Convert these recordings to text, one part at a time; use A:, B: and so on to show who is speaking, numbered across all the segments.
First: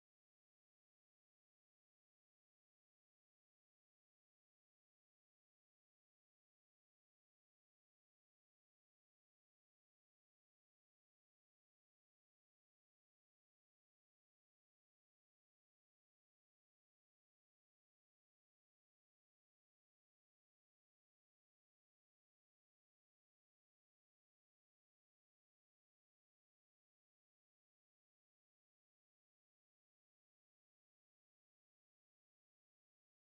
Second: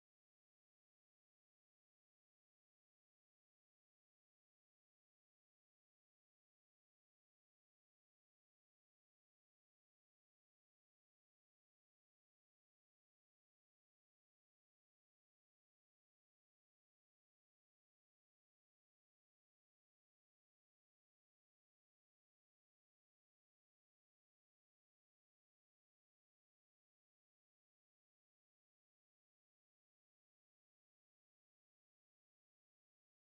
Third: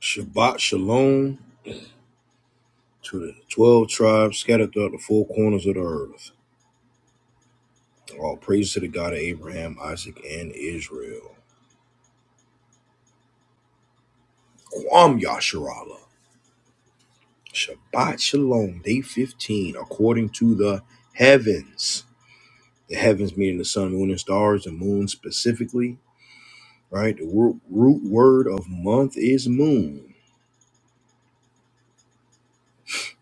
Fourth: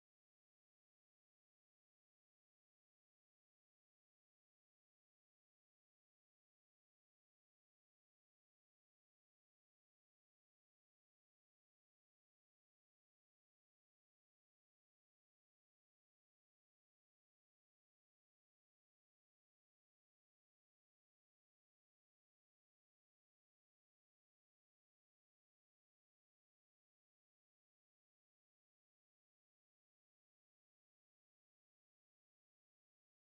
A: Shabbat Shalom to the 12 tribes scattered throughout the four corners of the earth. All praise to the God of Abraham, Isaac, and Israel. Kwam Yasharala. Shabbat Shalom, day 15, according to the heavens. The heavens meaning the sun, moon, and stars, the moon specifically, right? The root, root word of month is moon,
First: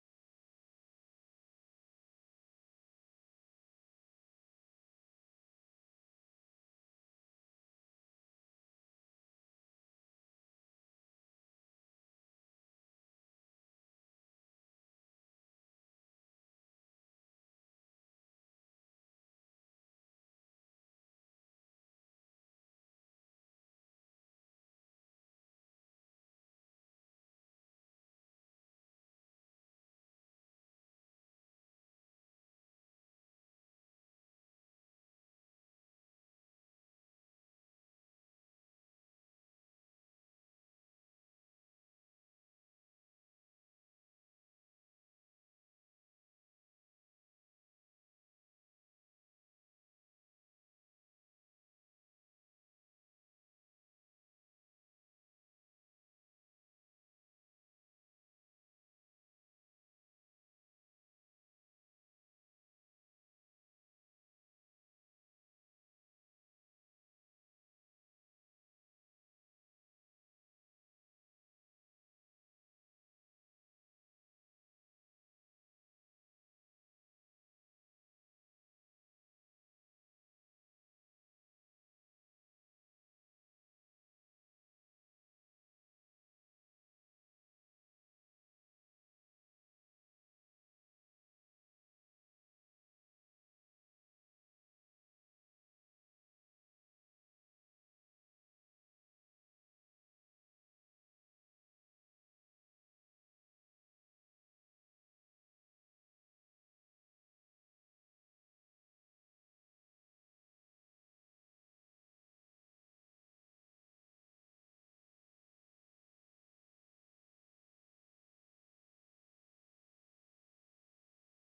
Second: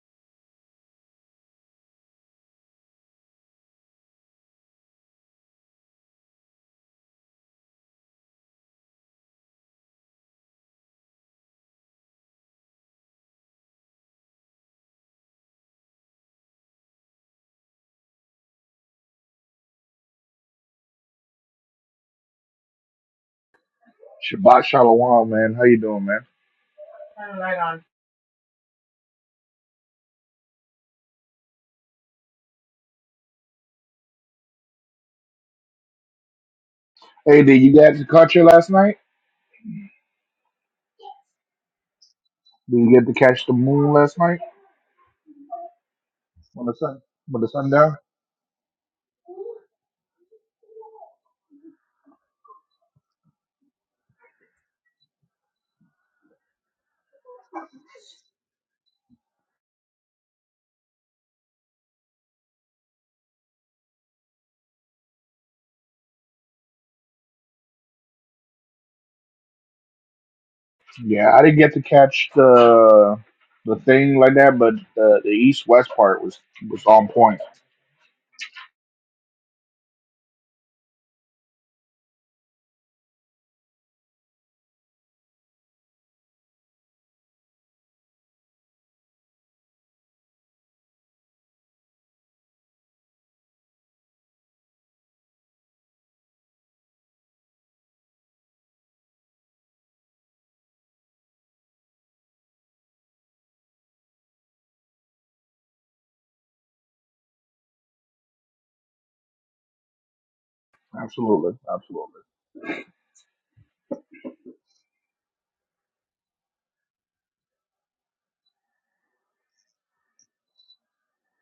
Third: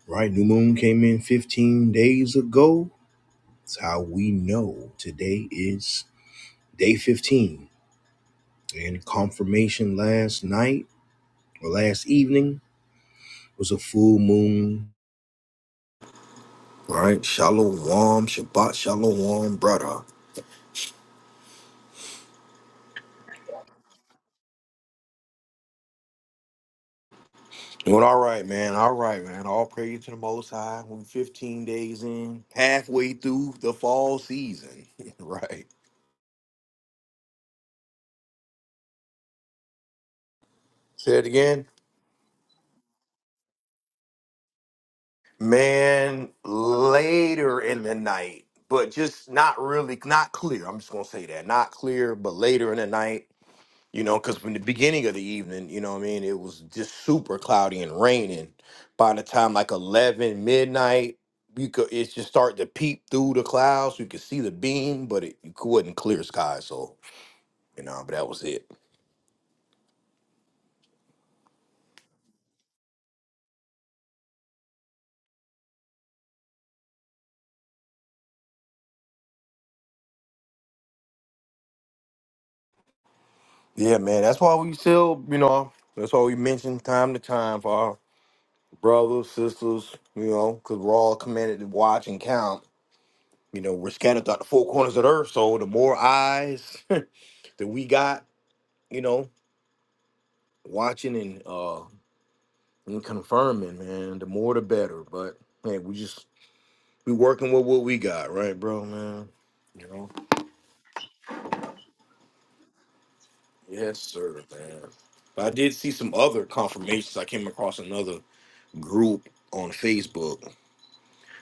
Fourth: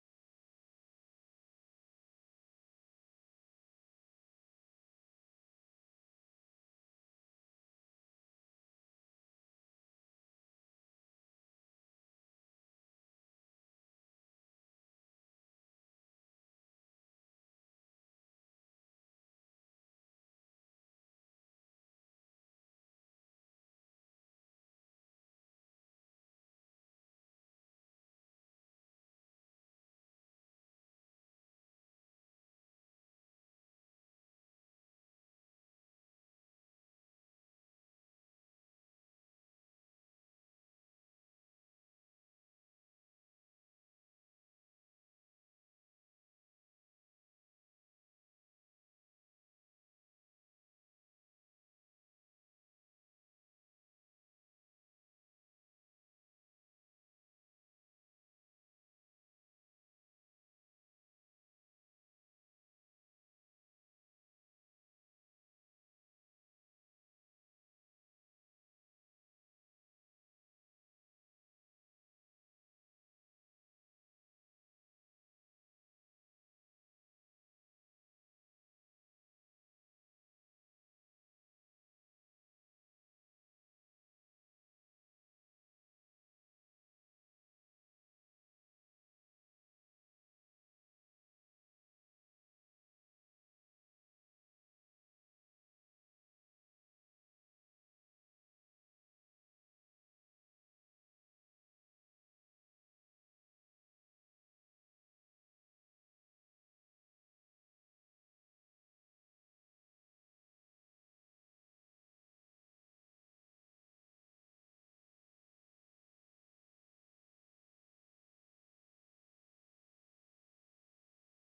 A: right? New moon came in 15 days ago. That's how we know today is day 15 And confirmation last night or last evening was a full moon. Right? Shalom, Shabbat, Shalom, brother.
B: Shabbat Shalom, man. How you doing, man? Turn Right on.
A: Doing all right, man. All right, man. All praise to the Most High. We're 15 days in, halfway through the fall season. right.
B: Hey, did you get to catch it last night?
A: Say it again.
B: Did you get to catch the moon last night
A: Man,
B: when the sun when the
A: later
B: sun
A: in the
B: down?
A: night, but just not really, not clear. I'm just going to say that. Not clear, but later in the night. you know, because from the beginning of the evening, you know what I mean, it was just super cloudy and raining. By the time like eleven midnight, you could it just started to peep through the clouds. You could see the beam, but it, it wasn't clear sky. So you know, but that was it.
B: Yeah, I didn't get to catch the the thing like that, but the, the east west part was was on point.
A: Yeah, man, that's why we still, you know, that's why we mention time to time for our brothers, sisters, you know, because we're all commanded to watch and count. You know, we're scattered throughout the four corners of the earth. So the more eyes that we got, you know. watching and uh and confirming, man. The more the better. But hey, we just we working with what we got, right, bro, man? You know?
B: Absolutely, absolutely.
A: Yes, sir, man. But I did see some other confirmations. I came across another group on Facebook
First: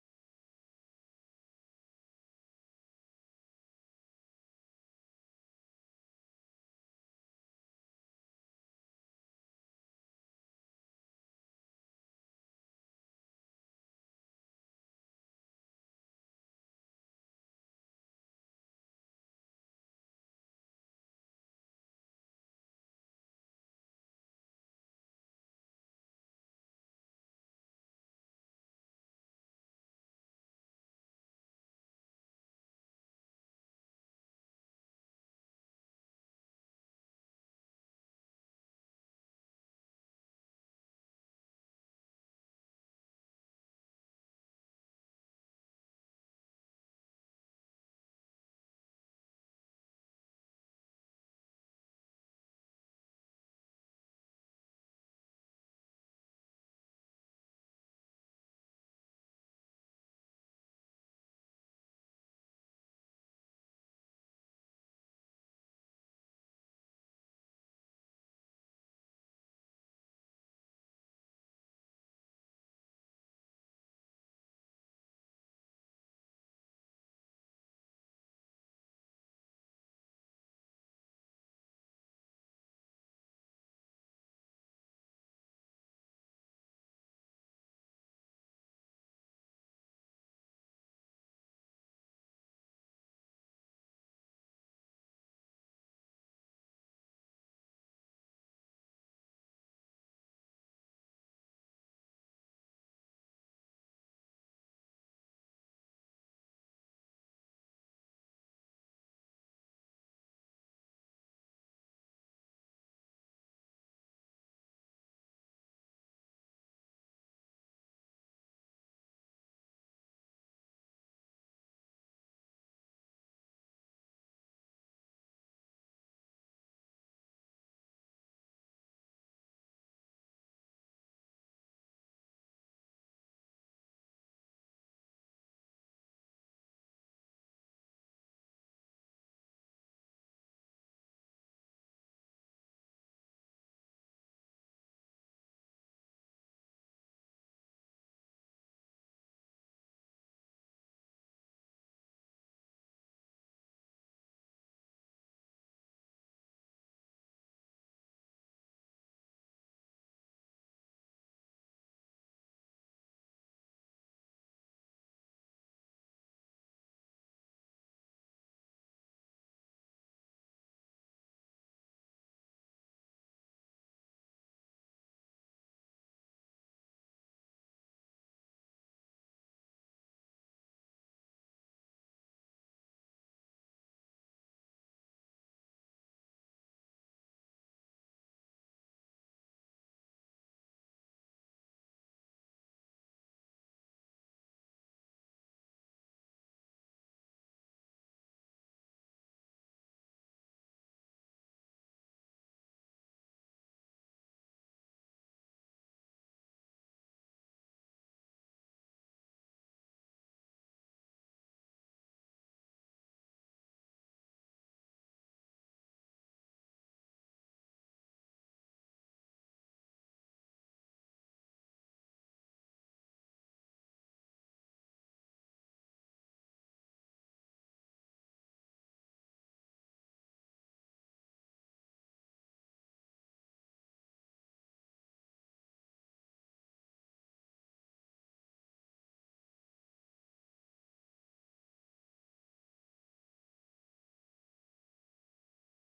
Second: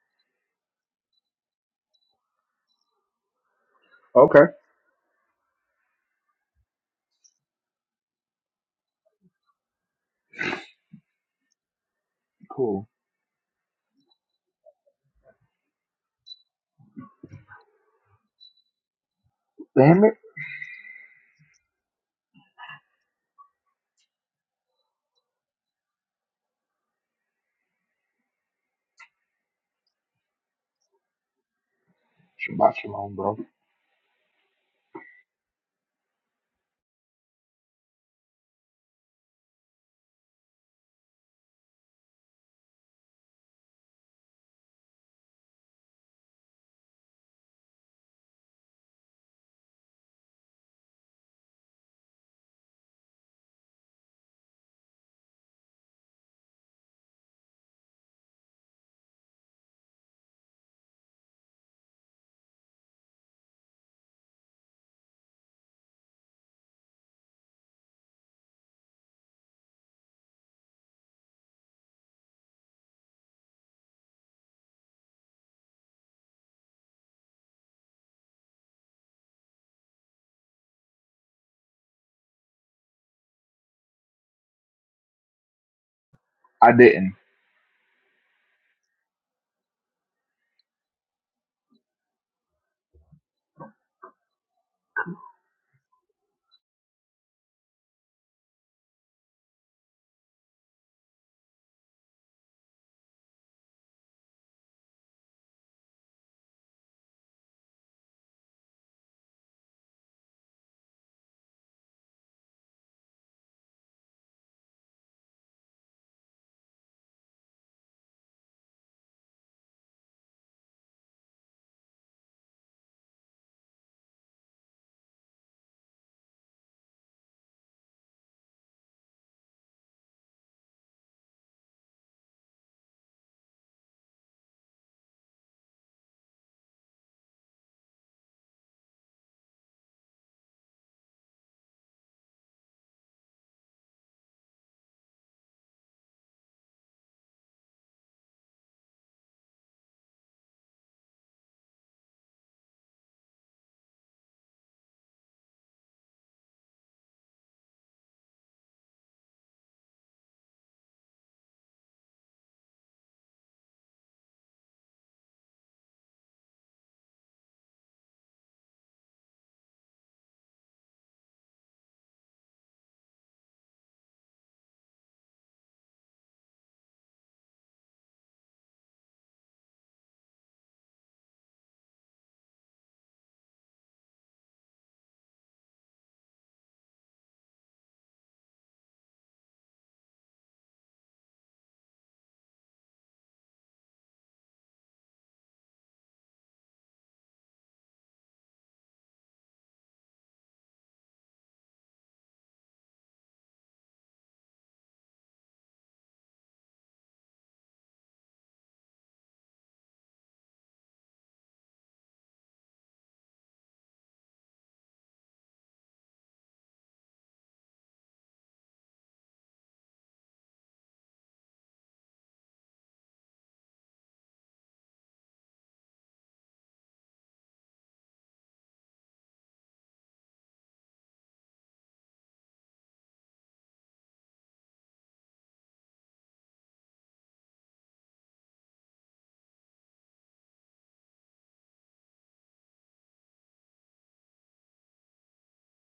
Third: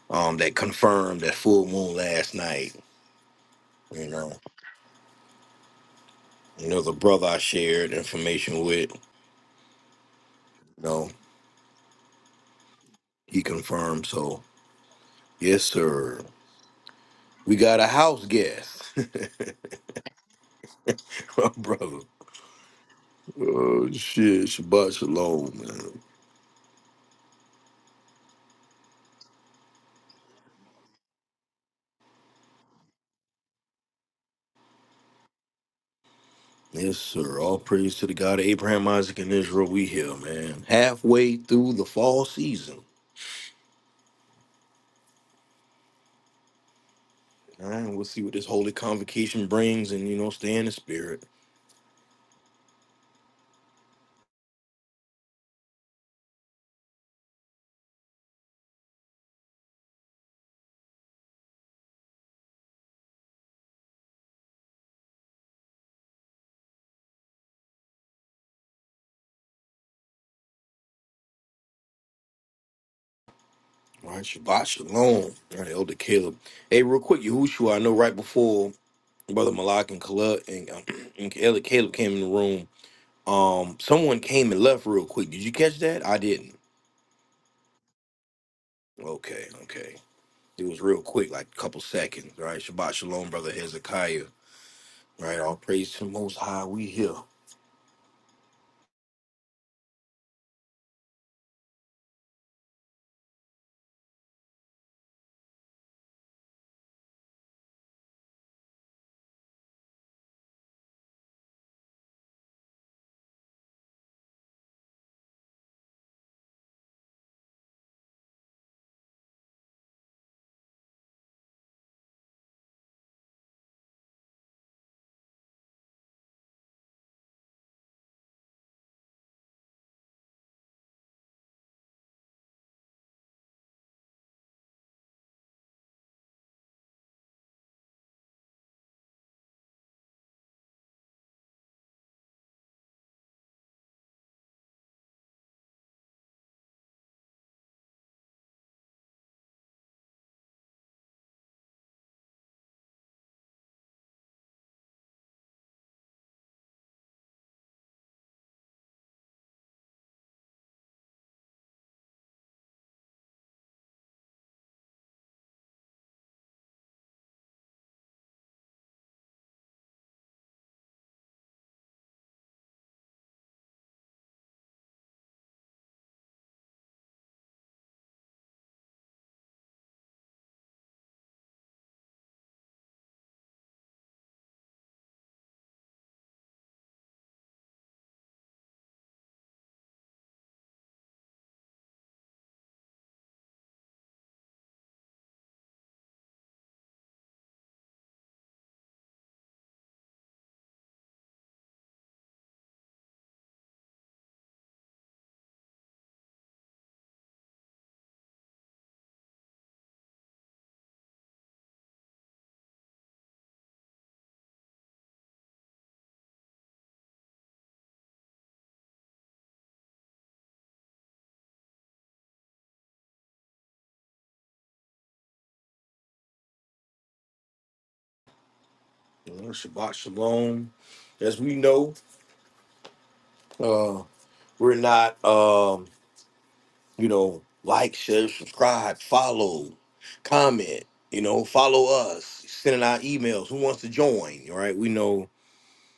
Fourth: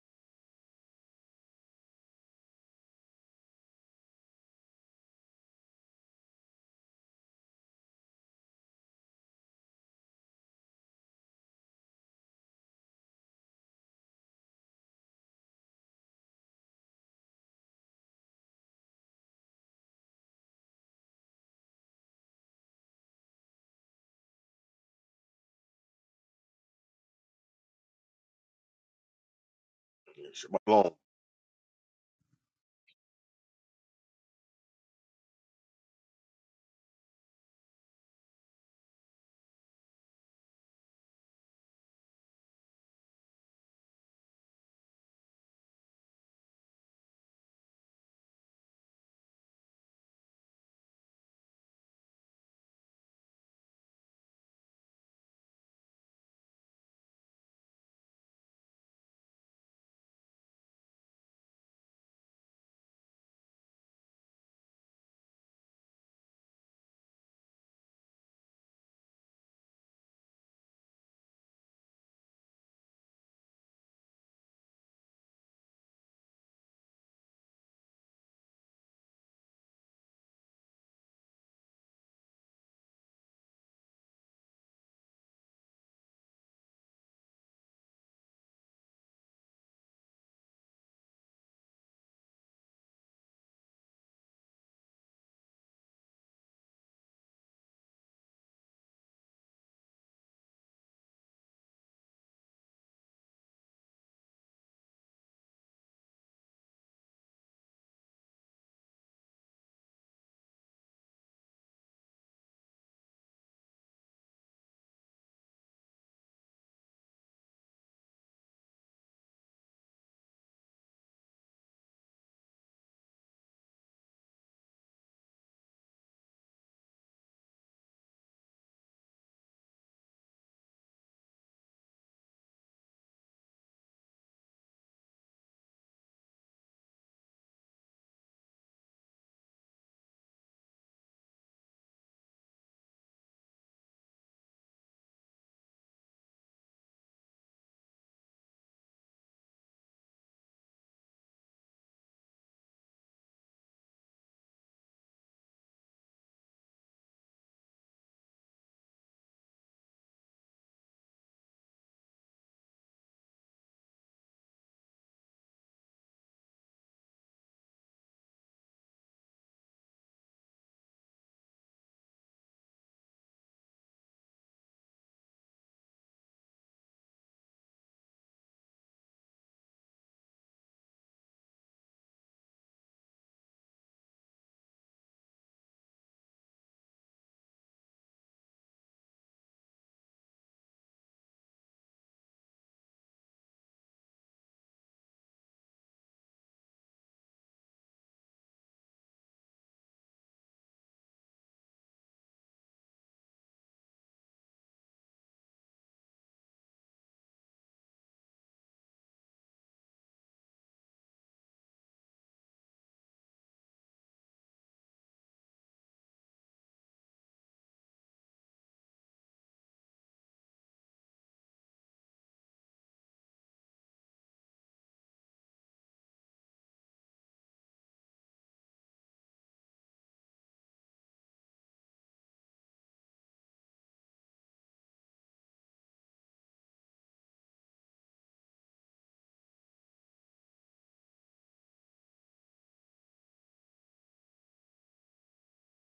A: um that confirmed that full moon last night, you know.
B: Okay,
A: And there's a brother I shared information with, you know,
B: cool.
A: he confirmed. So yes, sir. We got a house guest,
B: Damn it,
A: brother. Uh, shit, Shabbat Shalom, man.
B: Shabbat Shalom, bro.
A: Yes, sir. All praise to the God of Abraham, Isaac, and Israel. We here, man. Halfway through the fall season. All right, we'll see what this holy convocation brings and, you know, stay in the spirit. All right, Shabbat Shalom. All right, Elder Caleb. Hey, real quick, Yahushua, I know right before Brother Malak and Kaleb and, um, and Elder Caleb came in the room, um, someone came and left real quick. Did you catch that? I didn't.
B: I didn't.
A: Okay, okay. It was real quick, like a couple seconds, right? Shabbat Shalom, brother Hezekiah, right? All praise to the Most High, we here. You know, Shabbat Shalom. As we know, uh, we're not, um, you know, like, share, subscribe, follow, comment, you know, follow us, sending our emails. Who wants to join, all right? We know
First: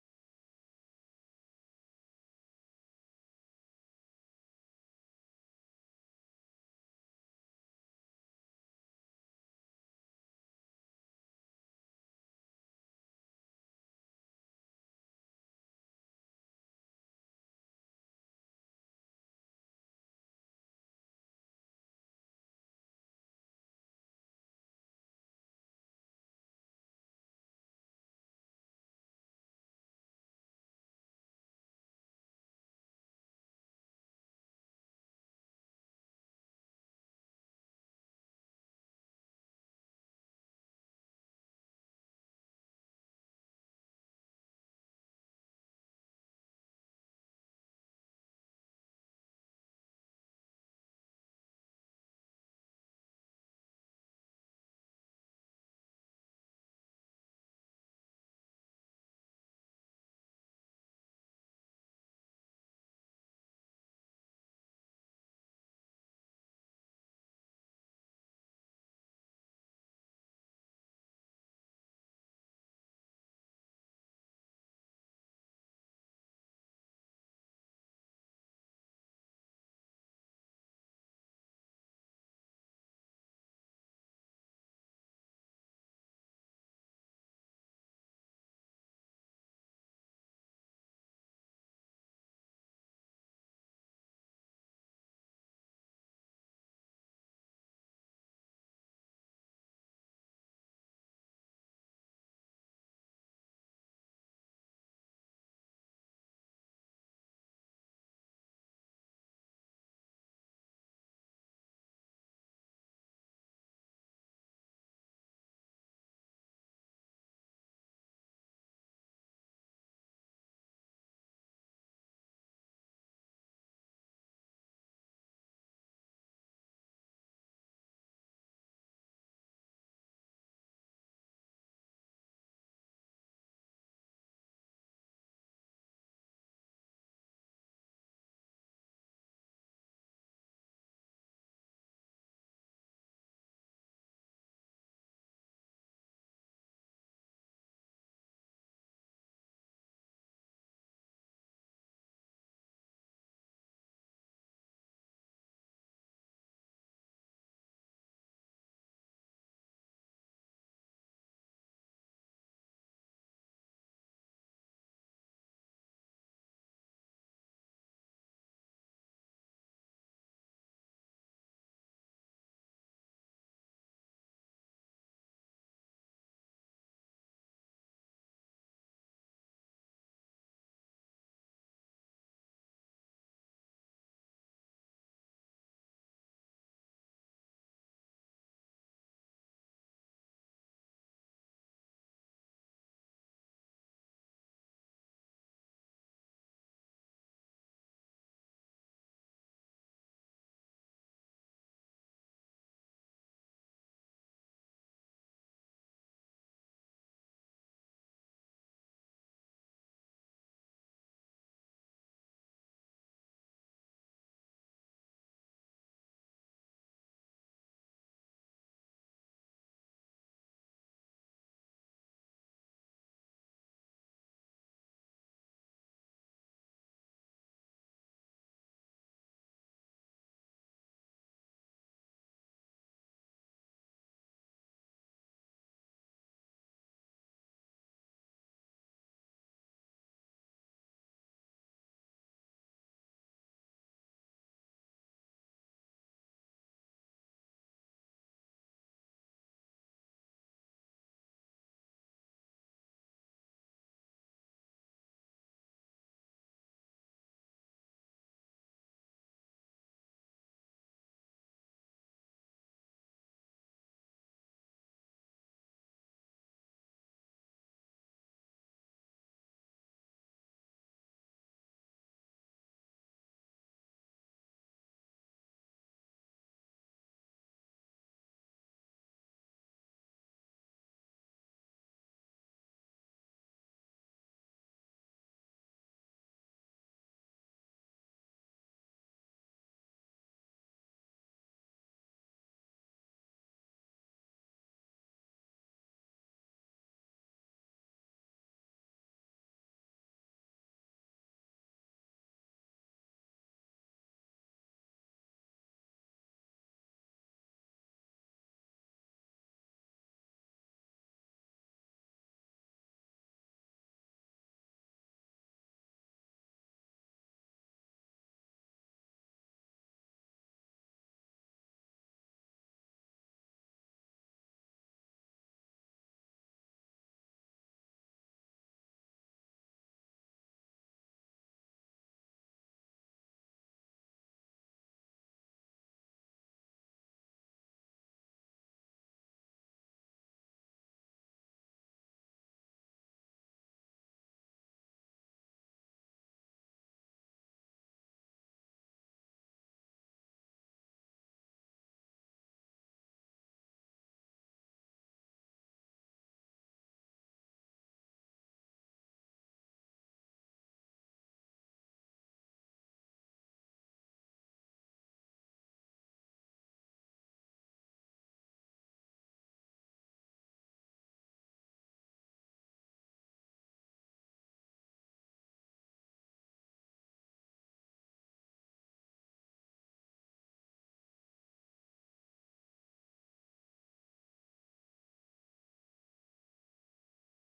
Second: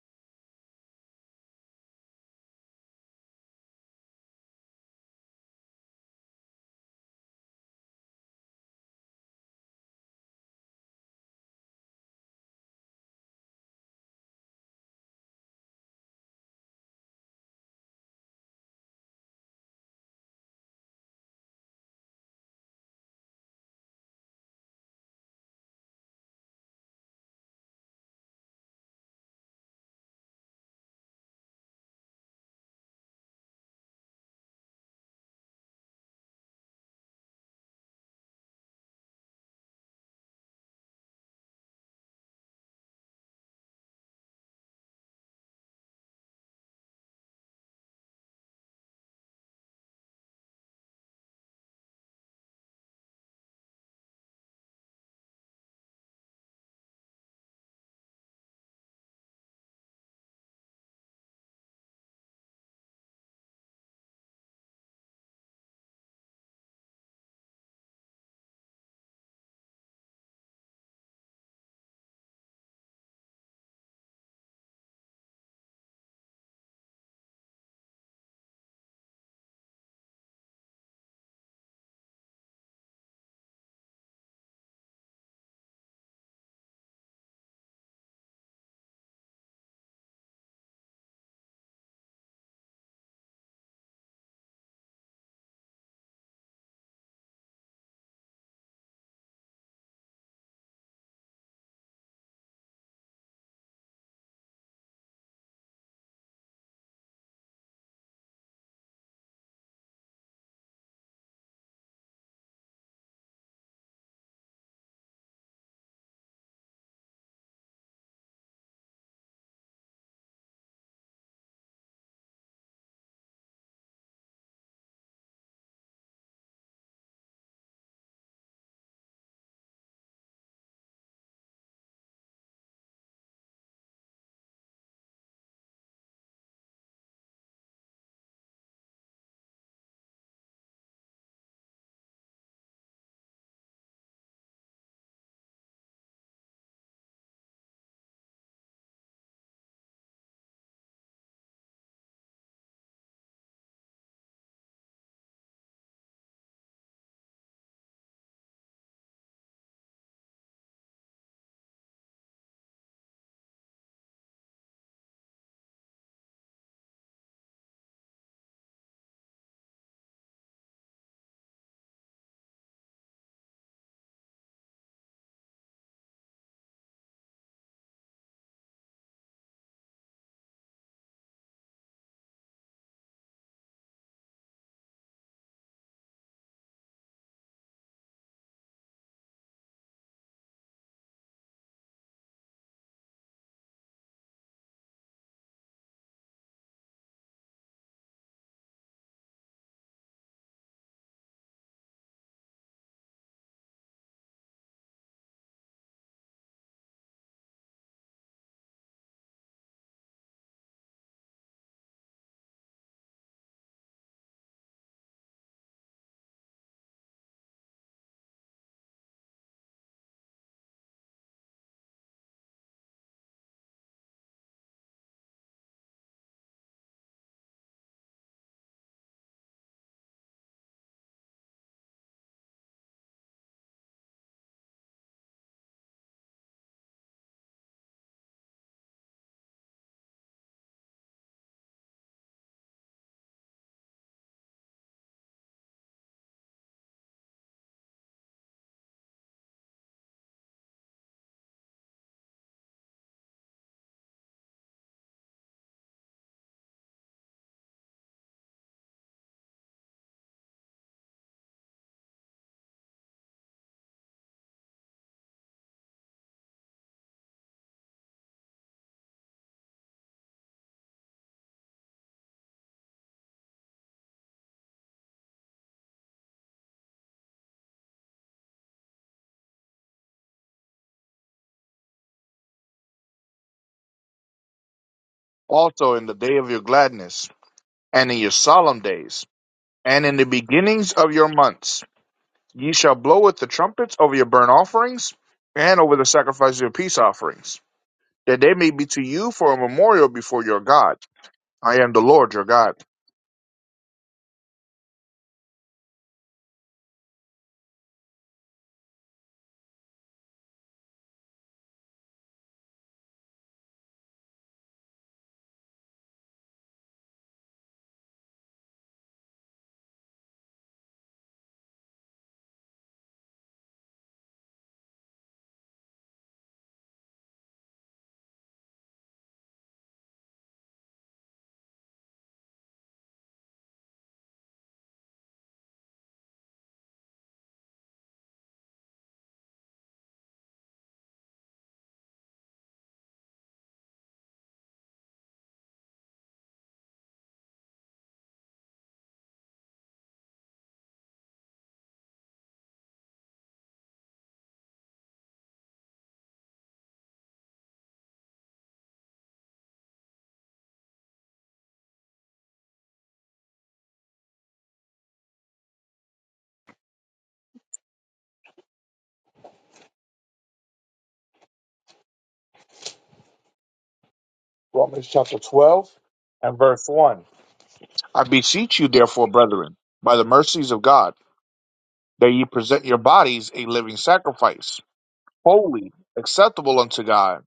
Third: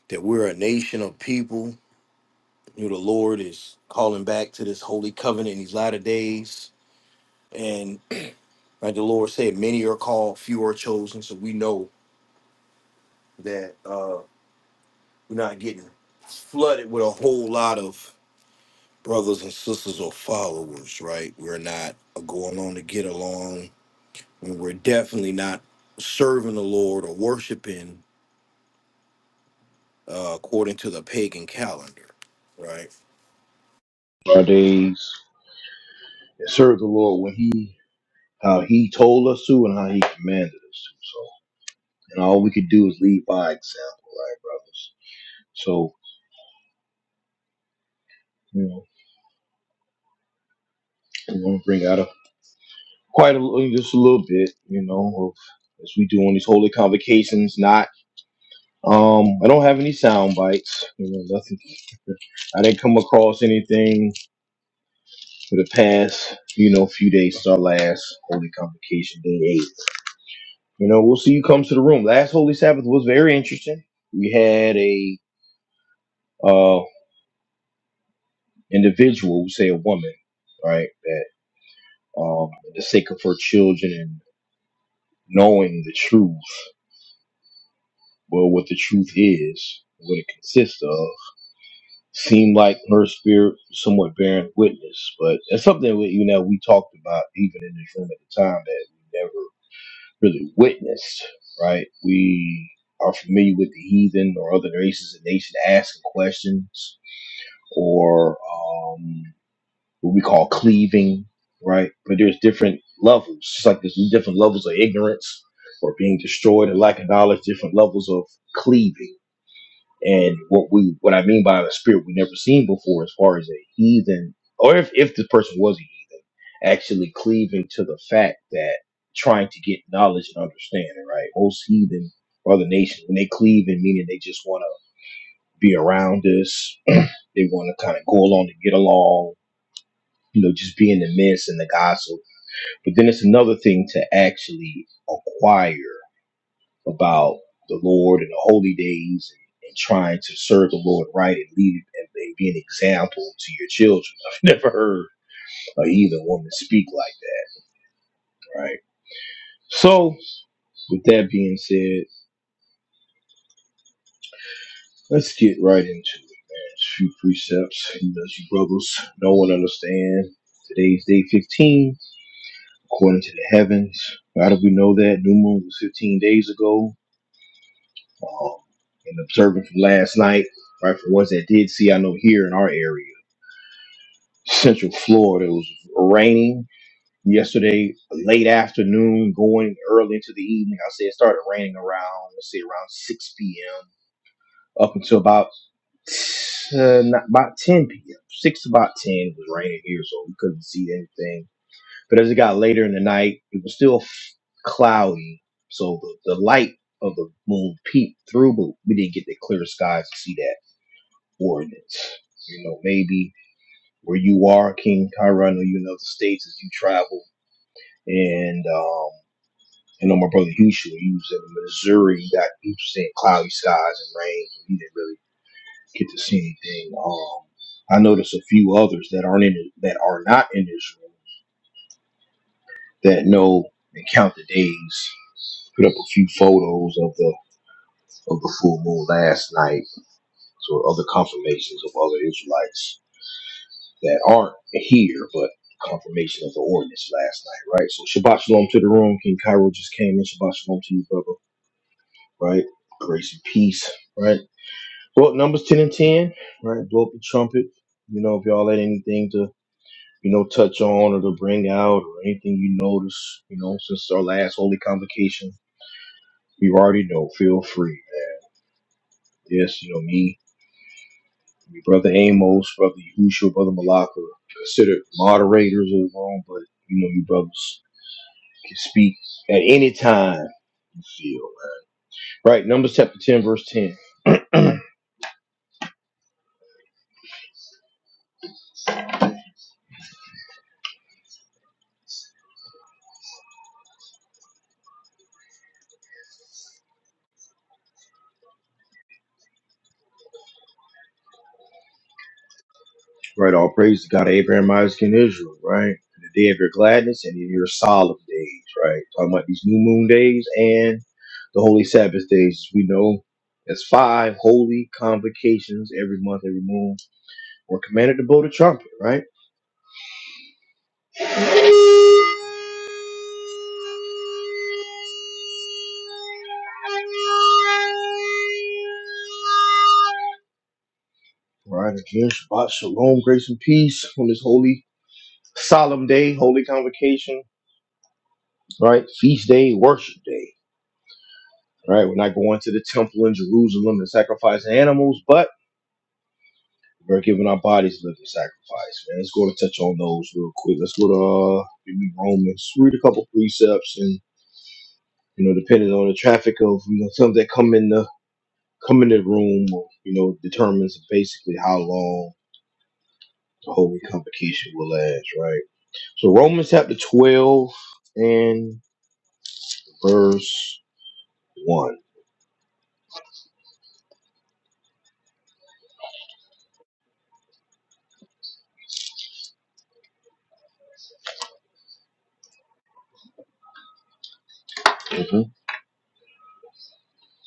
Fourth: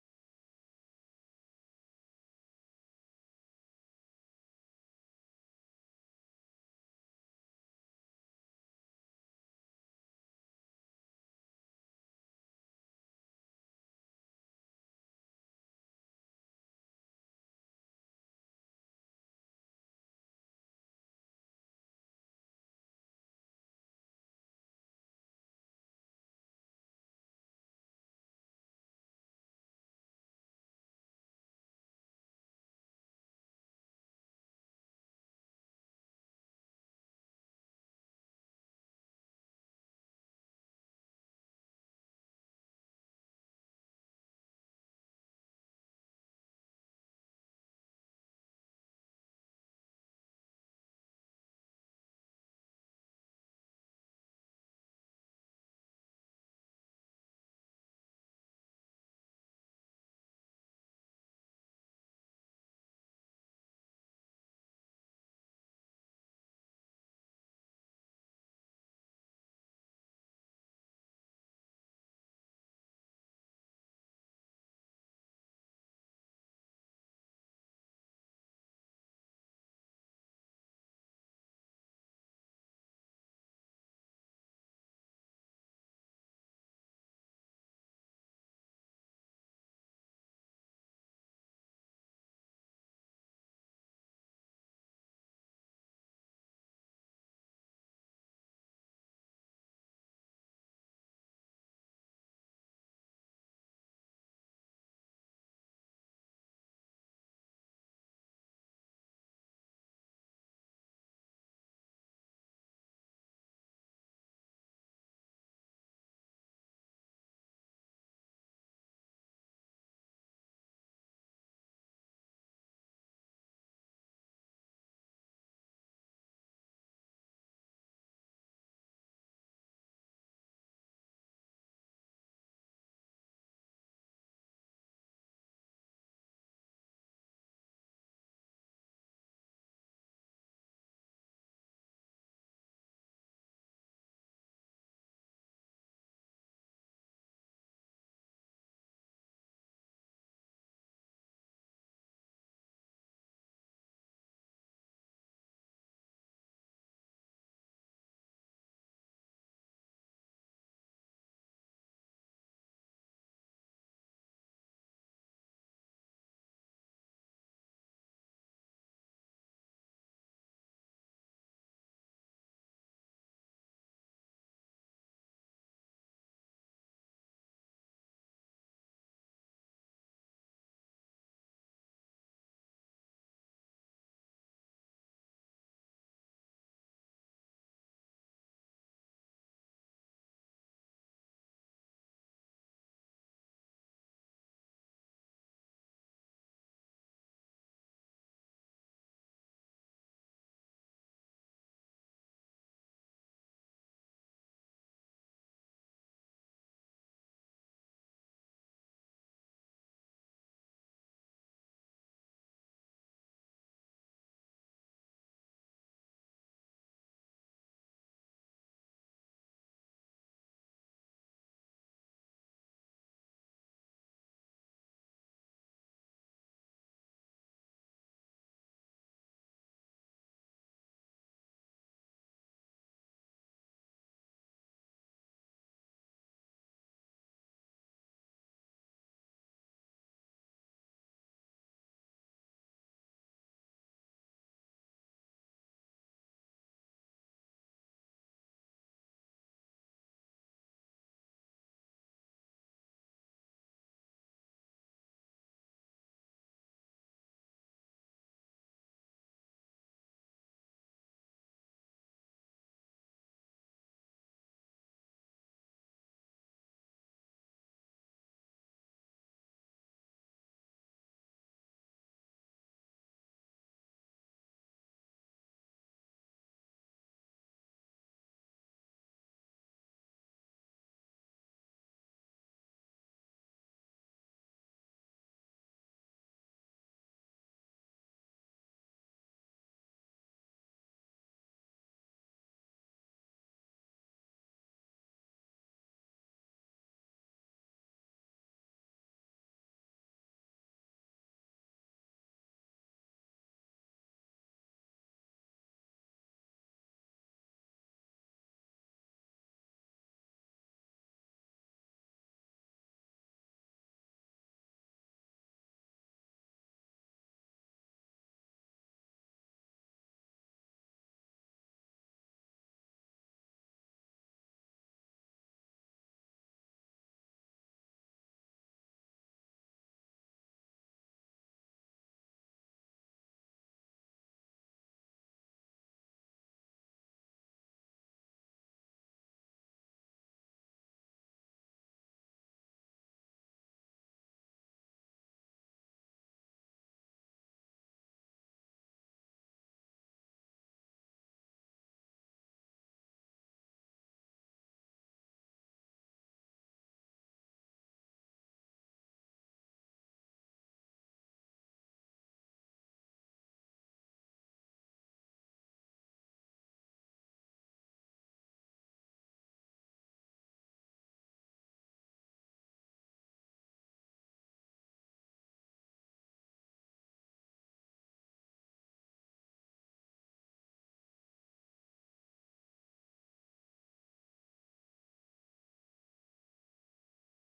A: that we're a nation of people. You know, the Lord is calling back to this holy covenant in these latter days. And Like the Lord said, many are called, few are chosen. So we know that uh, we're not getting flooded with a whole lot of brothers and sisters or followers, right? We're not going on to get along. And we're definitely not serving the Lord or worshiping uh, according to the pagan calendar, right? our days serve the Lord when He, how He told us to, and how He commanded us to. So, and all we could do is lead by example, right, brothers? So, I'm gonna bring out a quite a little- just a little bit, you know, of, as we do on these holy convocations. Not, um, I don't have any sound bites, you know, nothing. I didn't come across anything for the past, you know, few days since our last holy convocation, day eight. You know, we'll see you comes to the room. Last holy Sabbath was very interesting. We had a uh individual, we say a woman, right, that um, for the sake of her children and knowing the truth. Well, what the truth is, what it consists of, seemed like her spirit somewhat bearing witness. But that's something that we, you know we talked about even in this room at the time that we never really witnessed. Right? We are familiar with the heathen or other races and nations asking questions or um, what we call cleaving. Right? But there's different levels. It's like there's different levels of ignorance or being destroyed and lack of knowledge. Different levels of cleaving and what we what I mean by a spirit we never seen before as far as a heathen or if, if this person was a heathen, actually cleaving to the fact that trying to get knowledge and understanding, right? Most heathen or other nations, when they cleave in meaning they just wanna be around us, they wanna kinda go along to get along, you know, just be in the midst and the gossip. But then it's another thing to actually acquire about the Lord and the holy days and, and trying to serve the Lord right and lead and, and be an example to your children. I've never heard a heathen woman speak like that, right? So, with that being said, let's get right into it. man. a Few precepts, you know, you brothers, no one understand. Today's day 15, according to the heavens. How do we know that? New moon was 15 days ago. Um, and observing from last night, right? For ones that did see, I know here in our area. Central Florida. It was raining yesterday, late afternoon, going early into the evening. I say it started raining around, let's say around 6 p.m. up until about uh, not, about 10 p.m. 6 to about 10 it was raining here, so we couldn't see anything. But as it got later in the night, it was still f- cloudy, so the, the light of the moon peeped through, but we didn't get the clear skies to see that ordinance. You know, maybe where you are, King Kyra. I know you know the states as you travel, and um, I know my brother Houston, he was in Missouri. He got he was seeing cloudy skies and rain. He didn't really get to see anything. Um, I noticed a few others that aren't in that are not in this room that know and count the days. Put up a few photos of the of the full moon last night, so other confirmations of other Israelites that aren't here, but confirmation of the ordinance last night, right? So Shabbat Shalom to the room. King Cairo just came in. Shabbat Shalom to you, brother, right? Grace and peace, right? Well, numbers 10 and 10, right? Blow up the trumpet. You know, if y'all had anything to, you know, touch on or to bring out or anything you notice, you know, since our last holy convocation, you already know, feel free, man. Yes, you know, me, your brother Amos, brother Yahushua, brother Malaka, considered moderators of the room, but you know, you brothers. can speak at any time you feel. man. Right, Numbers chapter 10, verse 10.
B: also in the day of your gladness, and in your solemn days, and in the beginnings of your months. Ye shall blow with the trumpets over your burnt offerings and over the sacrifice of your peace offerings, that they may be to you for a memorial before your God. I am the Lord your God.
A: right, all praise to God of Abraham, Isaac, and Israel, right? In the day of your gladness and in your solemn days, right? Talking about these new moon days and the holy Sabbath days. We know that's five holy convocations every month, every moon. We're commanded to blow the trumpet, right? Right, again, Shabbat, Shalom, grace and peace on this holy, solemn day, holy convocation, right? Feast day, worship day Right? We're not going to the temple in Jerusalem and sacrificing animals, but we're giving our bodies a living sacrifice. Man, let's go to touch on those real quick. Let's go to uh, give Romans, read a couple precepts, and you know, depending on the traffic of you know some that come in the come in the room, you know, determines basically how long the holy convocation will last. Right. So Romans chapter twelve and verse one.
B: Romans chapter 12 and verse 1. I beseech you, therefore, brethren, by the mercies of God, that ye present your bodies a living sacrifice,
A: Mm-hmm.
B: holy, acceptable unto God,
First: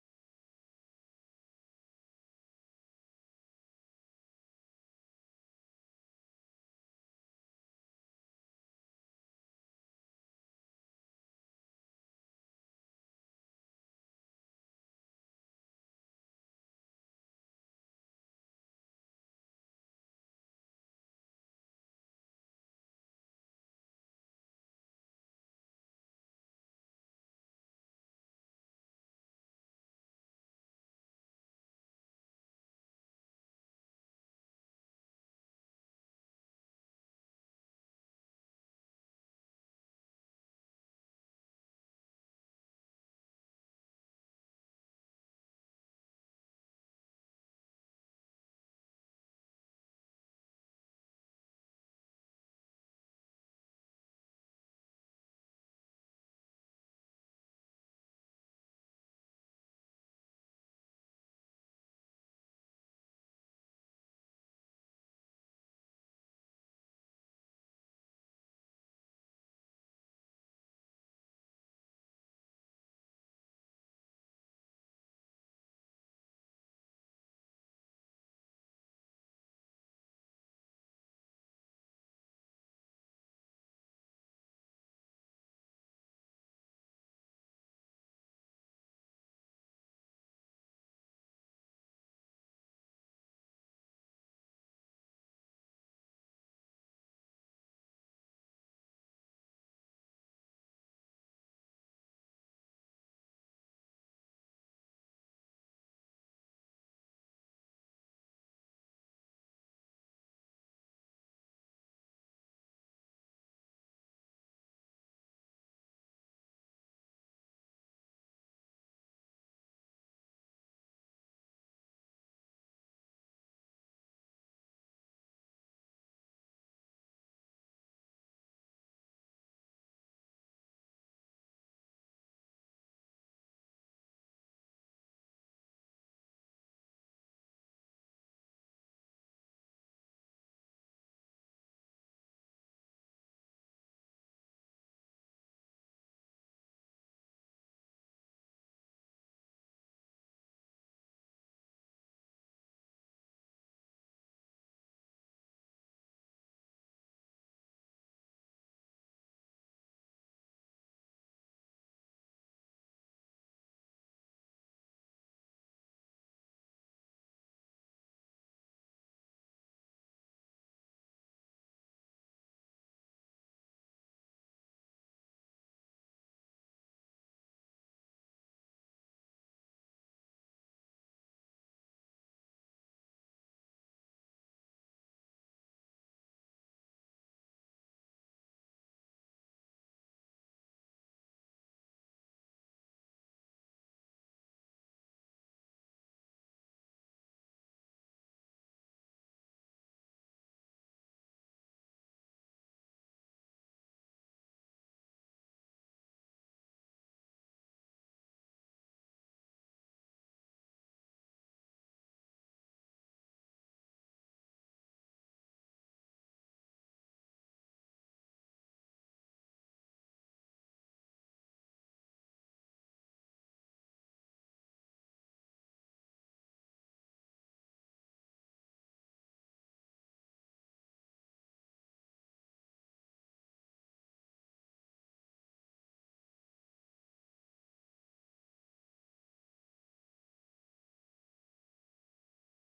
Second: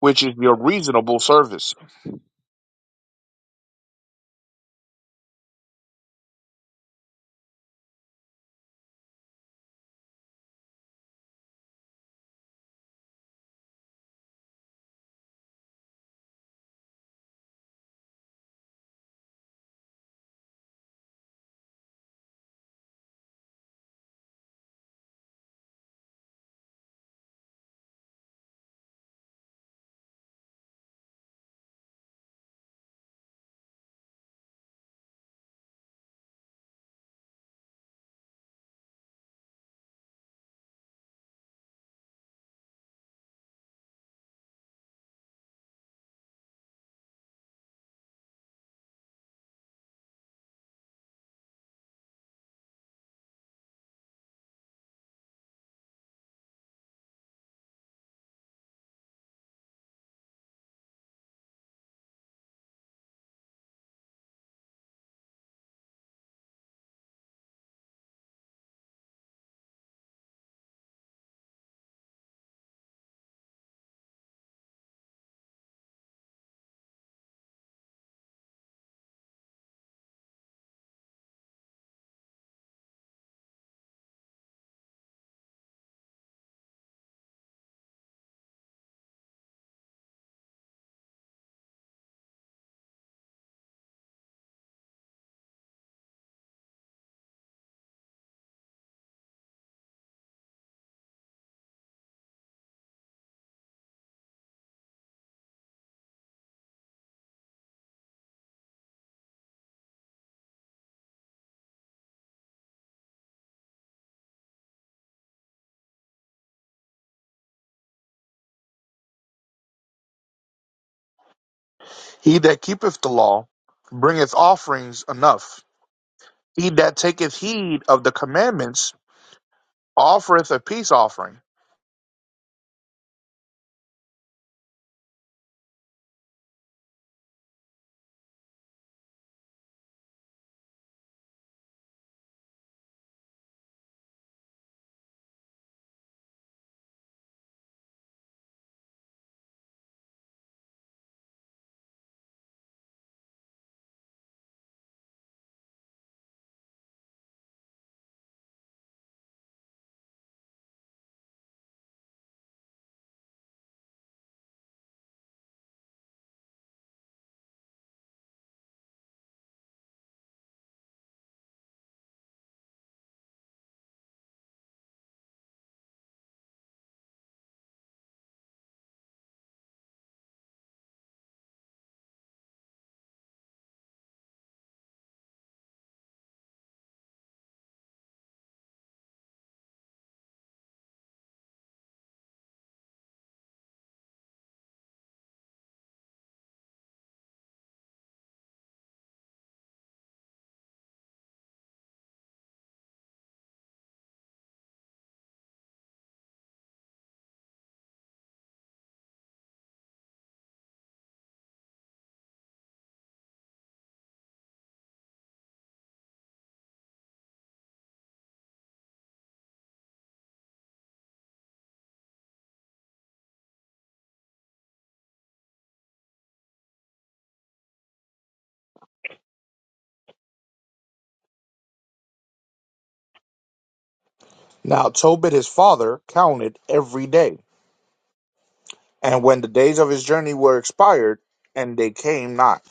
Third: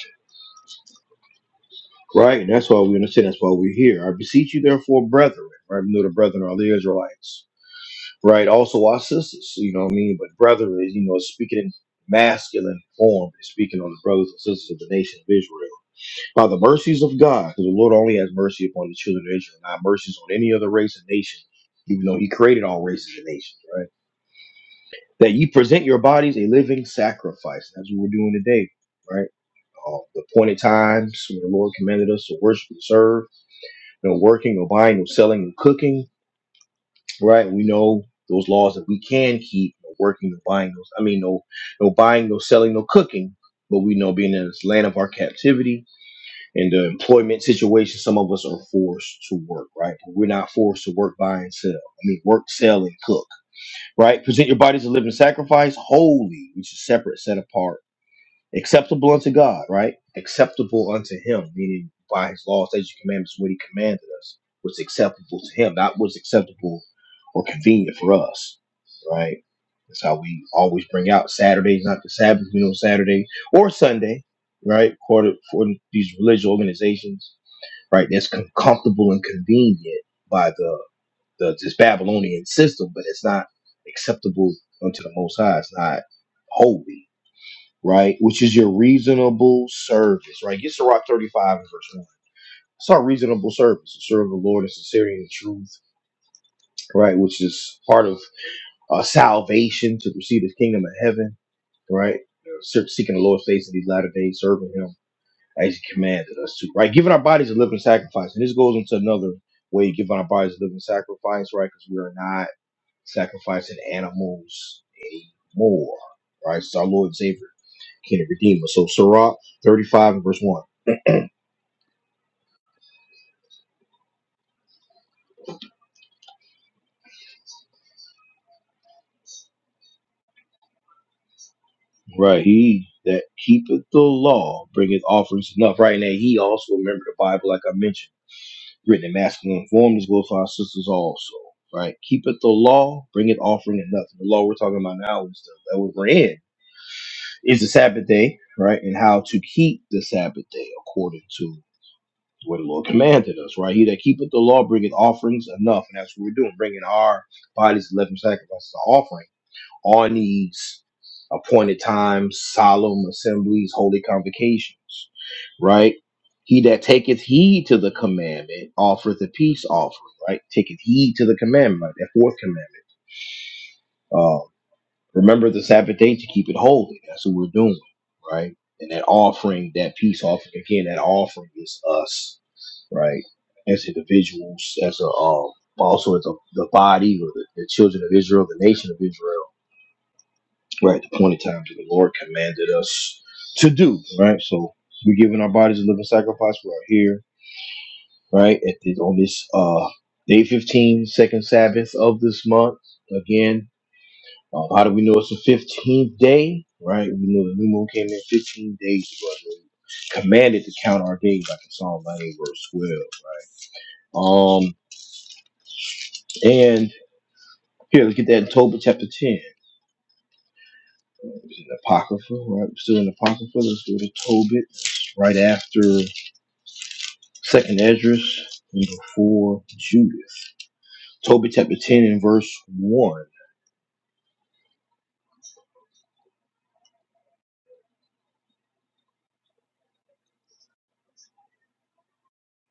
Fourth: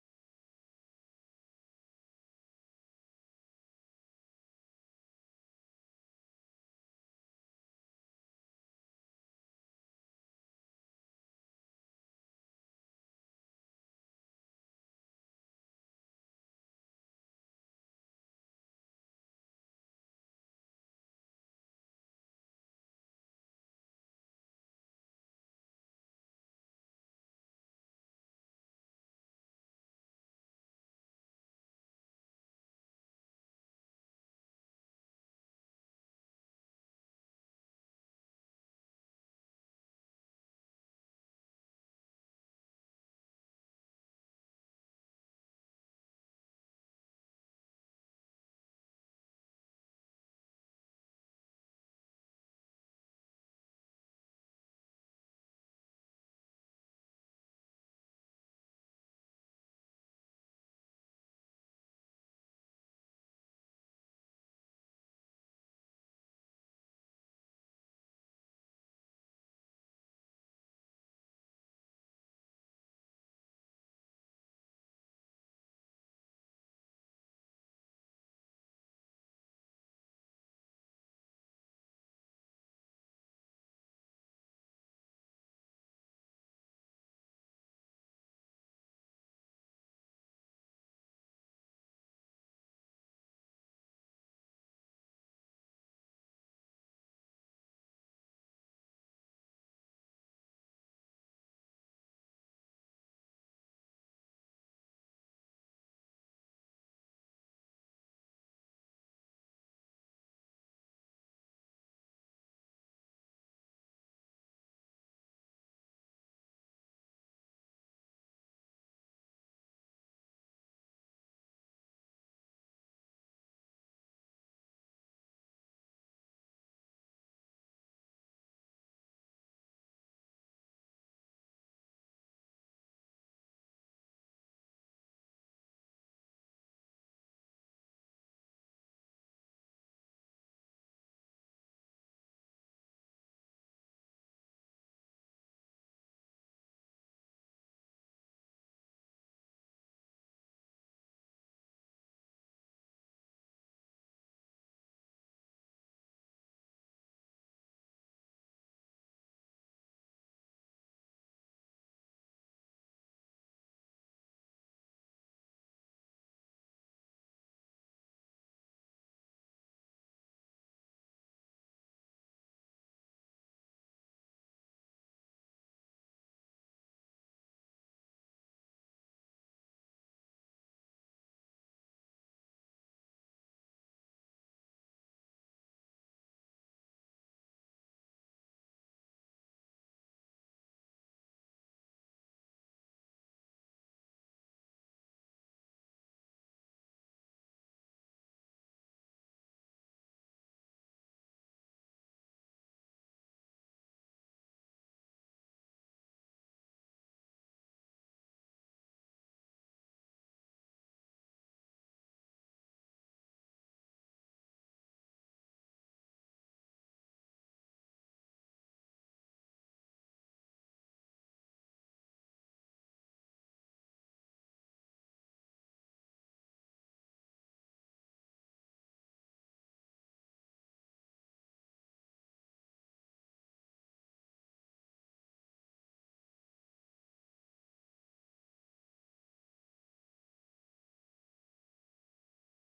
B: which is your reasonable service.
A: Right? And that's why we understand. That's why we're here. I beseech you, therefore, brethren, right? We know the brethren are the Israelites, right? Also, our sisters, you know what I mean? But brethren is, you know, speaking in masculine form, it's speaking on the brothers and sisters of the nation of Israel. By the mercies of God, because the Lord only has mercy upon the children of Israel, not mercies on any other race and nation, even though He created all races and nations, right? That you present your bodies a living sacrifice. That's what we're doing today, right? Uh, the appointed times when the Lord commanded us to worship and serve you know, working or buying or selling or cooking, right? We know those laws that we can keep, no working or buying those. I mean, no, no buying, no selling, no cooking. But we know being in this land of our captivity and the employment situation, some of us are forced to work, right? But we're not forced to work, buy, and sell. I mean, work, sell, and cook, right? Present your bodies a living sacrifice, holy, which is separate, set apart acceptable unto God, right? Acceptable unto Him, meaning by His law, statutes, and commandments, what He commanded us was acceptable to Him, not was acceptable or convenient for us, right? That's how we always bring out Saturdays, not the Sabbath, you know, Saturday or Sunday, right? According for these religious organizations, right? That's com- comfortable and convenient by the, the this Babylonian system, but it's not acceptable unto the Most High. It's not holy right? Which is your reasonable service, right? Get Sirach 35 and verse 1. It's our reasonable service to serve the Lord in sincerity and truth, right? Which is part of uh, salvation to receive his kingdom of heaven, right? Se- Seeking the Lord's face in these latter days, serving him as he commanded us to, right? Giving our bodies a living sacrifice. And this goes into another way of giving our bodies a living sacrifice, right? Because we are not sacrificing animals anymore, right? It's our Lord and Savior, King and Redeemer. So, Sirach 35 and verse 1.
B: He that keepeth the law bringeth offerings enough. He that taketh heed of the commandments offereth a peace offering.
A: Right. He that keepeth the law bringeth offerings enough. Right now, he also remember the Bible, like I mentioned, written in masculine form. This goes for our sisters also. Right. Keepeth the law, bringeth offering enough. The law we're talking about now is the that we're in is the Sabbath day, right? And how to keep the Sabbath day according to what the Lord commanded us, right? He that keepeth the law bringeth offerings enough. And that's what we're doing, bringing our bodies, living sacrifices, to offering all needs, appointed times, solemn assemblies, holy convocations, right? He that taketh heed to the commandment offereth a peace offering, right? Taketh heed to the commandment, right? that fourth commandment. Um, remember the Sabbath day to keep it holy. That's what we're doing, right? And that offering, that peace offering, again, that offering is us, right? As individuals, as a um, also as a, the body or the, the children of Israel, the nation of Israel right? The appointed time that the Lord commanded us to do, right? So we're giving our bodies a living sacrifice. We are here, right? At this, on this uh day 15, second Sabbath of this month. Again, uh, how do we know it's the 15th day, right? We know the new moon came in 15 days ago. and we Commanded to count our days, like in Psalm ninety verse 12. Um, and here, let's get that in Tobit chapter 10. It's in the Apocrypha, right? We're still in the Apocrypha. Let's go to Tobit. It's right after Second Esdras, number four, Judith. Tobit, chapter 10 and verse 1.
B: Now Tobit his father counted every day, and when the days of his journey were expired, and they came not.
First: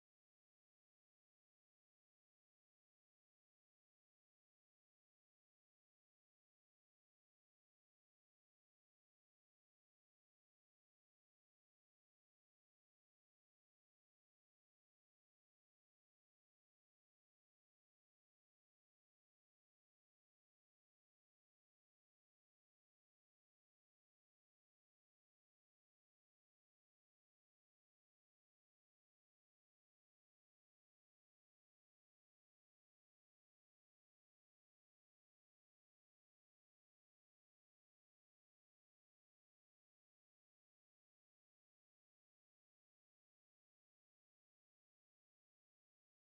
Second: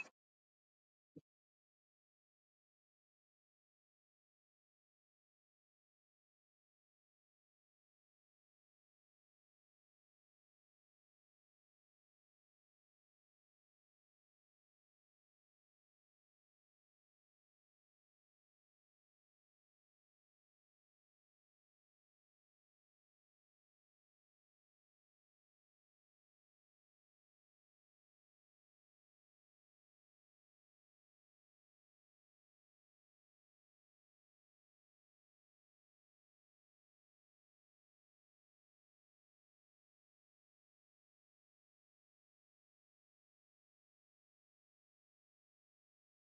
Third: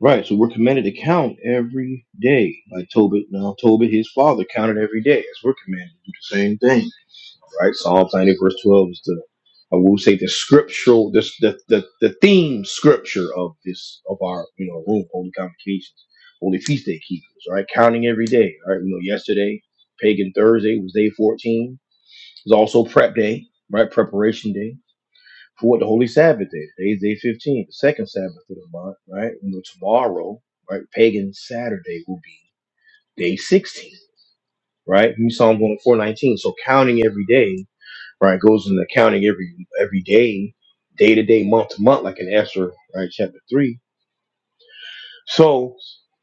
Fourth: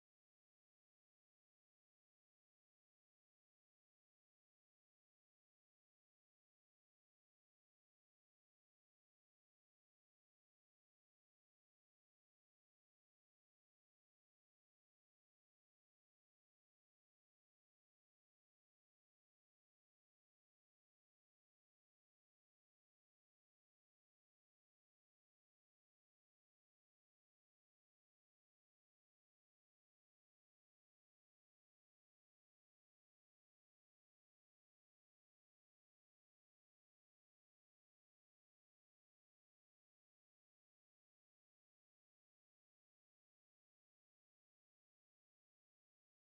A: Right, so we're commanded to count every day. Like Tobit, now Tobit, his father, counted every day, as we're commanded to do the same thing. Right? Psalms 90 verse 12 is the I will say the scriptural this the, the the theme scripture of this of our you know room, holy convocations, holy feast day keepers, right? Counting every day. Right. We know yesterday, pagan Thursday was day 14. It was also prep day, right? Preparation day. for what the holy Sabbath day. Today's day 15, the second Sabbath of the month, right? You know, tomorrow, right, pagan Saturday will be day 16, right? You saw him going 419. So counting every day, right, goes into counting every every day, day to day, month to month, like in Esther, right, chapter three. So,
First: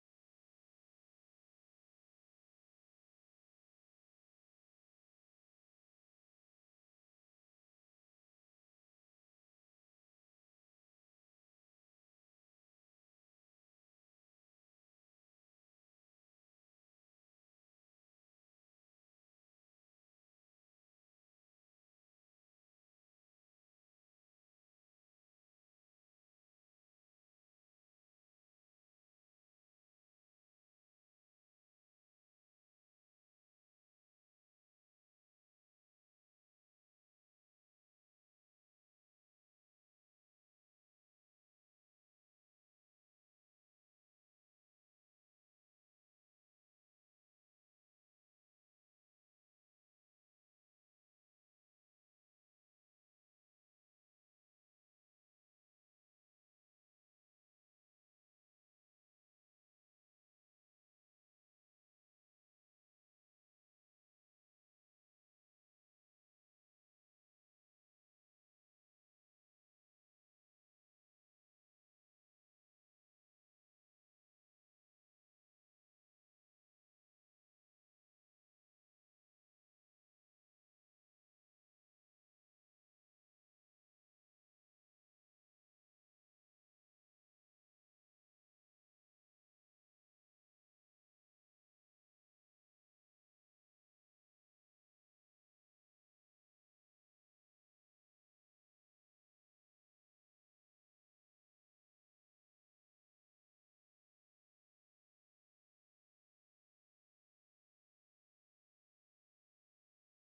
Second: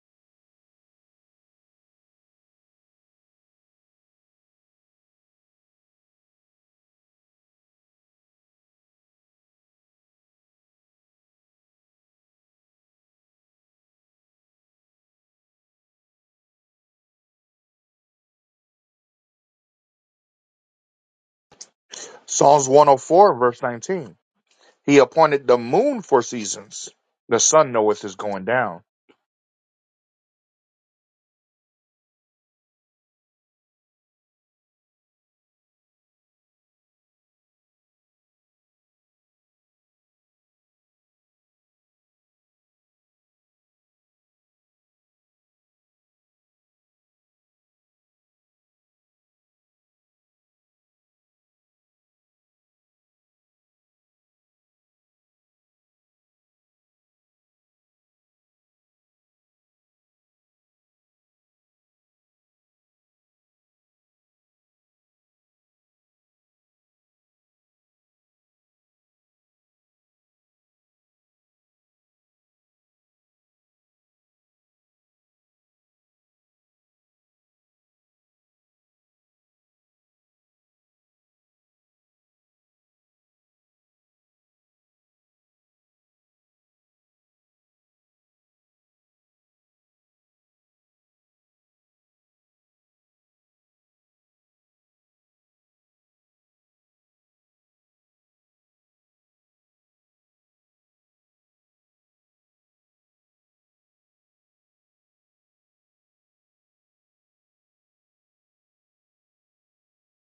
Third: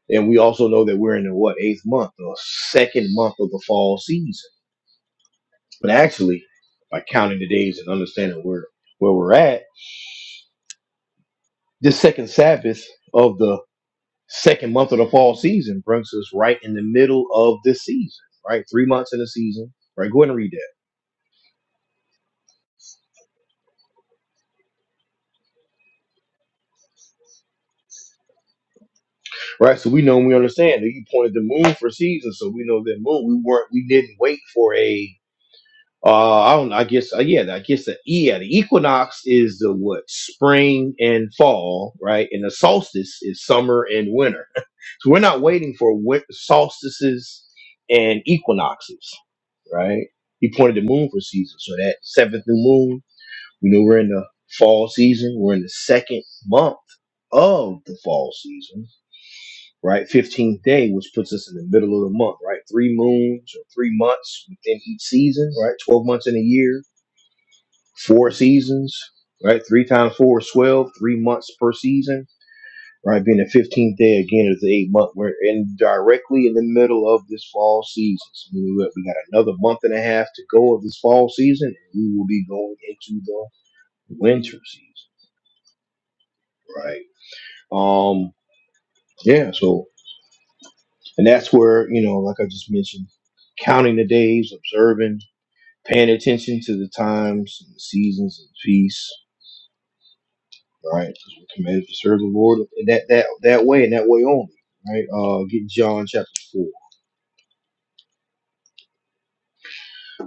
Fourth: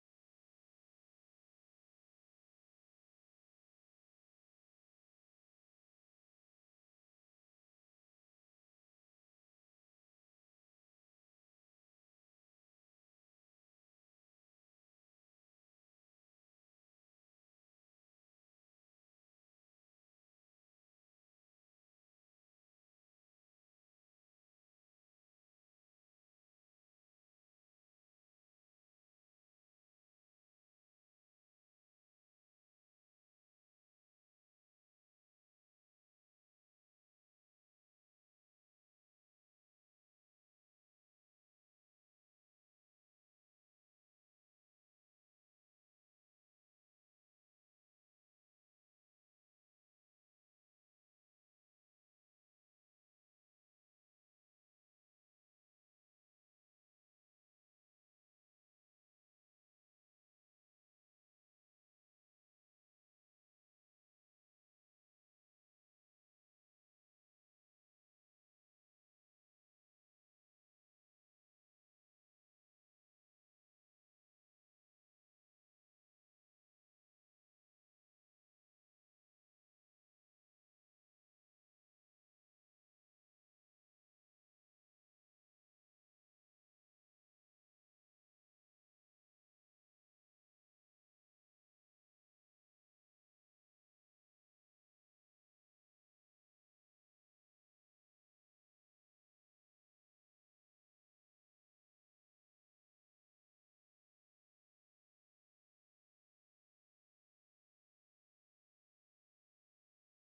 A: and we also know that we're in the what eighth month, the second month of the fall season. But actually, by counting the days and understanding where where we're at, this second Sabbath of the Second month of the fall season brings us right in the middle of this season, right? Three months in the season, right? Go ahead and read that,
B: Psalms 104, verse 19. He appointed the moon for seasons. The sun knoweth his going down.
A: right? So we know and we understand that you pointed the moon for season, so we know that moon. We weren't, we didn't wait for a. Uh, I don't. I guess. Uh, yeah. I guess the E, yeah. The equinox is the what spring and fall, right? And the solstice is summer and winter. So we're not waiting for win- solstices and equinoxes, right? He pointed the moon for season, so that seventh new moon You know, we're in the fall season. We're in the second month of the fall season, right? 15th day, which puts us in the middle of the month, right? Three moons or three months within each season, right? 12 months in a year, four seasons, right? Three times four is 12, three months per season, right? Being the 15th day again is the eighth month. We're in directly in the middle of this fall season. So we got we got another month and a half to go of this fall season, and we will be going into the winter season, right? Um, yeah, so and that's where, you know, like I just mentioned, counting the days, observing, paying attention to the times and the seasons of feasts, right? 'Cause we're commanded to serve the Lord in that that that way and that way only. Right? Uh get John chapter four.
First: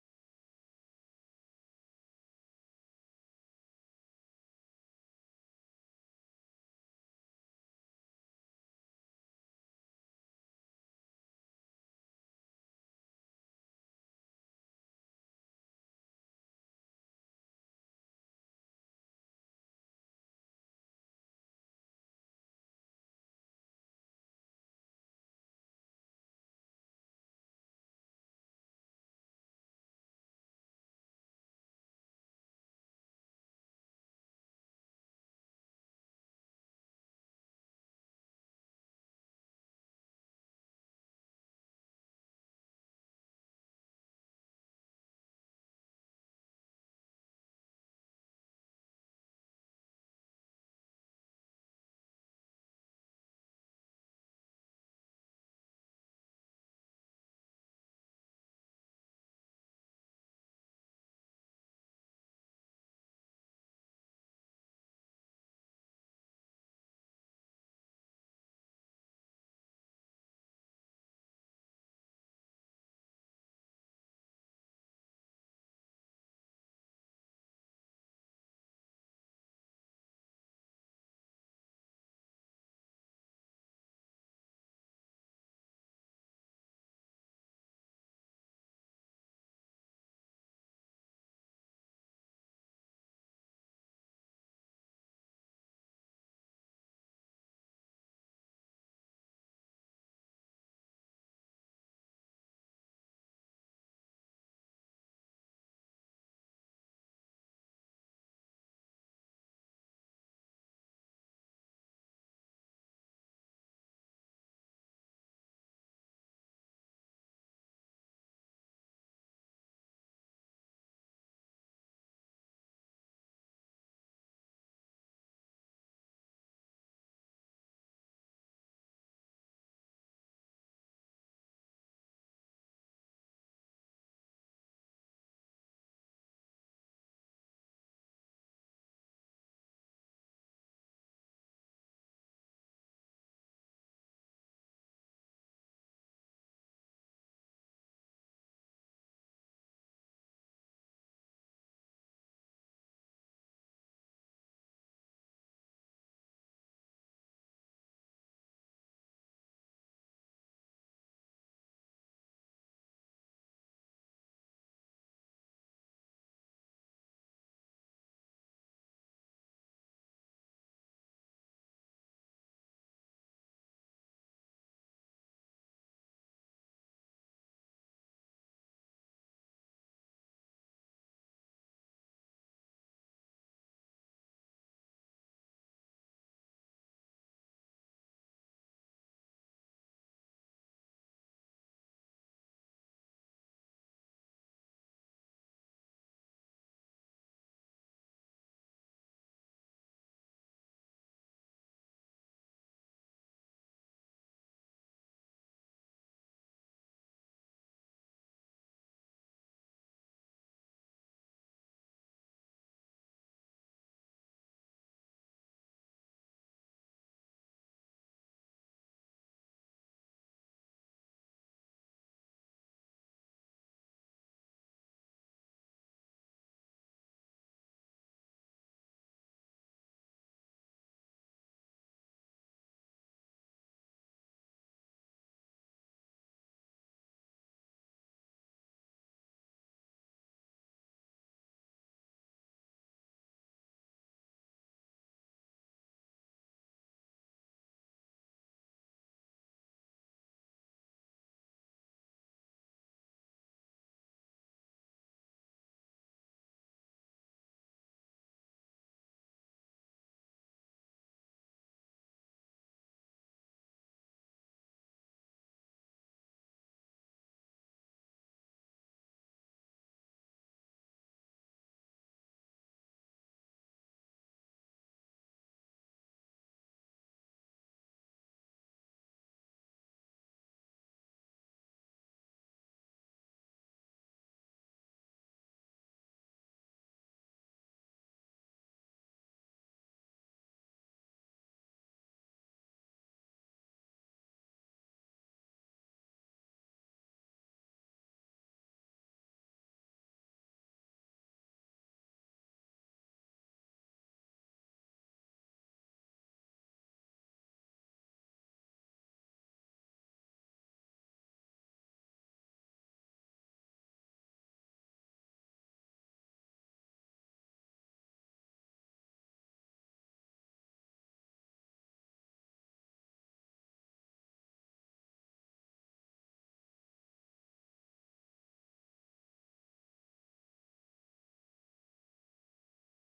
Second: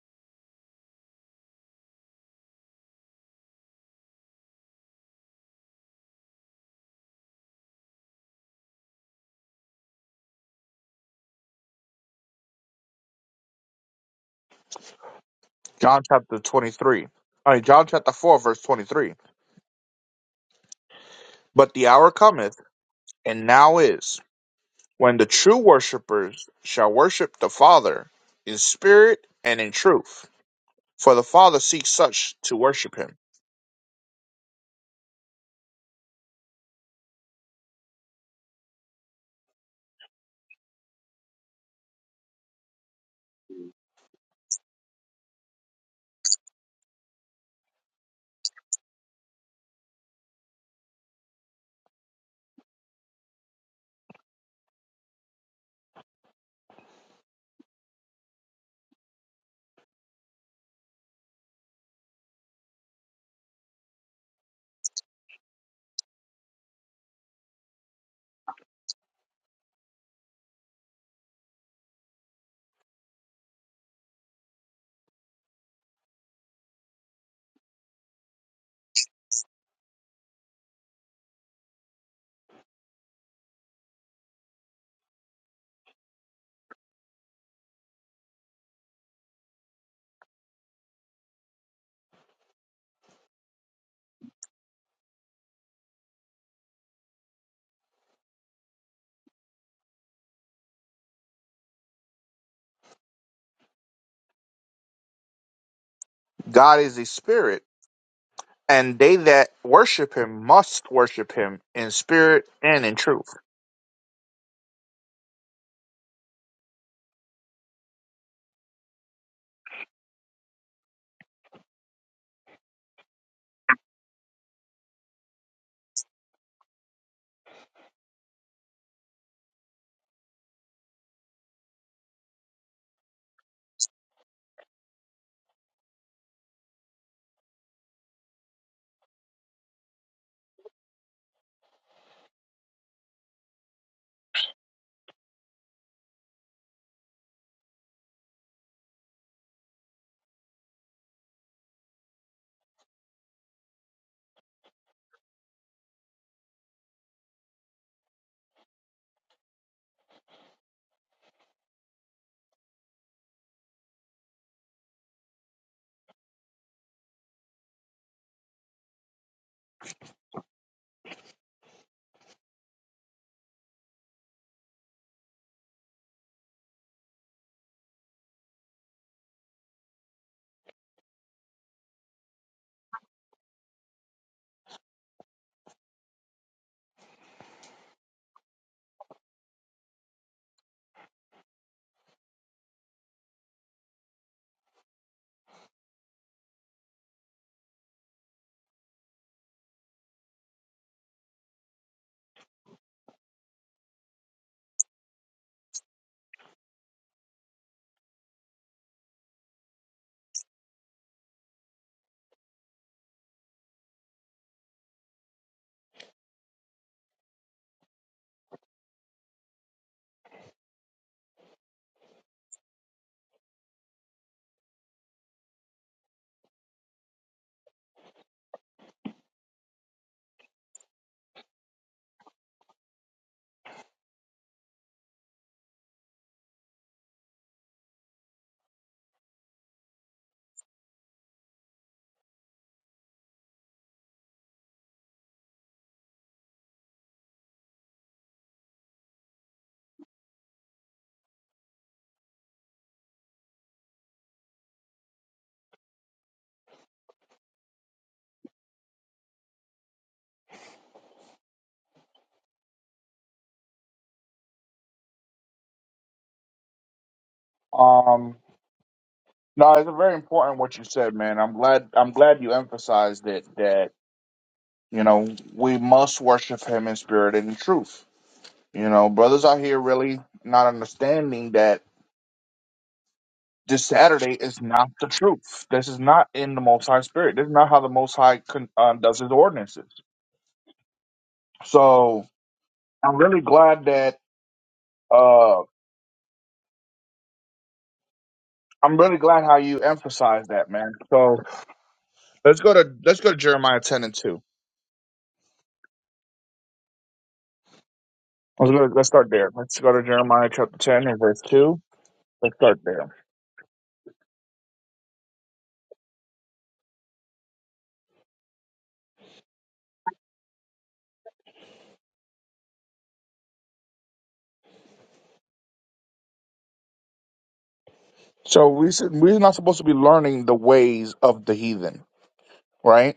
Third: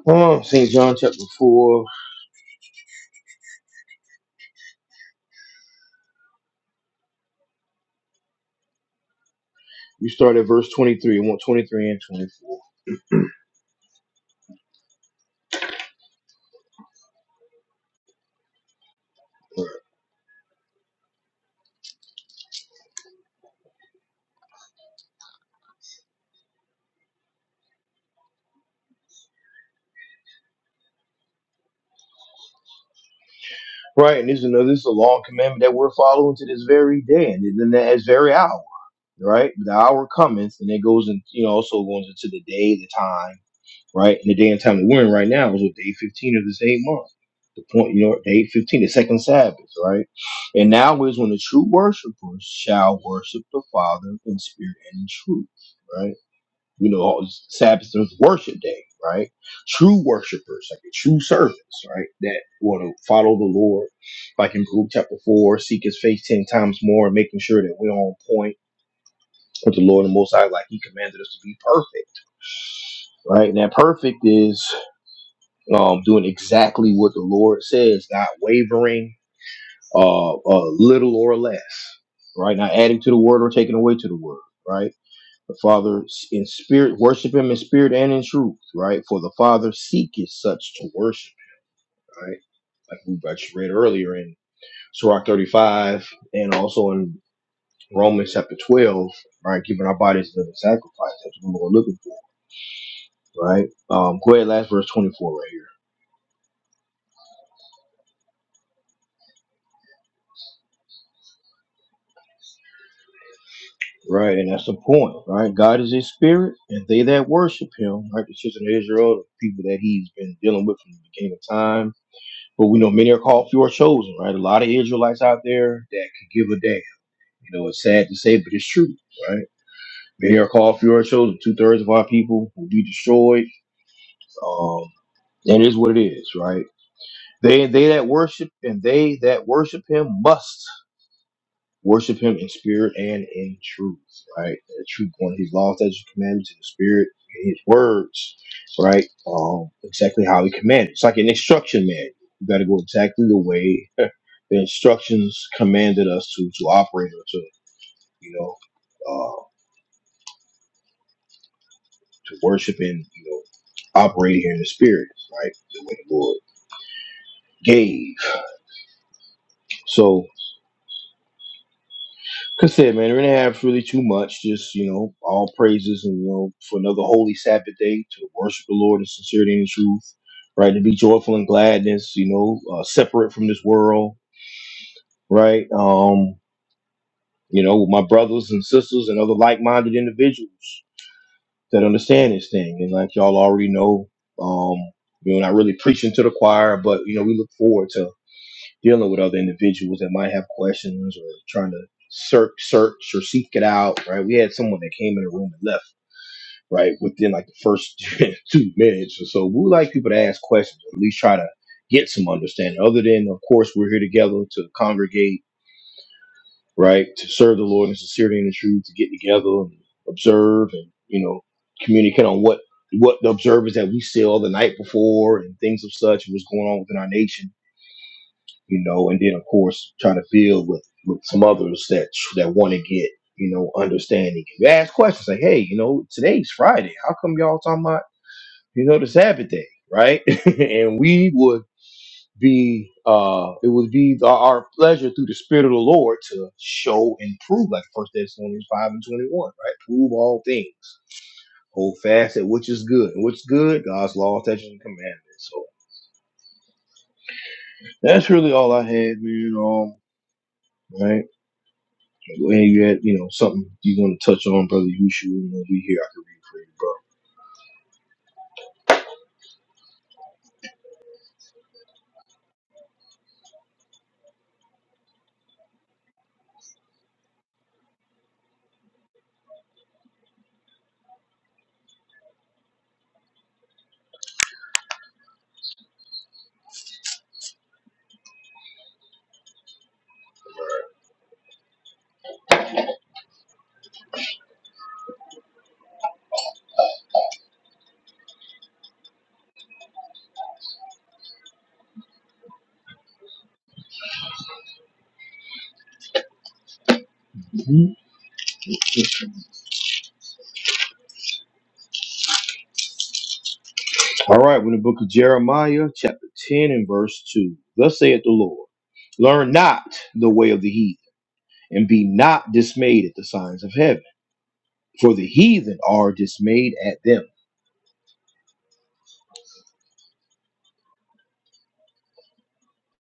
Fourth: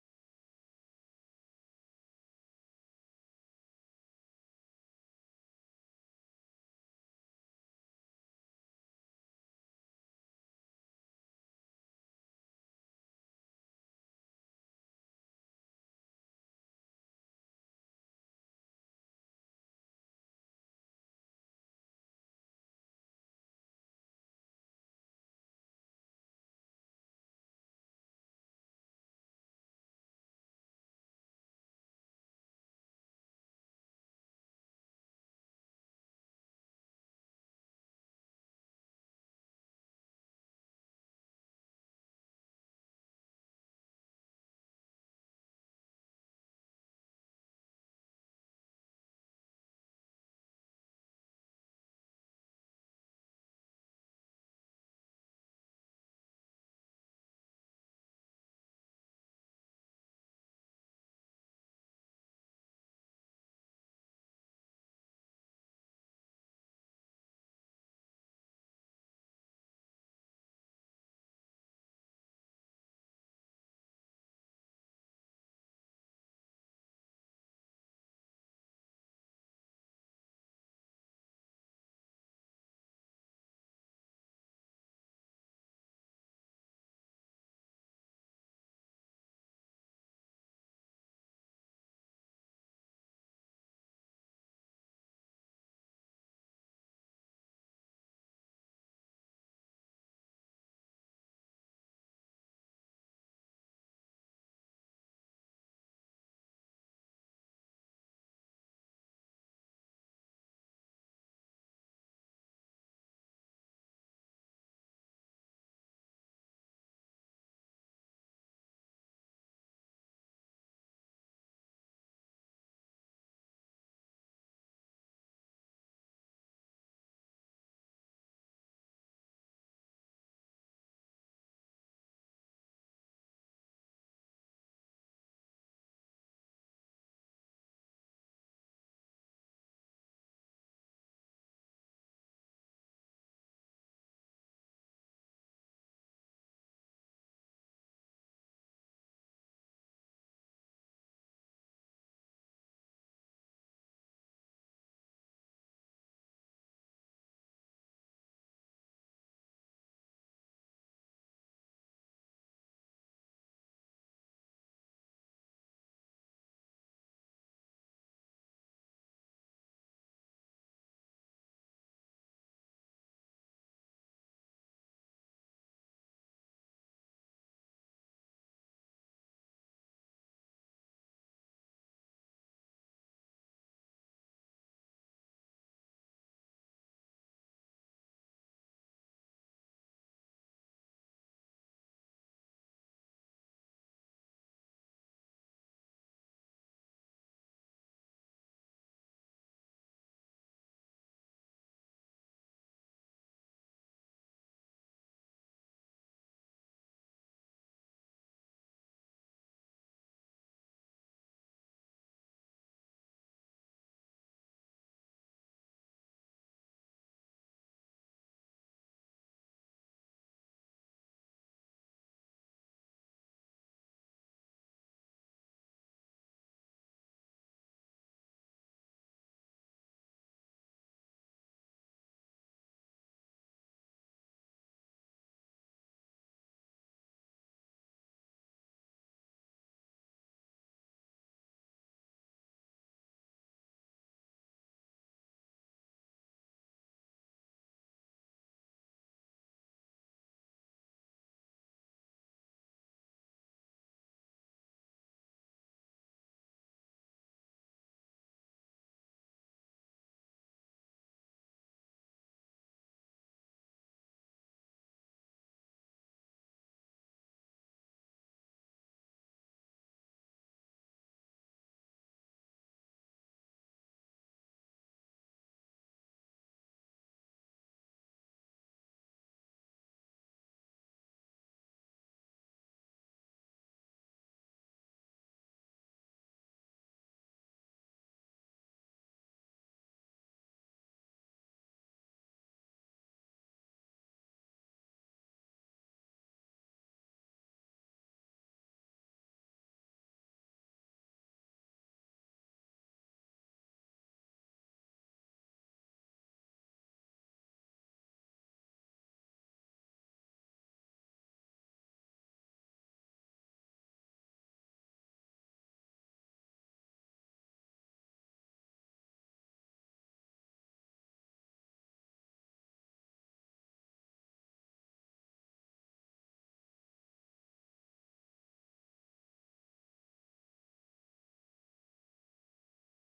A: Uh St. John chapter four. We start at verse twenty three. I want twenty three and twenty four.
B: John chapter 23. I mean, John chapter 4, verse 23. But the hour cometh, and now is, when the true worshippers shall worship the Father in spirit and in truth. For the Father seeks such to worship him.
A: Right, and this is another this is a long commandment that we're following to this very day and in that very hour. right? The hour cometh, and it goes in, you know, also goes into the day, the time, right? And the day and time that we're in right now is what day 15 of this eight month. The point, you know, day 15, the second Sabbath, right? And now is when the true worshipers shall worship the Father in spirit and in truth, right? You know, Sabbath is worship day, right? True worshipers, like the true servants, right? That want to follow the Lord, like in Luke chapter 4, seek his face 10 times more, making sure that we're on point with the Lord and the Most High, like He commanded us to be perfect, right? And that perfect is um, doing exactly what the Lord says, not wavering, uh, uh, little or less, right? Not adding to the word or taking away to the word, right? The Father in spirit, worship Him in spirit and in truth, right? For the Father seeketh such to worship, right? Like we just read earlier in Sirach 35 and also in Romans chapter 12, right? Giving our bodies a living sacrifice. That's what we're looking for right? Um, go ahead, last verse 24 right here.
B: God is a spirit, and they that worship him must worship him in spirit and in truth.
A: Right, and that's the point, right? God is a spirit, and they that worship him, right? The children of Israel, the people that he's been dealing with from the beginning of time. But we know many are called, few are chosen, right? A lot of Israelites out there that could give a damn. You know, it's sad to say, but it's true, right? Many are called, few are chosen. Two thirds of our people will be destroyed. Um, and it is what it is, right? They they that worship and they that worship him must. Worship him in spirit and in truth, right? The truth, one of his laws, statutes, and commandments, and the spirit, and his words, right? Um, exactly how he commanded. It's like an instruction manual. You got to go exactly the way the instructions commanded us to to operate or to, you know, uh, to worship and you know, operate here in the spirit, right? The way the Lord gave. So. That's it, man. we're gonna have really too much. Just you know, all praises and you know for another holy Sabbath day to worship the Lord in sincerity and truth, right? To be joyful and gladness, you know, uh, separate from this world, right? Um, you know, with my brothers and sisters and other like-minded individuals that understand this thing, and like y'all already know, um, you know, not really preaching to the choir, but you know, we look forward to dealing with other individuals that might have questions or trying to search search or seek it out right we had someone that came in the room and left right within like the first two minutes or so we like people to ask questions or at least try to get some understanding other than of course we're here together to congregate right to serve the lord in sincerity and the truth to get together and observe and you know communicate on what what the observers that we saw the night before and things of such what's going on within our nation you know, and then of course trying to build with with some others that that want to get you know understanding. You ask questions like, hey, you know, today's Friday. How come y'all talking about you know the Sabbath day, right? and we would be uh it would be the, our pleasure through the spirit of the lord to show and prove like first thessalonians 5 and 21 right prove all things hold fast at which is good and what's good god's law statutes and commandments so that's really all i had man um right And you had, you know, something you want to touch on, Brother Yushu, you know, we here, I can
B: Um no, it's very important what you said, man. I'm glad I'm glad you emphasized it that, you know, we must worship him in spirit and in truth. You know, brothers out here really not understanding that this Saturday is not the truth. This is not in the Most High Spirit. This is not how the Most High con- uh, does his ordinances. So I'm really glad that uh, I'm really glad how you emphasize that, man. So let's go to let's go to Jeremiah ten and two.
A: read for you, bro.
B: Let's go to, let's
A: Mm-hmm.
B: start there. Let's go to Jeremiah chapter ten and verse two. Let's start there.
A: All right, we're in the book of Jeremiah, chapter 10 and verse 2. Thus saith the Lord, Learn not the way of the heathen, and be not dismayed at the signs of heaven, for the heathen are dismayed at them.
B: So we should- we're not supposed to be learning the ways of the heathen, right?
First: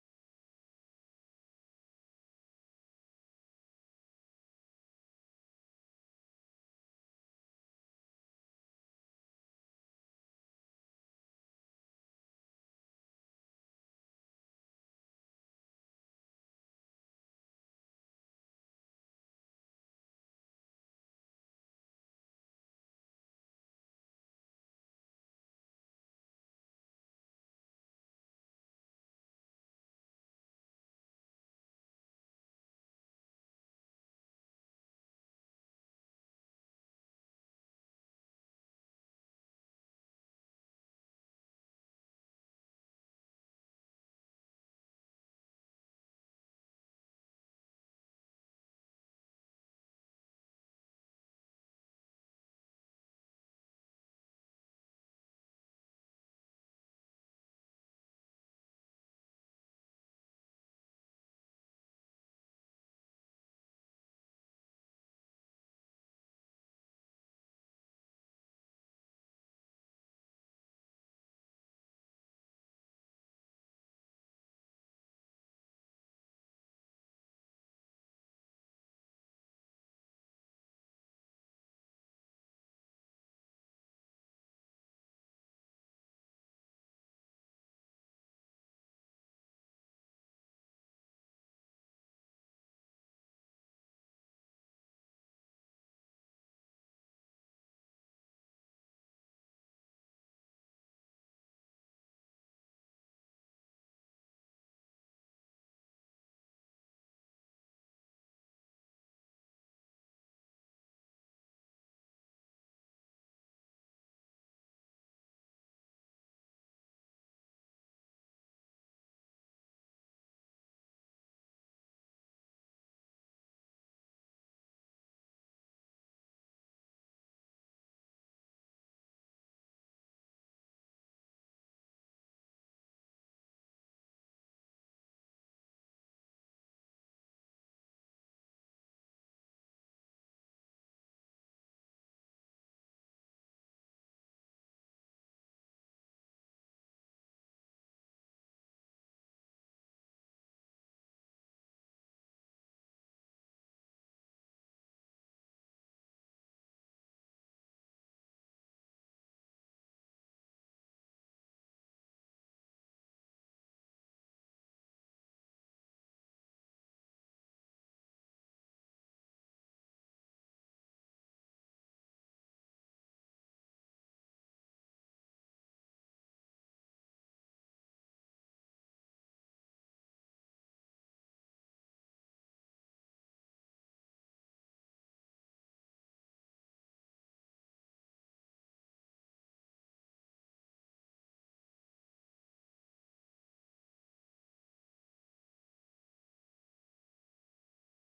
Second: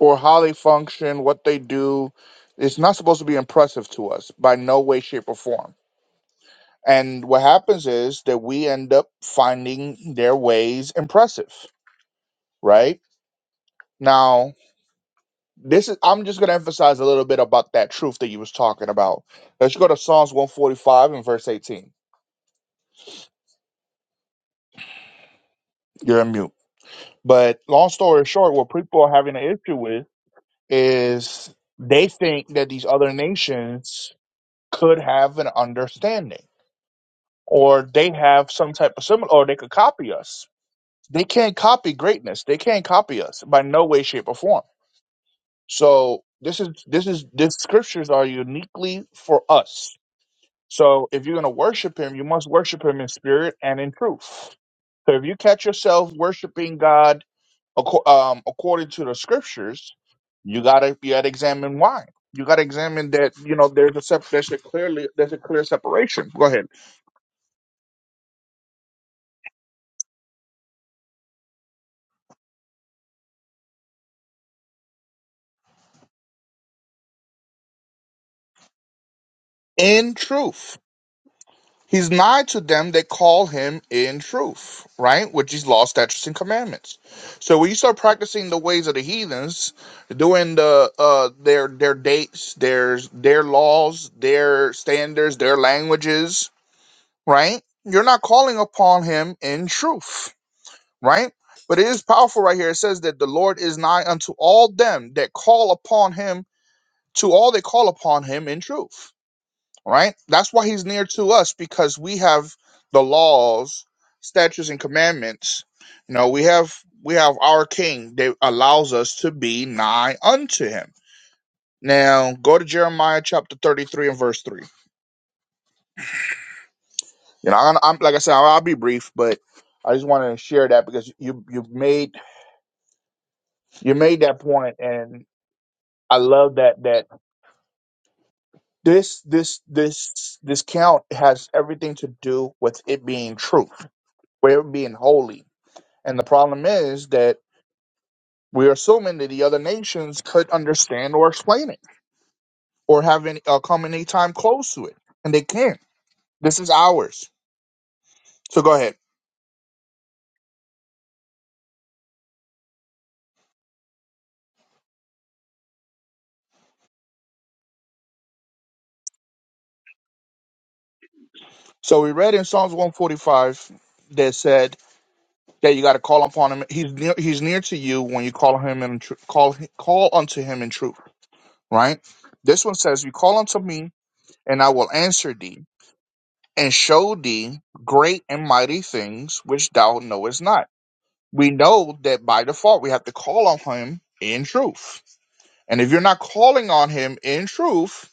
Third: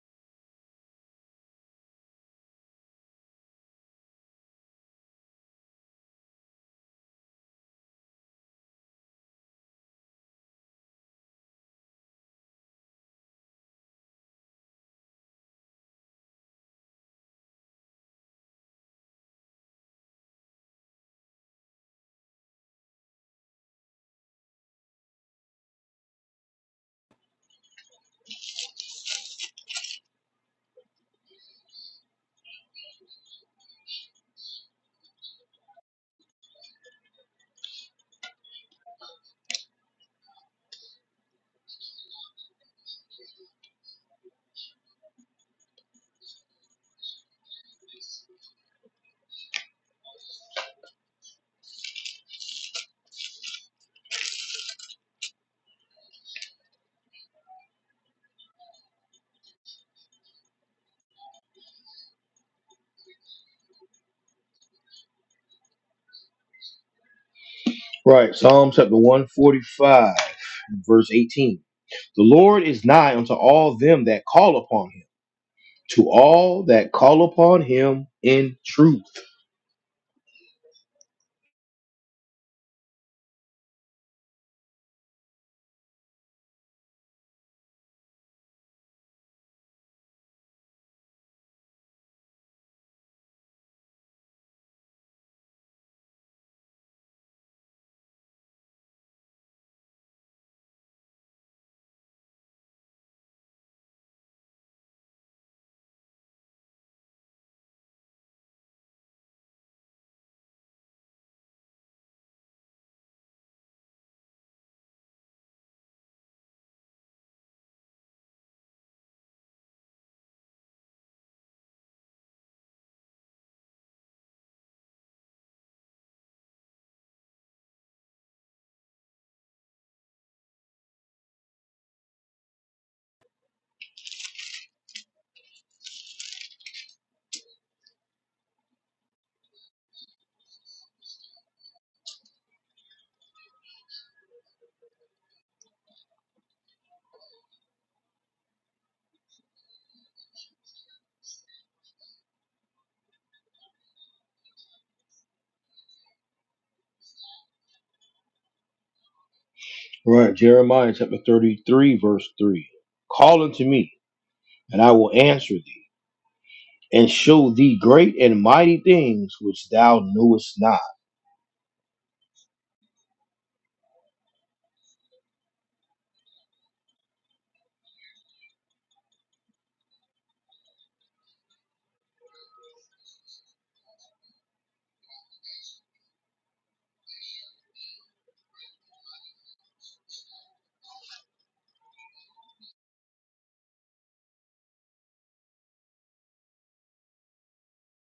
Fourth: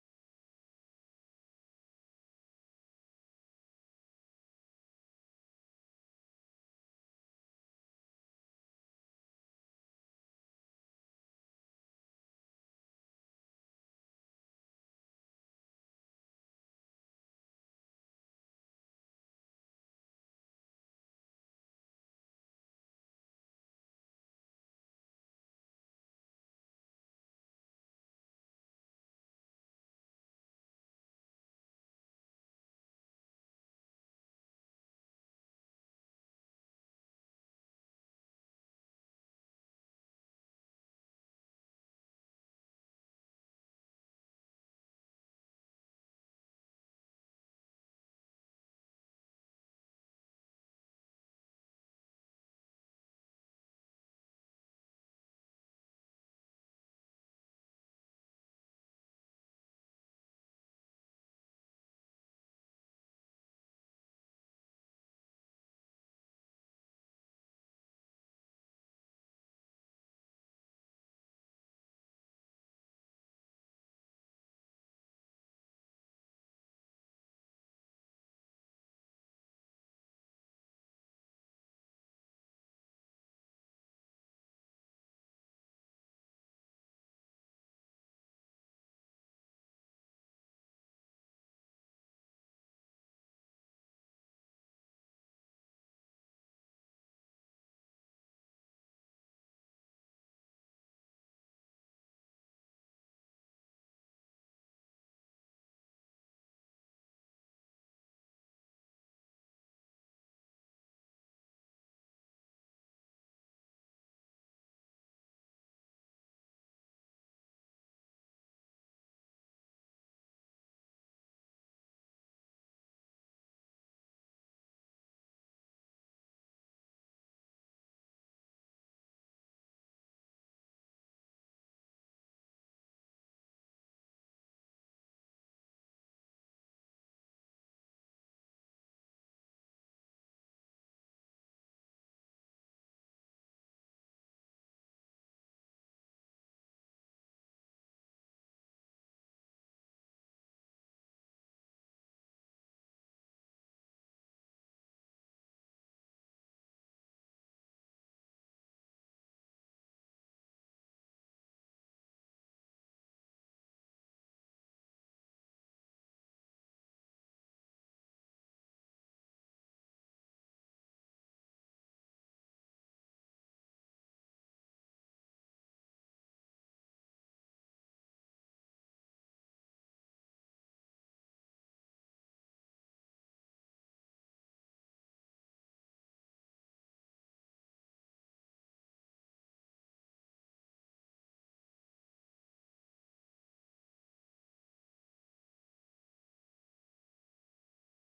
B: Or how they function, what they do. It's not supposed to be impressive to us by no way, shape, or form. And what happens is that we end up finding their ways impressive, right? Now this is i'm just going to emphasize a little bit about that truth that you was talking about let's go to psalms 145 and verse 18 you're in mute but long story short what people are having an issue with is they think that these other nations could have an understanding or they have some type of similar or they could copy us they can't copy greatness they can't copy us by no way shape or form so this is this is this scriptures are uniquely for us So if you're going to worship him, you must worship him in spirit and in truth. So if you catch yourself worshiping God acco- um, according to the scriptures, you gotta you gotta examine why. You gotta examine that you know there's a sep- there's a clearly there's a clear separation. Go ahead.
A: Right, Psalm chapter 145, verse 18. The Lord is nigh unto all them that call upon him, to all that call upon him in truth.
B: In truth. He's nigh to them that call him in truth, right? Which is law, statutes, and commandments. So when you start practicing the ways of the heathens, doing the uh their their dates, their their laws, their standards, their languages, right? You're not calling upon him in truth, right? But it is powerful right here. It says that the Lord is nigh unto all them that call upon him, to all that call upon him in truth right? That's why he's near to us because we have the laws, statutes, and commandments. You know, we have we have our King that allows us to be nigh unto Him. Now, go to Jeremiah chapter thirty-three and verse three. You know, I'm, I'm like I said, I'll, I'll be brief, but I just wanted to share that because you you made you made that point, and I love that that this this this this count has everything to do with it being true, with it being holy And the problem is that we're assuming that the other nations could understand or explain it or have any, uh, come any time close to it. And they can't. This is ours. So go ahead.
A: Right. Jeremiah chapter 33, verse 3. Call unto me, and I will answer thee, and show thee great and mighty things which thou knewest not.
B: So we read in Psalms 145 that said that you got to call upon him. He's near, he's near to you when you call him and tr- call call unto him in truth, right? This one says, "You call unto me, and I will answer thee and show thee great and mighty things which thou knowest not." we know that by default we have to call on him in truth. And if you're not calling on him in truth,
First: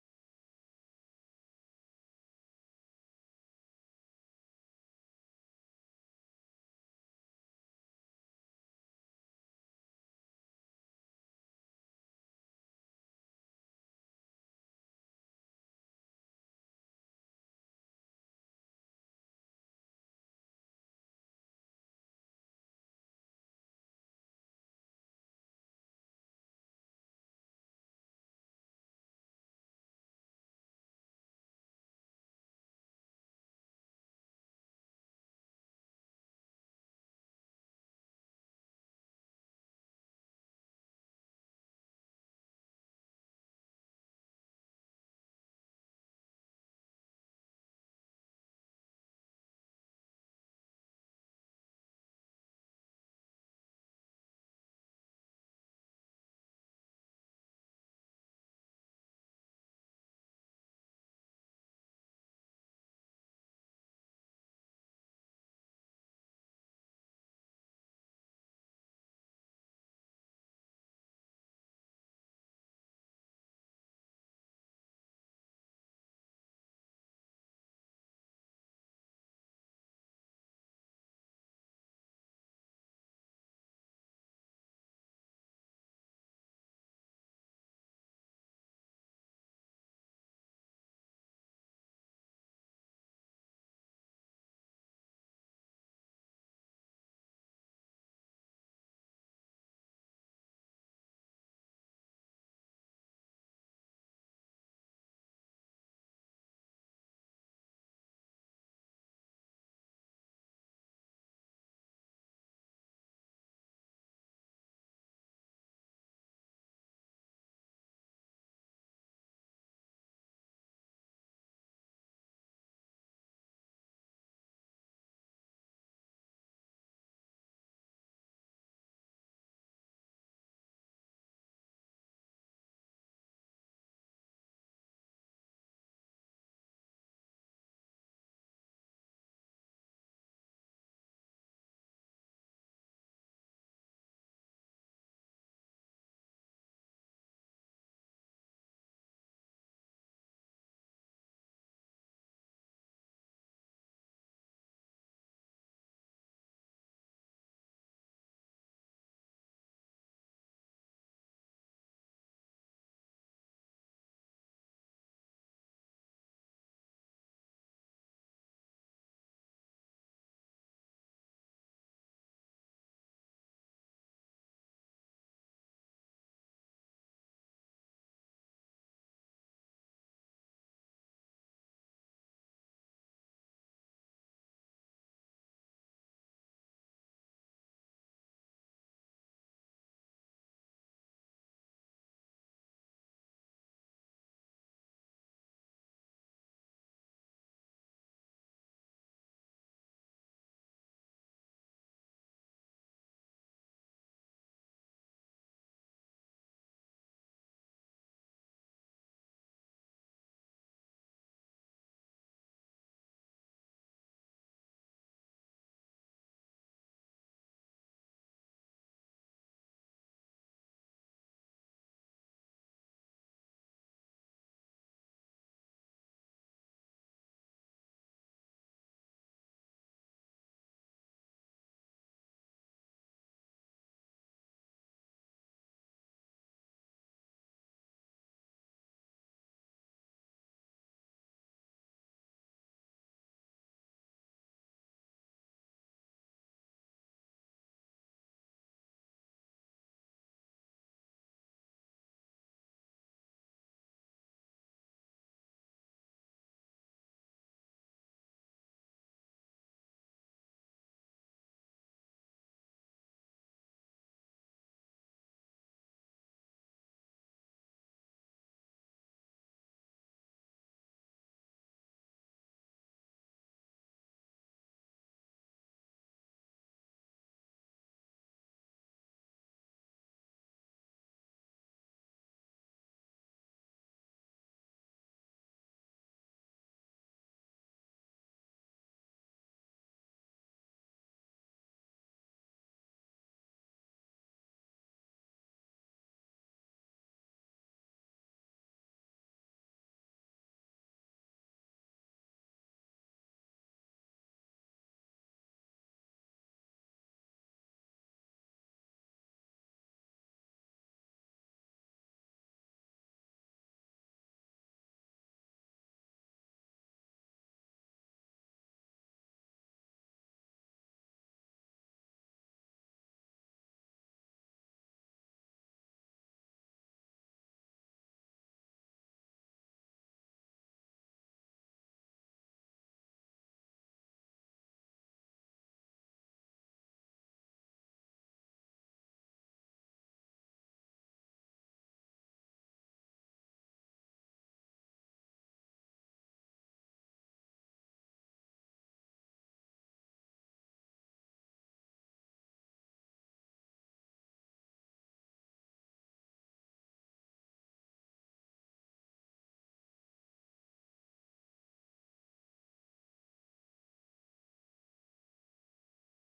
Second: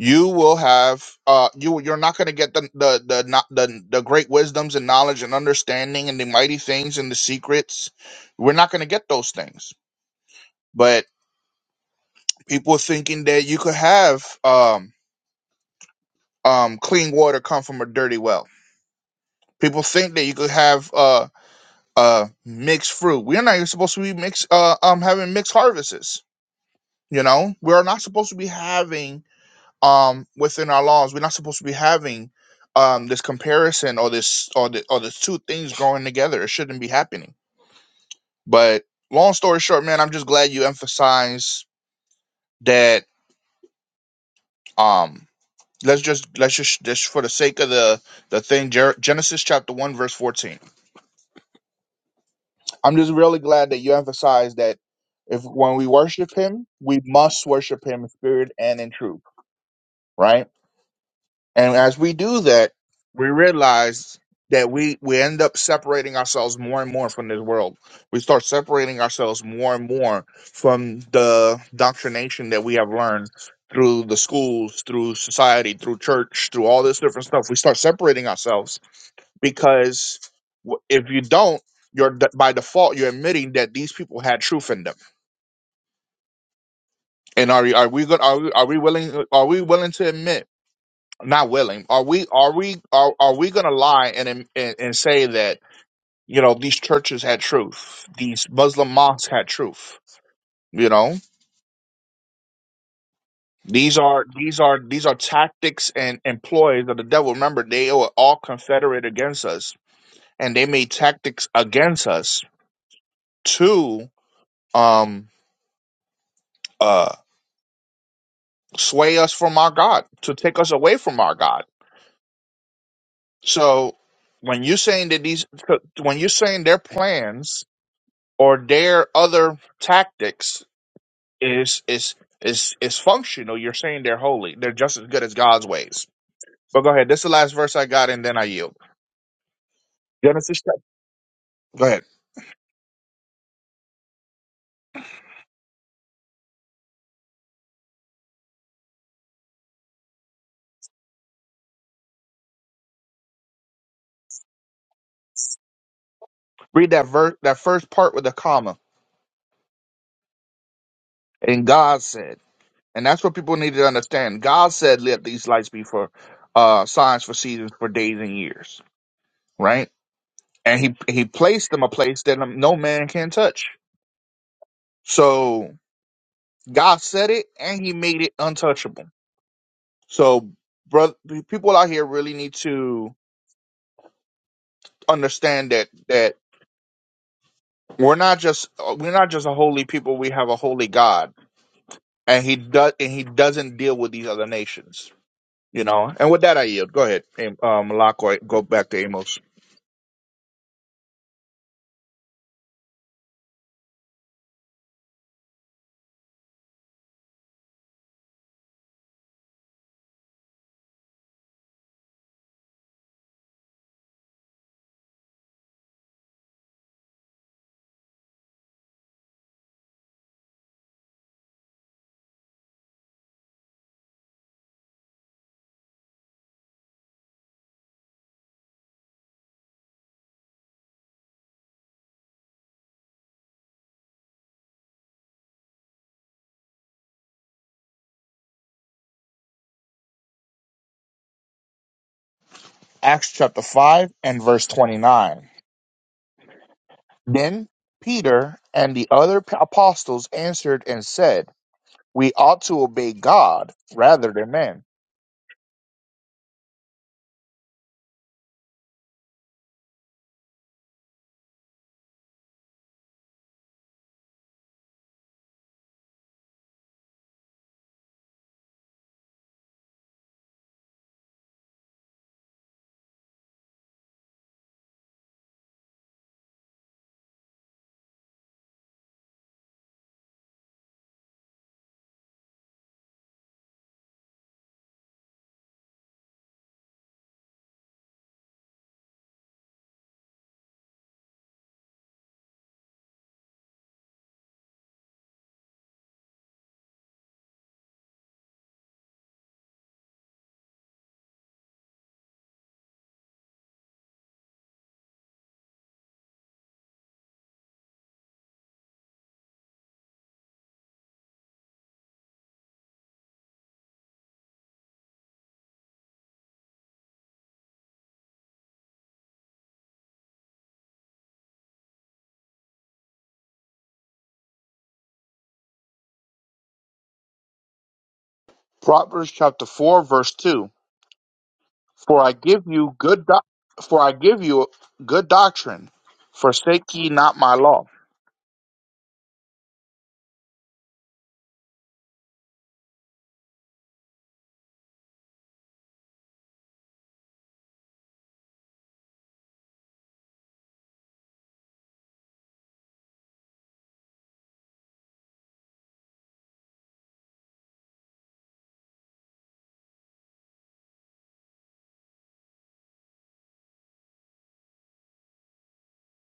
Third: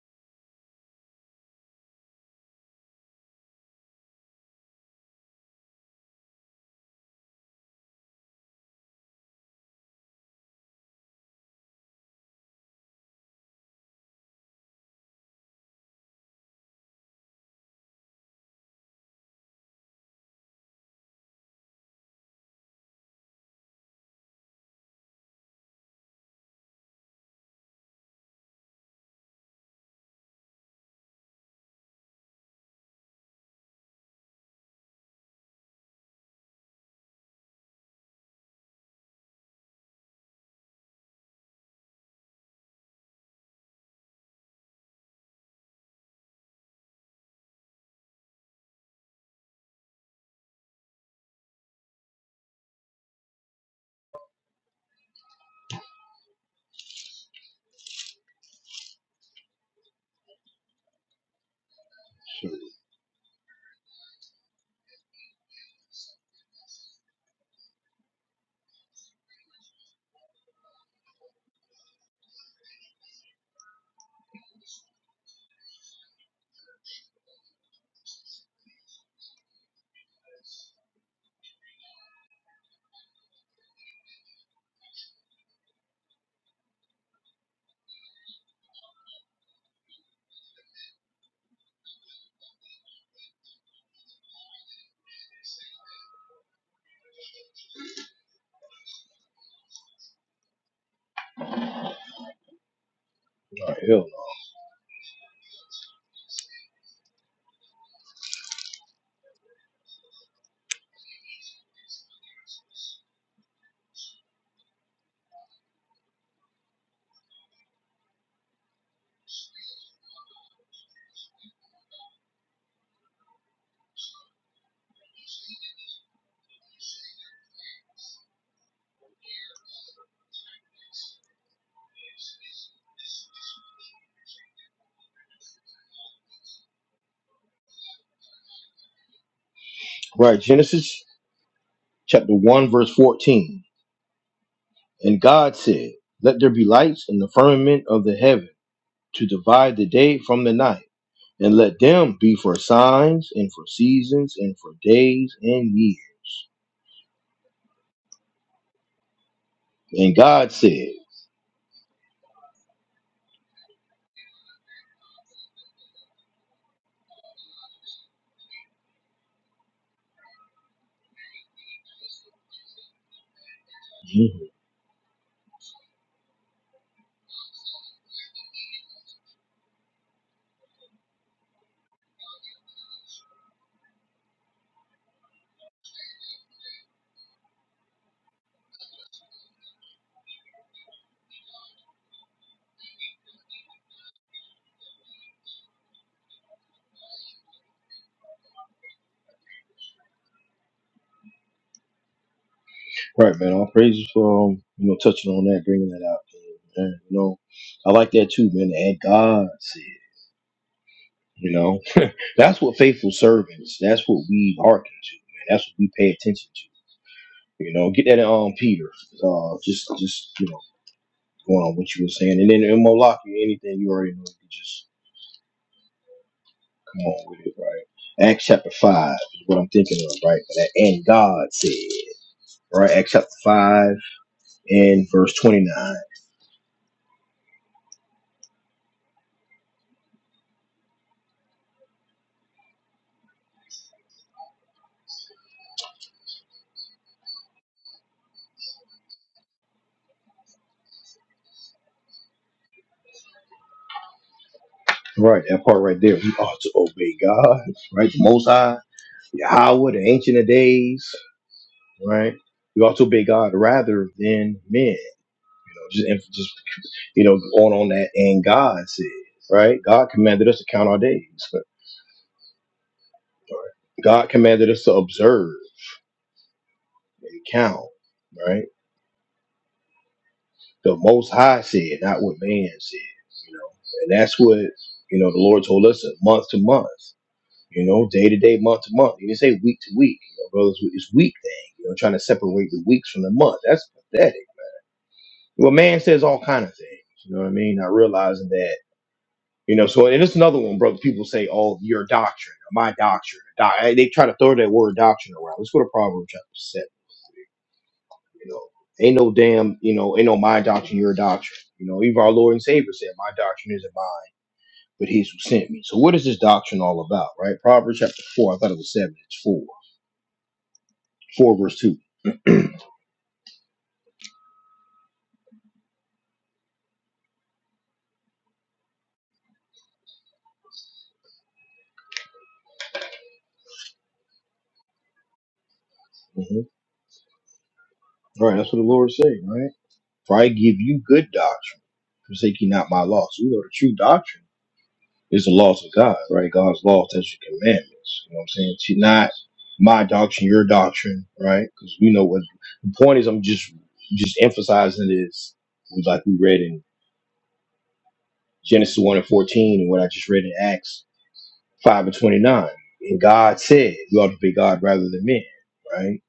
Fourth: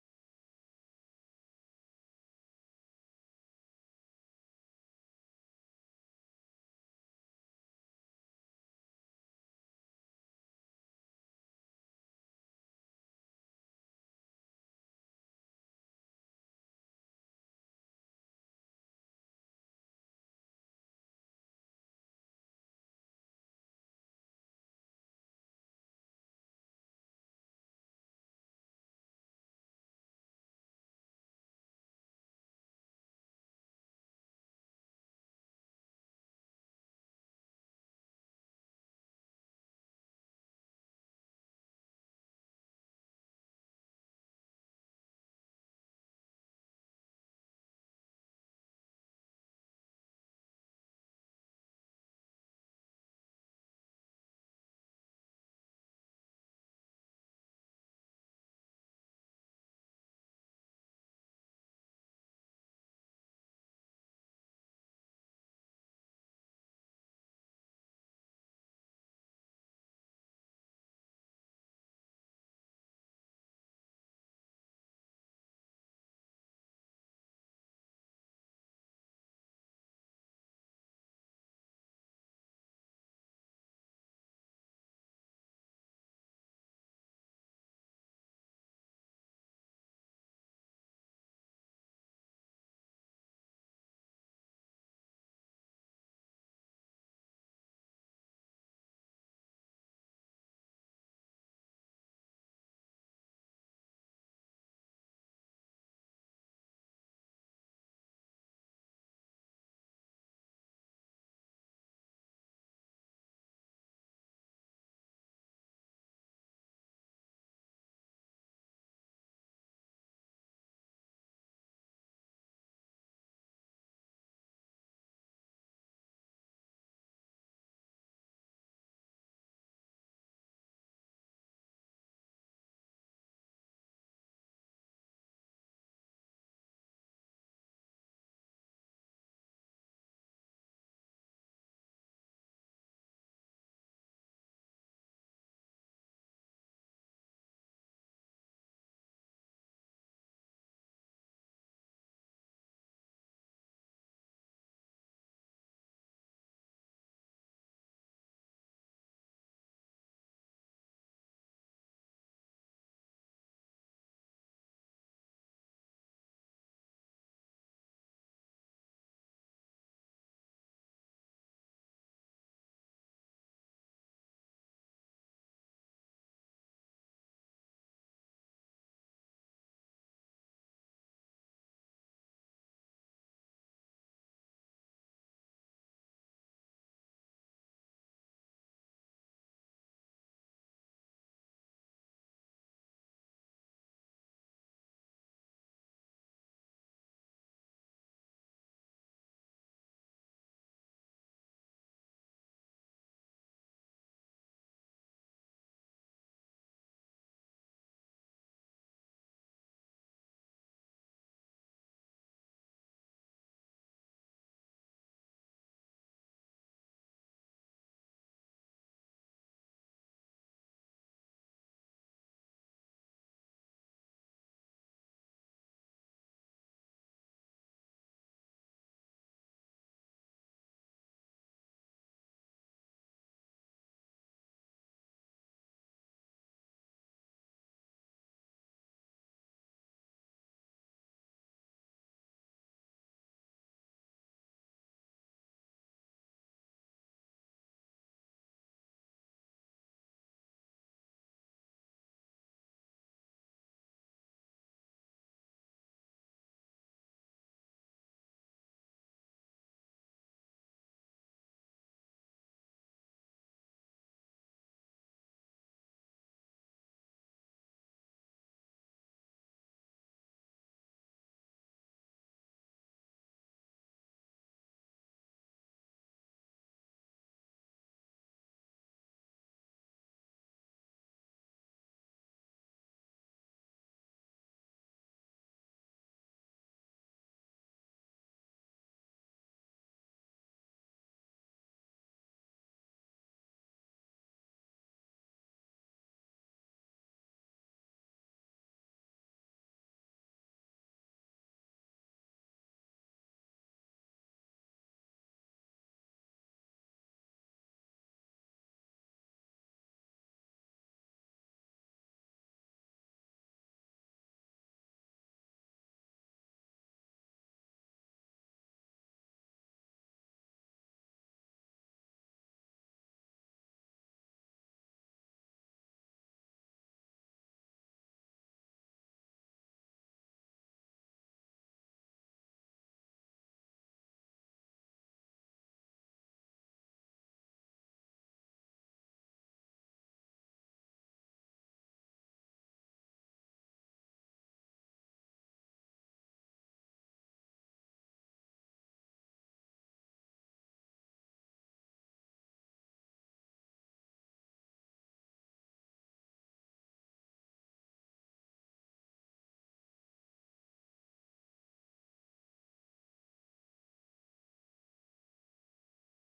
B: you will have uh you you're not going to get the the the not the the great wisdoms and knowledge and understanding and the mighty things and the secrets. We're not going to get those things. But people thinking that you could have um um clean water come from a dirty well. People think that you could have uh uh mixed fruit. We're not even supposed to be mixed uh um having mixed harvests You know, we are not supposed to be having um within our laws. We're not supposed to be having um this comparison or this or the or the two things going together. It shouldn't be happening. But long story short, man, I'm just glad you emphasize that. Um, let's just let's just just for the sake of the the thing, Jer- Genesis chapter one verse fourteen. I'm just really glad that you emphasize that if when we worship Him, we must worship Him in spirit and in truth, right? And as we do
A: Right,
B: that, we realize that we, we end up separating ourselves more and more from this world. We start separating ourselves more and more from the doctrination that we have learned through the schools, through society, through church, through all this different stuff. We start separating ourselves because w- if you don't, you're d- by default you're admitting that these people had truth in them. And are you- are we going are we, are we willing are we willing to admit? not willing are we are we are, are we going to lie and, and and say that you know these churches had truth these muslim mosques had truth you know these
A: hell no.
B: are these are these are tactics and employees of the devil remember they were all confederate against us and they made tactics against us to um uh sway us from our god to take us away from our god so when you're saying that these when you're saying their plans or their other tactics is is is is functional, you're saying they're holy. They're just as good as God's ways. But go ahead. This is the last verse I got, and then I yield.
A: Right,
B: Genesis. chap-
A: Genesis
B: Go ahead.
A: chapter 1, verse 14. And God said, Let there be lights in the firmament of the heaven to divide the day from the night, and let them be for signs and for seasons and for days and years.
B: Read that verse, that first part with a comma.
A: And God said,
B: And God said, and that's what people need to understand. God said, "Let these lights be for uh, signs, for seasons, for days and years." Right? And he he placed them a place that no man can touch.
A: Mhm.
B: So God said it, and He made it untouchable So, brother, people out here really need to understand that that we're not just uh, we're not just a holy people. We have a holy God, and he does and he doesn't deal with these other nations. You know. And with that, I yield. Go ahead, Am- uh, Malak, or Go back to Amos.
A: Right, man, all praises for um, you know touching on that, bringing that out. man. You know, I like that too, man. And God said, you know, that's what faithful servants. That's what we hearken to, man. That's what we pay attention to. You know, get that in um, Peter. Uh, just, just you know, going on what you were saying, and then in Moloch, anything you already know, you just come on with it, right? Acts chapter five is what I'm thinking of, right? That, and God said, right? Acts chapter five and verse twenty nine.
B: Acts chapter five and verse twenty nine. Then Peter and the other p- apostles answered and said, "We ought to obey God rather than men."
A: Right, that part right there. We ought to obey God, right? The Most High Yahweh, the Ancient of Days, right? We ought to obey God rather than men. You know, just, just you know, going on that. And God said, right? God commanded us to count our days. right? God commanded us to observe and count, right? The Most High said, not what man said. You know, and that's what you know. The Lord told us uh, month to month. You know, day to day, month to month. He didn't say week to week. You know, brothers, it's week thing. You know, trying to separate the weeks from the month. That's pathetic Well, man says all kind of things. You know what I mean? Not realizing that. You know, so and it's another one, brother. People say, "Oh, your doctrine, or my doctrine." Doc- Hey, they try to throw that word doctrine around. Let's go to Proverbs chapter seven. You know, ain't no damn, you know, ain't no my doctrine, your doctrine. You know, even our Lord and Savior said, "My doctrine isn't mine, but His who sent me." So, what is this doctrine all about, right? Proverbs chapter four. I thought it was seven. It's four, four verse 2
B: Proverbs chapter four verse two. For I give you good doc for I give you good doctrine.
A: Mhm.
B: Forsake ye not my law.
A: All right, that's what the Lord is saying, right? For I give you good doctrine, forsake you not my law. So we know the true doctrine It's the laws of God, right? God's law, statutes, and commandments. You know what I'm saying? It's not my doctrine, your doctrine, right? Because we know what the point is. I'm just just emphasizing is like we read in Genesis one and fourteen, and what I just read in Acts five and twenty nine. And God said, "You ought to be God rather than men," right?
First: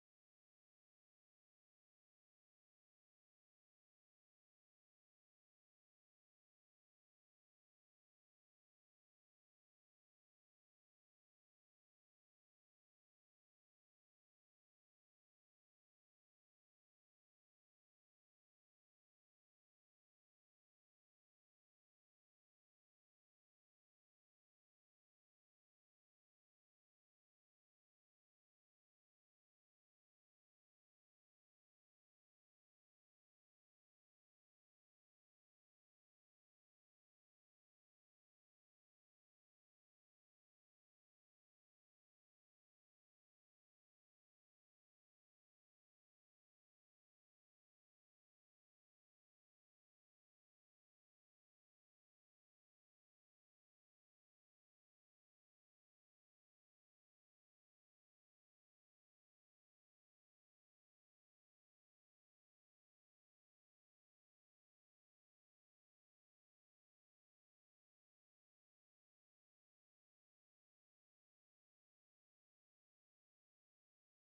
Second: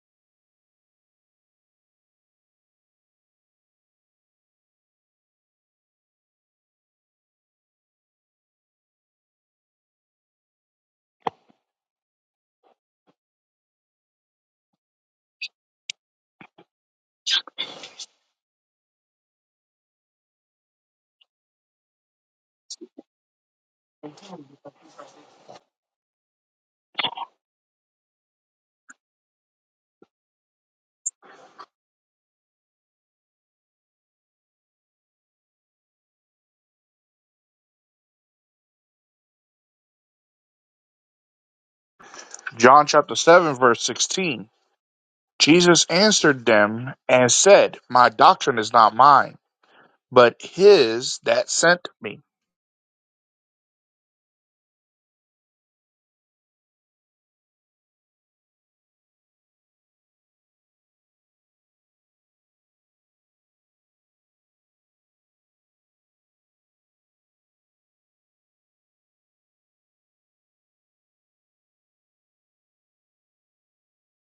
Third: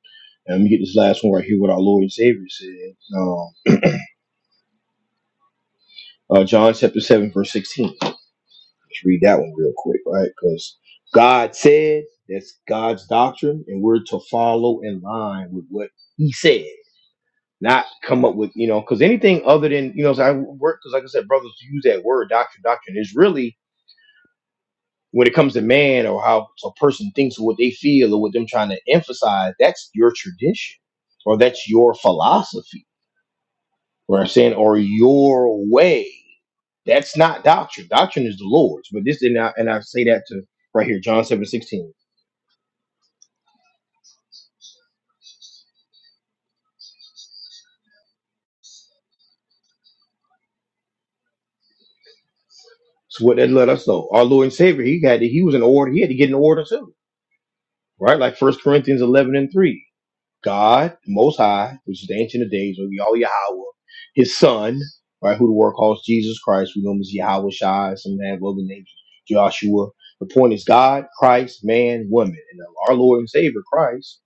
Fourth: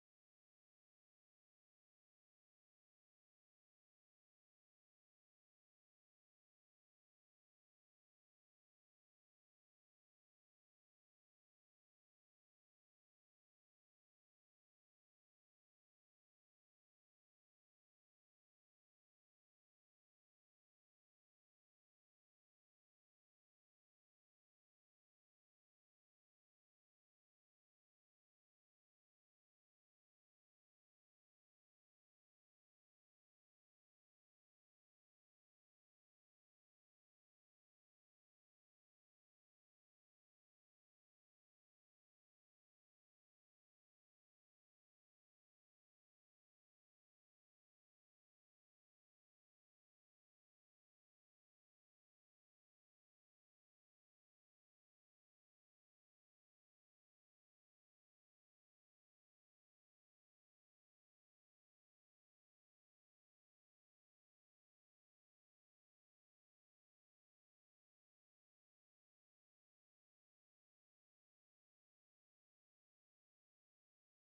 A: And let me get this last one right here. What our Lord and Savior said, um, uh, John chapter seven verse sixteen. Let's read that one real quick, right? Because God said that's God's doctrine, and we're to follow in line with what He said, not come up with, you know, because anything other than, you know, so I work, because like I said, brothers use that word doctrine, doctrine is really when it comes to man or how a person thinks or what they feel or what them trying to emphasize, that's your tradition or that's your philosophy You know what I'm saying? Or your way. That's not doctrine. Doctrine is the Lord's. But this and I and I say that to right here, John seven sixteen.
B: John chapter seven verse sixteen. Jesus answered them and said, My doctrine is not mine, but his that sent me.
A: So what that let us know. Our Lord and Savior, he had to, he was in order, he had to get in order too. Right? Like First Corinthians eleven and three. God, the Most High, which is the Ancient of Days, or Yahweh Yahweh, His Son, right, who the world calls Jesus Christ, we know him as Yahweh Shai, some have other names, Joshua. The point is God, Christ, man, woman, and our Lord and Savior Christ,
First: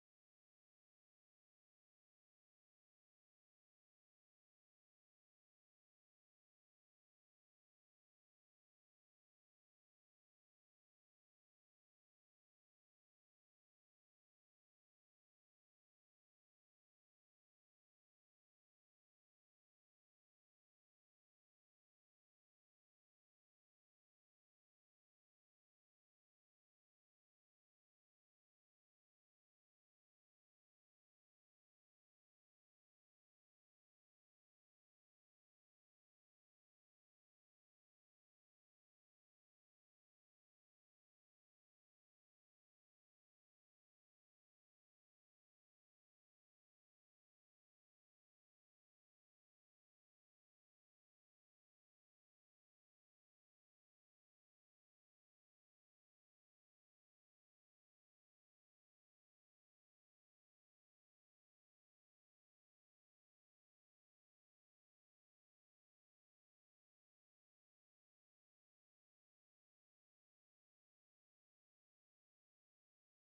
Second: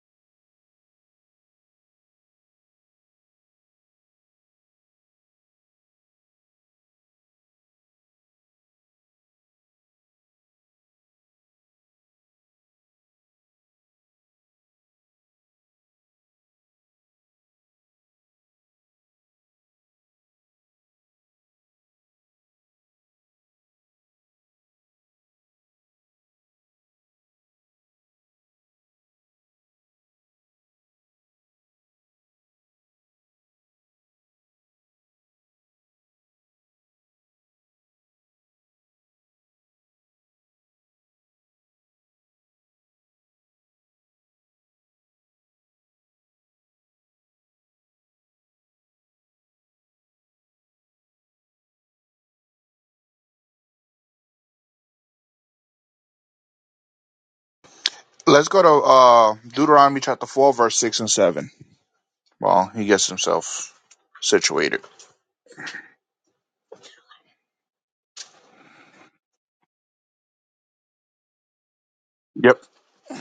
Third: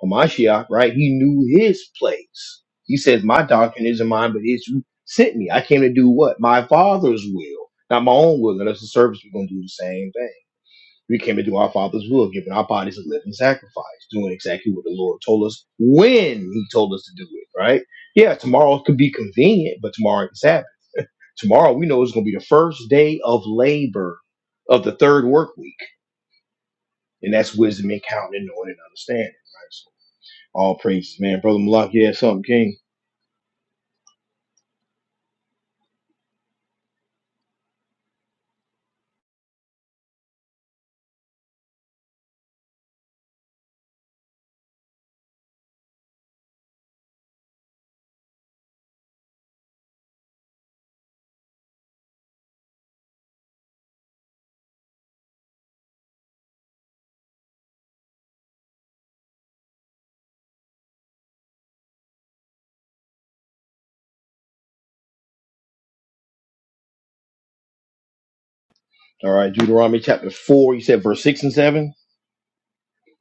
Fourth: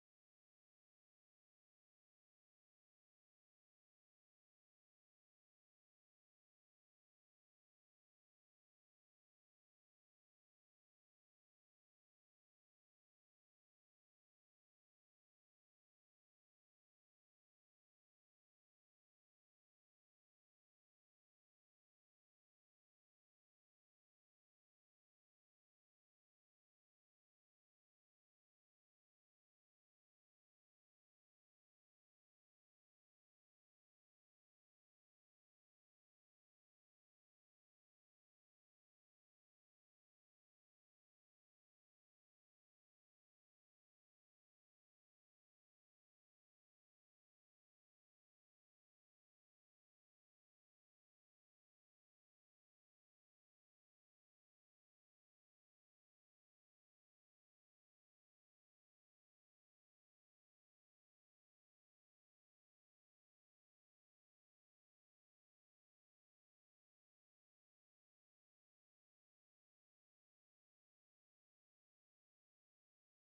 A: or Mashiach, right? He knew His place. He says, "My doctrine isn't mine, but it's who sent me. I came to do what my Father's will, not my own will." And that's the service we're gonna do the same thing. We came to do our Father's will, giving our bodies a living sacrifice, doing exactly what the Lord told us when He told us to do it, right? Yeah, tomorrow could be convenient, but tomorrow is Sabbath. Tomorrow we know is going to be the first day of labor of the third work week, and that's wisdom and counting, and knowing and understanding, right? So, all praises, man. Brother Malak, yeah, something, King.
B: Let's go to uh, Deuteronomy chapter four verse six and seven. Well, he gets himself situated.
A: All right, Deuteronomy chapter 4, you said verse 6 and 7.
B: Yep.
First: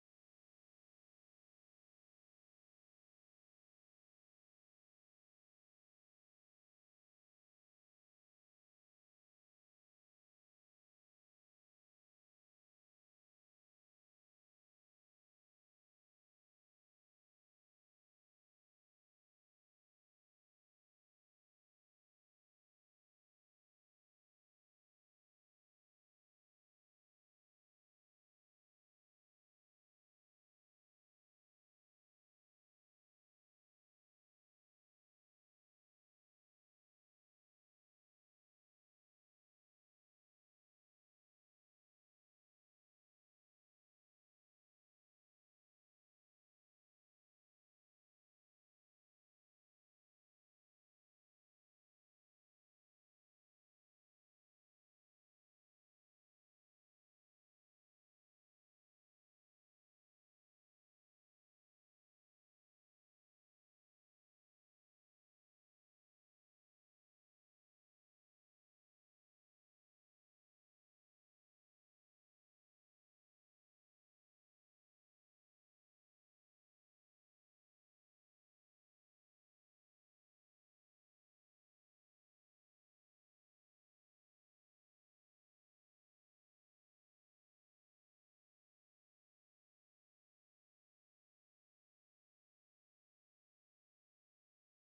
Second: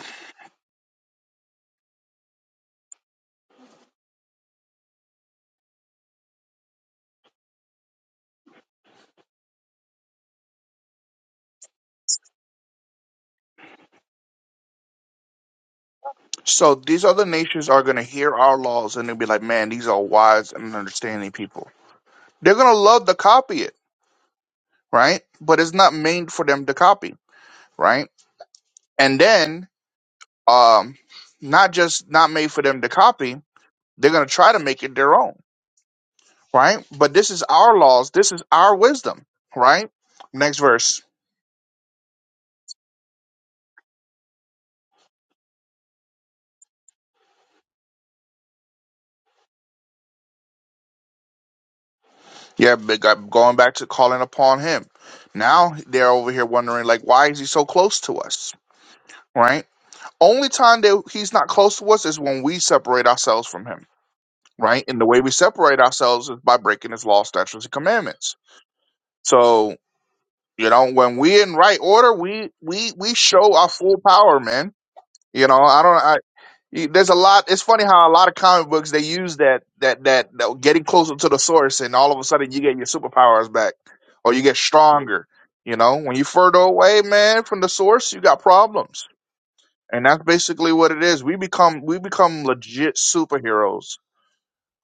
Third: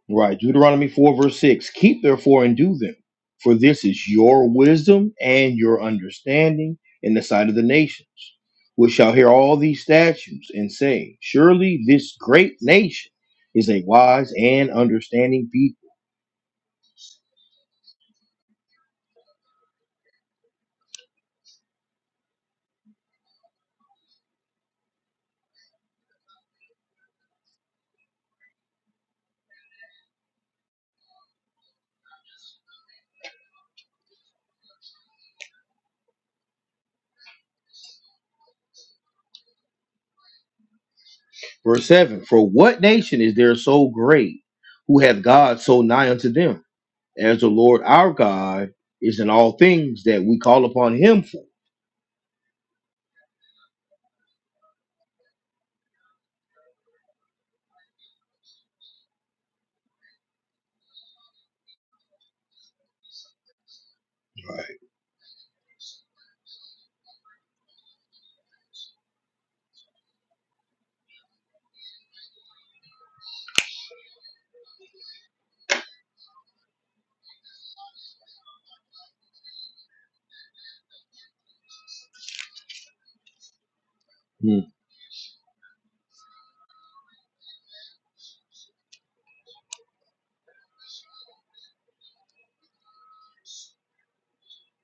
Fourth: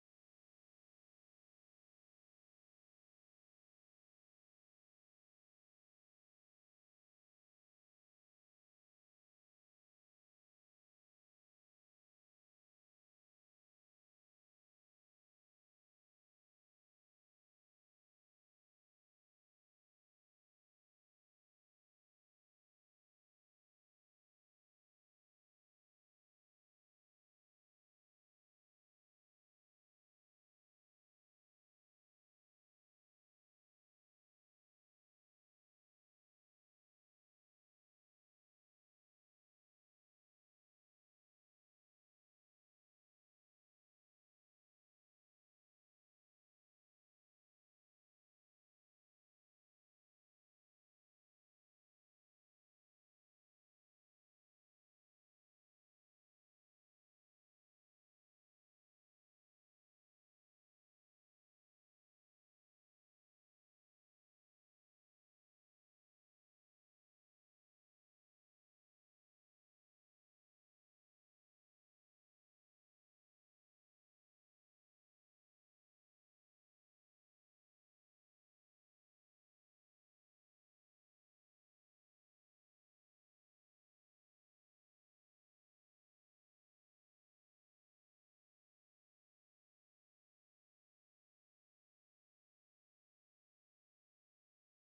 A: Right. Deuteronomy 4, verse 6. Keep therefore and do them, for this is your wisdom and your understanding in the sight of the nations, which shall hear all these statutes and say, Surely this great nation is a wise and understanding people.
B: So these other nations are gonna hear our laws and they'll be like, Man, these are wise and understanding people. They're gonna love to copy it right? But it's not made for them to copy, right? And then, um, not just not made for them to copy, they're gonna try to make it their own, right? But this is our laws, this is our wisdom, right? Next verse,
A: Verse 7. For what nation is there so great who hath God so nigh unto them, as the Lord our God is in all things that we call upon him for?
B: yeah, but go- going back to calling upon him. Now they're over here wondering, like, why is he so close to us, right? Only time that he's not close to us is when we separate ourselves from him,
A: Right.
B: right? And the way we separate ourselves is by breaking his law, statutes, and commandments. So You know, when we in right order, we we we show our full power, man. You know, I don't. I, y- there's a lot. It's funny how a lot of comic books they use that that that, that getting closer to the source, and all of a sudden you get your superpowers back, or you get
A: Hmm.
B: stronger. You know, when you further away, man, from the source, you got problems, and that's basically what it is. We become we become legit superheroes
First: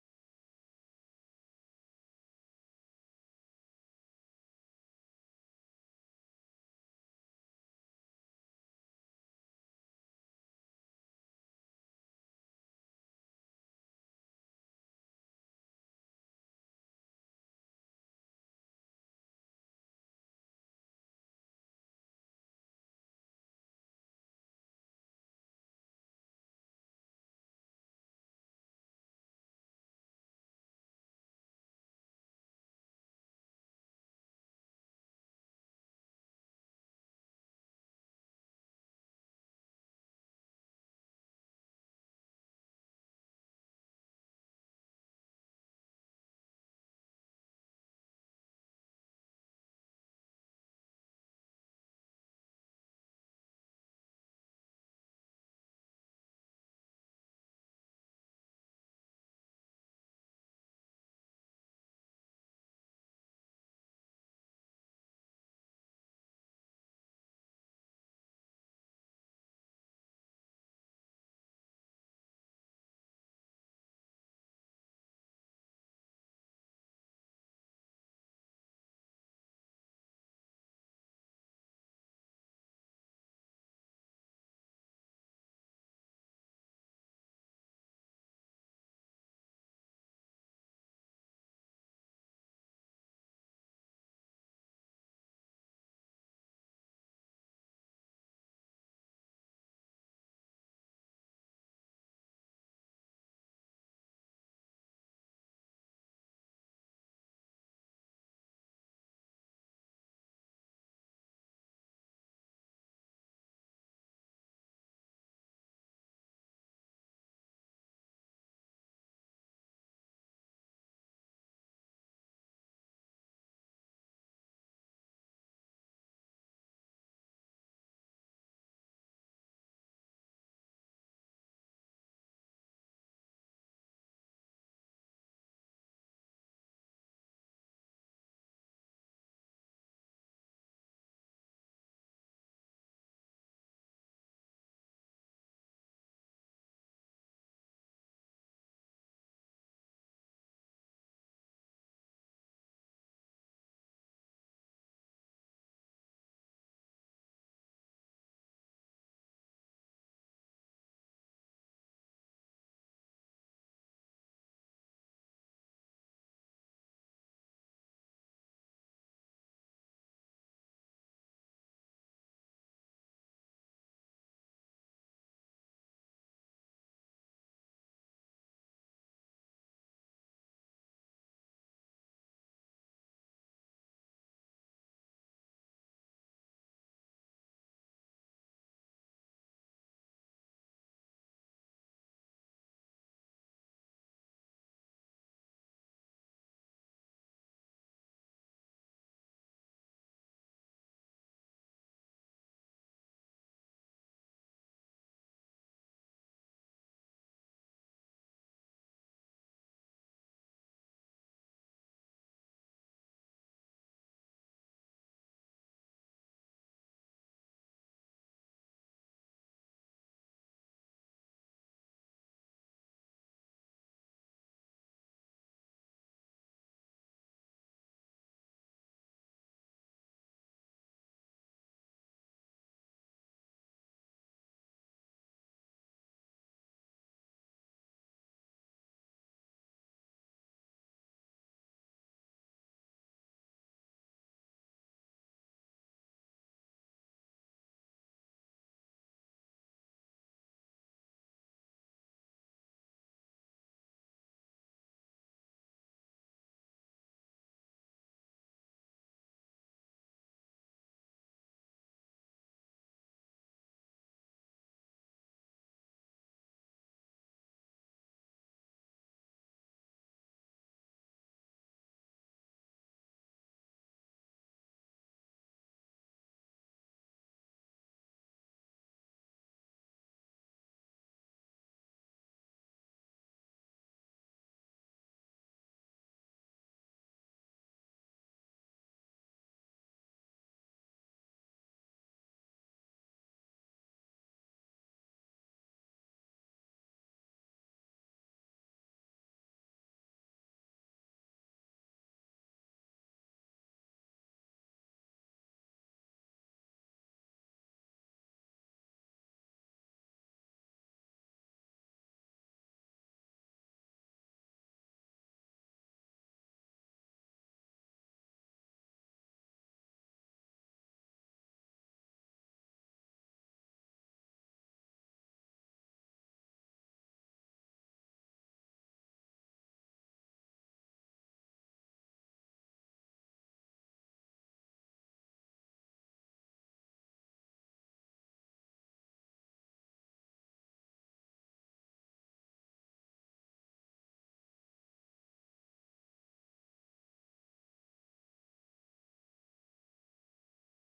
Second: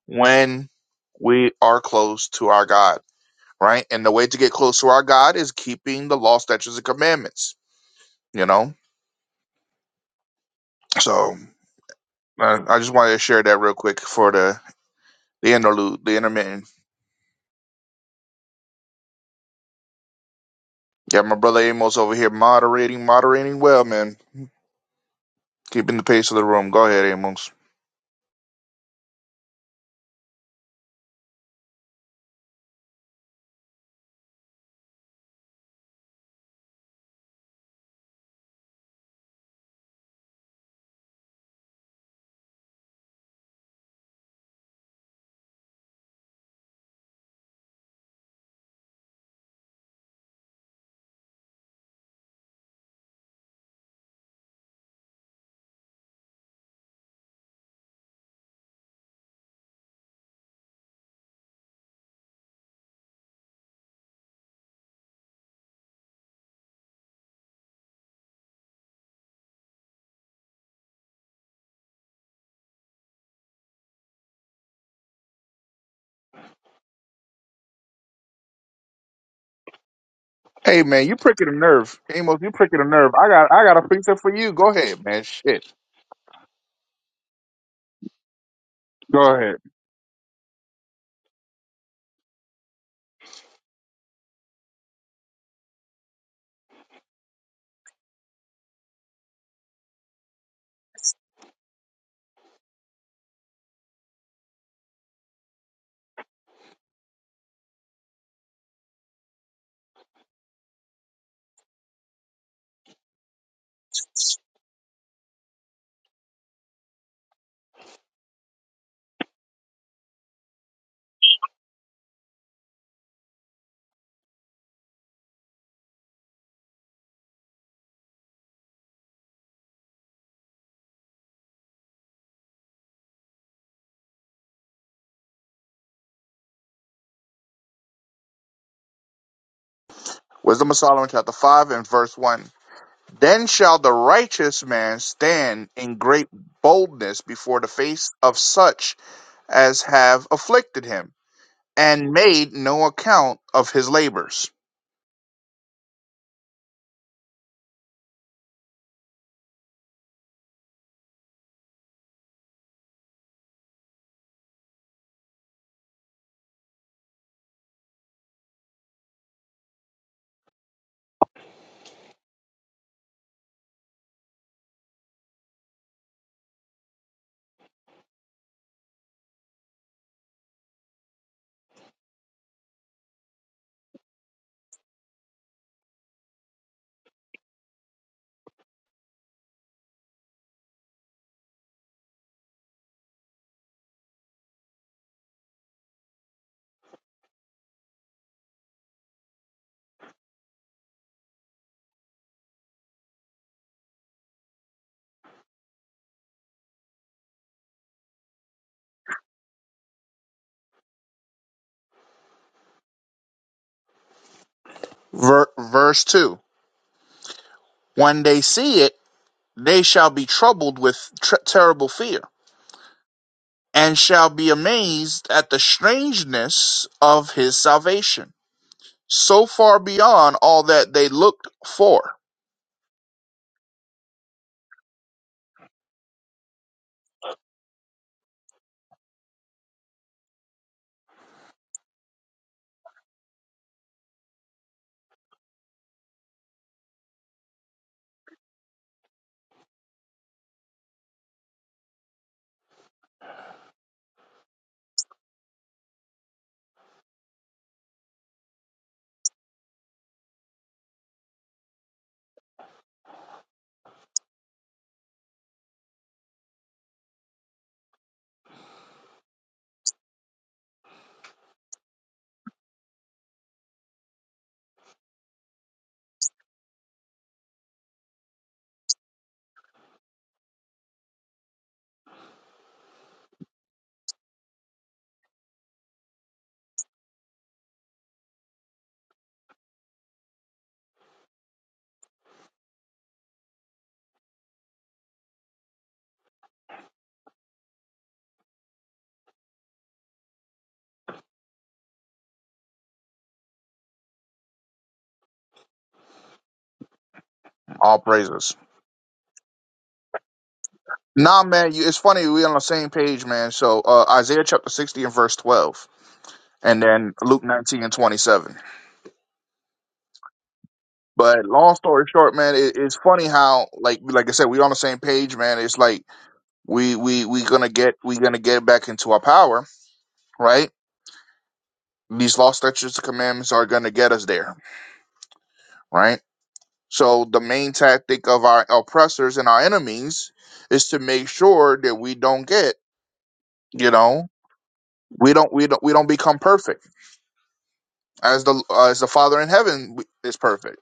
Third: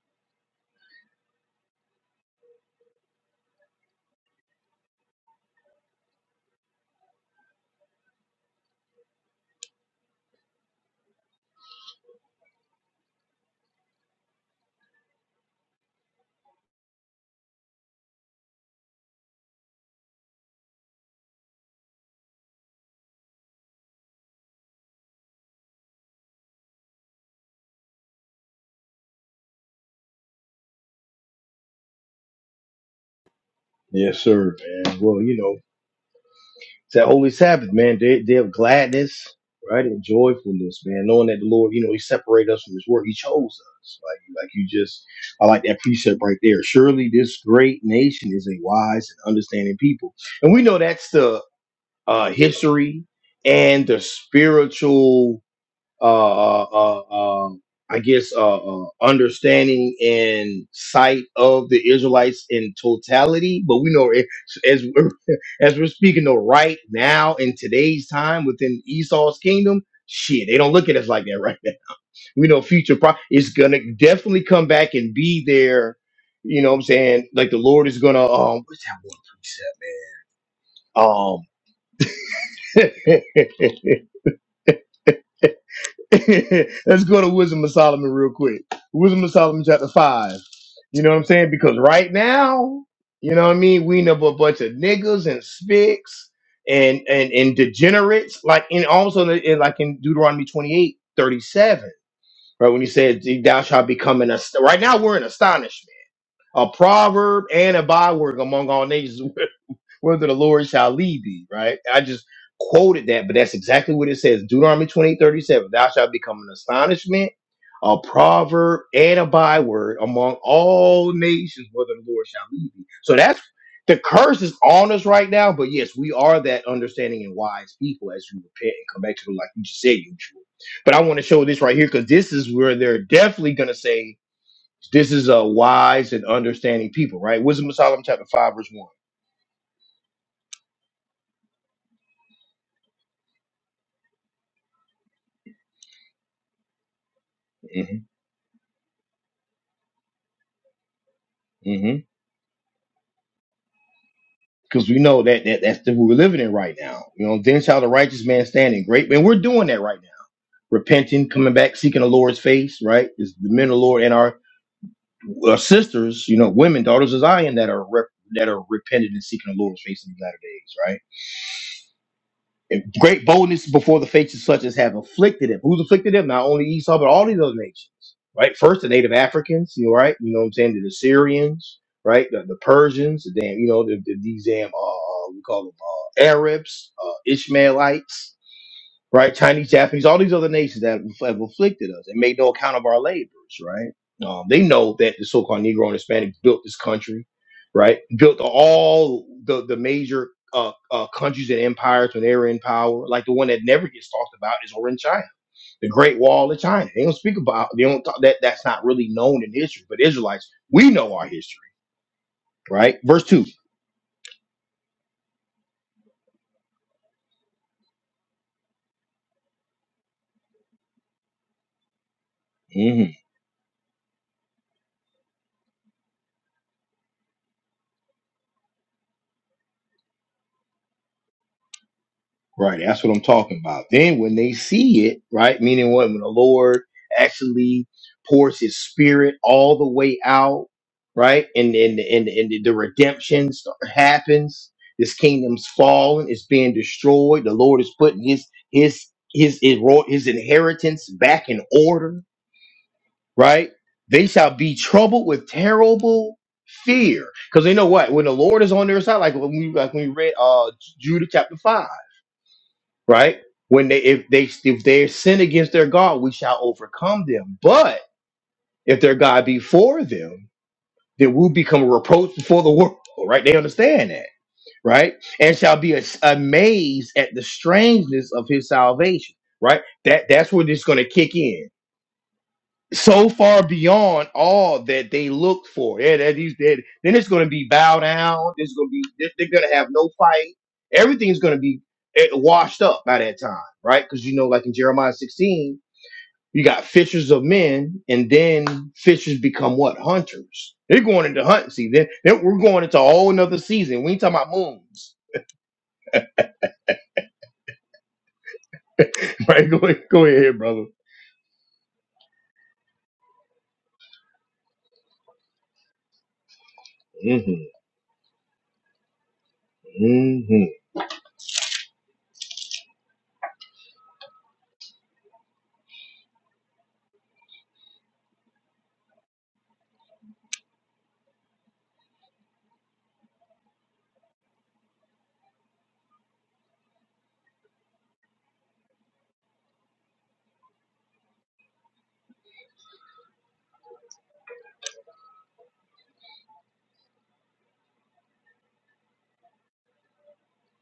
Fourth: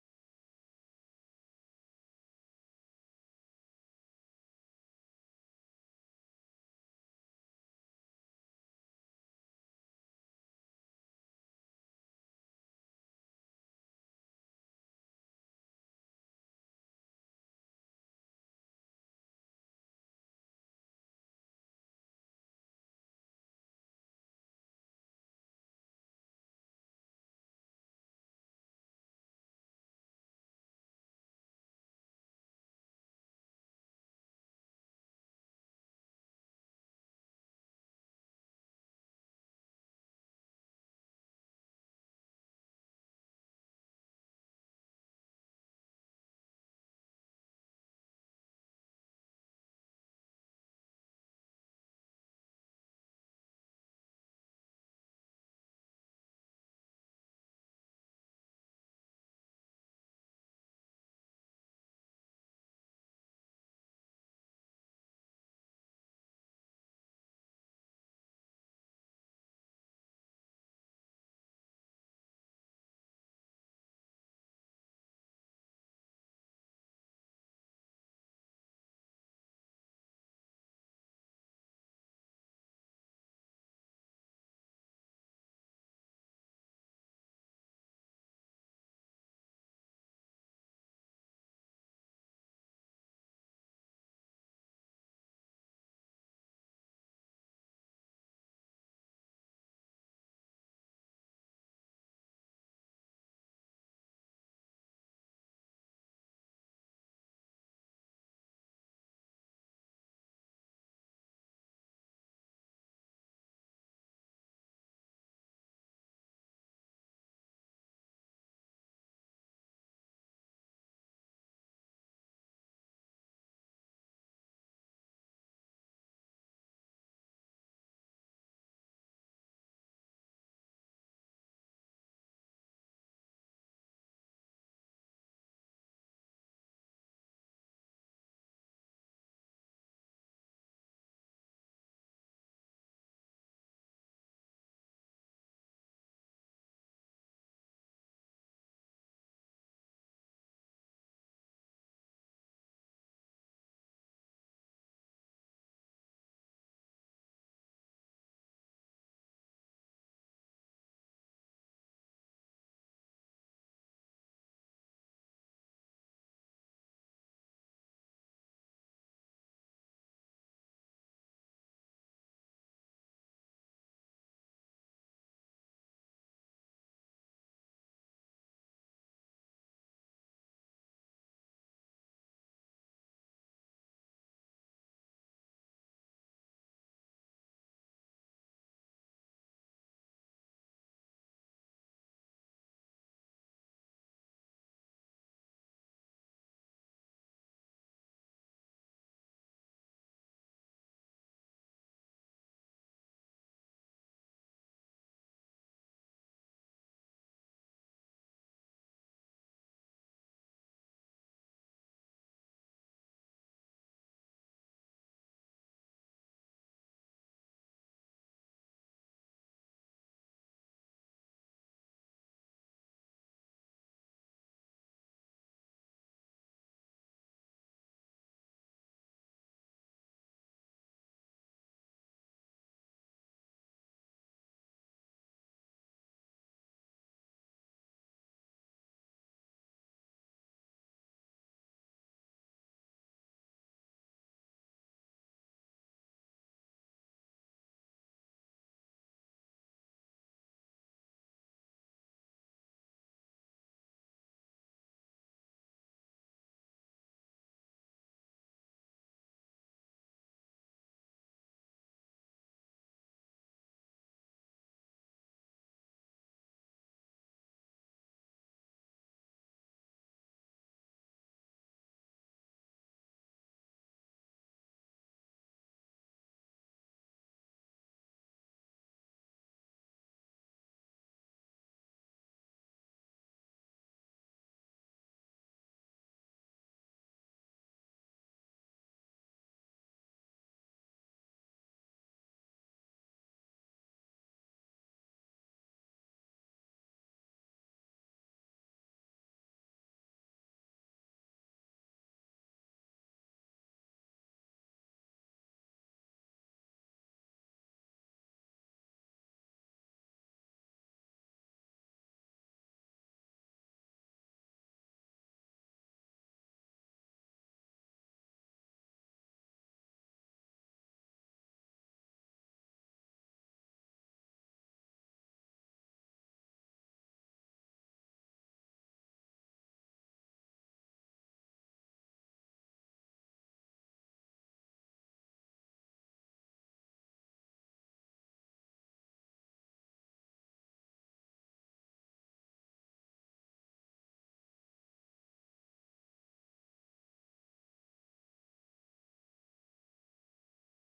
B: when we are close to our God, right? And the way to get close to our God is keeping the law, statutes, and commandments you know. So I, I just wanted to share that real quick for the the interlude, the intermittent. Yeah, my brother Amos over here moderating, moderating well, man. Keeping the pace of the room. Go ahead, Amos.
A: Yes, sir, man. Well, you know. It's that holy Sabbath, man. Day, day of gladness, right, and joyfulness, man. Knowing that the Lord, you know, He separated us from His work. He chose us. Like, like you just, I like that precept right there. Surely this great nation is a wise and understanding people, and we know that's the uh, history and the spiritual uh, uh, uh, um, I guess, uh, uh, understanding and sight of the Israelites in totality. But we know it- as we're, as we're speaking though right now in today's time within Esau's kingdom, shit, they don't look at us like that right now. We know future pro is gonna definitely come back and be there. You know what I'm saying? Like the Lord is gonna um what's
B: Hey
A: that
B: man, you
A: one
B: pricking a nerve. Amos, you pricking a nerve. I
A: precept?
B: got I
A: Um
B: got a pizza for you. Go ahead, man. Shit.
A: Let's go to Wisdom of Solomon real quick. Wisdom of
B: Go ahead.
A: Solomon chapter five. You know what I'm saying? Because right now, you know what I mean, we know a bunch of niggas and spics and and and degenerates, like in also in, in- like in Deuteronomy 28 37, right? When he said thou shalt become an ast-" right now we're in astonishment. A proverb and a byword among all nations whether the Lord shall lead thee, right? I just quoted that, but that's exactly what it says. Deuteronomy 28, thirty-seven. thou shalt become an astonishment, a proverb, and a byword among all nations, whether the Lord shall lead thee. So that's the curse is on us right now, but yes, we are that understanding and wise people as we repent and come back to the like you just said, usual. But I want to show this right here because this is where they're definitely gonna say this is a wise and understanding people, right? Wisdom of Solomon chapter five, verse
B: Wisdom of Solomon chapter five and verse one. Then shall the righteous man stand in great boldness before the
A: one.
B: face of such as have afflicted him
A: hmm
B: and made no account of his labors.
A: because we know that, that that's the world we're living in right now. You know, then shall the righteous man stand in great, and we're doing that right now. Repenting, coming back, seeking the Lord's face, right? Is the men of the Lord and our, our sisters, you know, women, daughters of Zion that are rep, that are repenting and seeking the Lord's face in the latter days, right? Great boldness before the faces such as have afflicted him. Who's afflicted him? Not only Esau, but all these other nations, right? First, the native Africans, you know, right? You know what I'm saying? The Assyrians, right? The, the Persians, the damn, you know, the, the, these damn, uh, uh, we call them uh, Arabs, uh, Ishmaelites, right? Chinese, Japanese, all these other nations that have have afflicted us and made no account of our labors, right? Um, they know that the so-called Negro and Hispanic built this country, right? Built all the the major uh, uh, countries and empires when they were in power. Like the one that never gets talked about is over in China, the Great Wall of China. They don't speak about. They don't talk, that. That's not really known in history. But Israelites, we know our history, right? Verse 2
B: Ver- verse 2 When they see it, they shall be troubled with tr- terrible fear,
A: Mm-hmm.
B: and shall be amazed at the strangeness of his salvation, so far beyond all that they looked for.
A: Right, that's what I'm talking about. Then when they see it, right, meaning what when the Lord actually pours His Spirit all the way out, right, and and and, and the redemption start- happens. This kingdom's fallen; it's being destroyed. The Lord is putting His His His His, ro- his inheritance back in order, right? They shall be troubled with terrible fear, because they know what when the Lord is on their side, like when we like when we read uh Judah chapter five right? When they if they if they sin against their God, we shall overcome them. But if their God be for them, then we'll become a reproach before the world, right? They understand that, right? And shall be as- amazed at the strangeness of his salvation, right? That that's where this is going to kick in so far beyond all that they looked for. Yeah, that he's dead. Then it's going to be bow down. There's going to be they're, they're going to have no fight. Everything's going to be eh, washed up by that time, right? Because you know, like in Jeremiah 16, you got fishers of men, and then fishers become what hunters. They're going into hunting season. Then, then we're going into a whole another season. We ain't talking about moons,
B: All praises.
A: right? Go ahead, go ahead, brother.
B: Nah, man, you, it's funny. we on the same page, man. So uh, Isaiah chapter 60 and verse 12, and then
A: hmm
B: Luke 19 and 27.
A: hmm
B: But long story short, man, it, it's funny how like like I said, we on the same page, man. It's like we we we gonna get we gonna get back into our power, right? These law statutes and commandments are gonna get us there, right? So the main tactic of our oppressors and our enemies is to make sure that we don't get, you know, we don't we don't we don't become perfect as the as the Father in heaven is perfect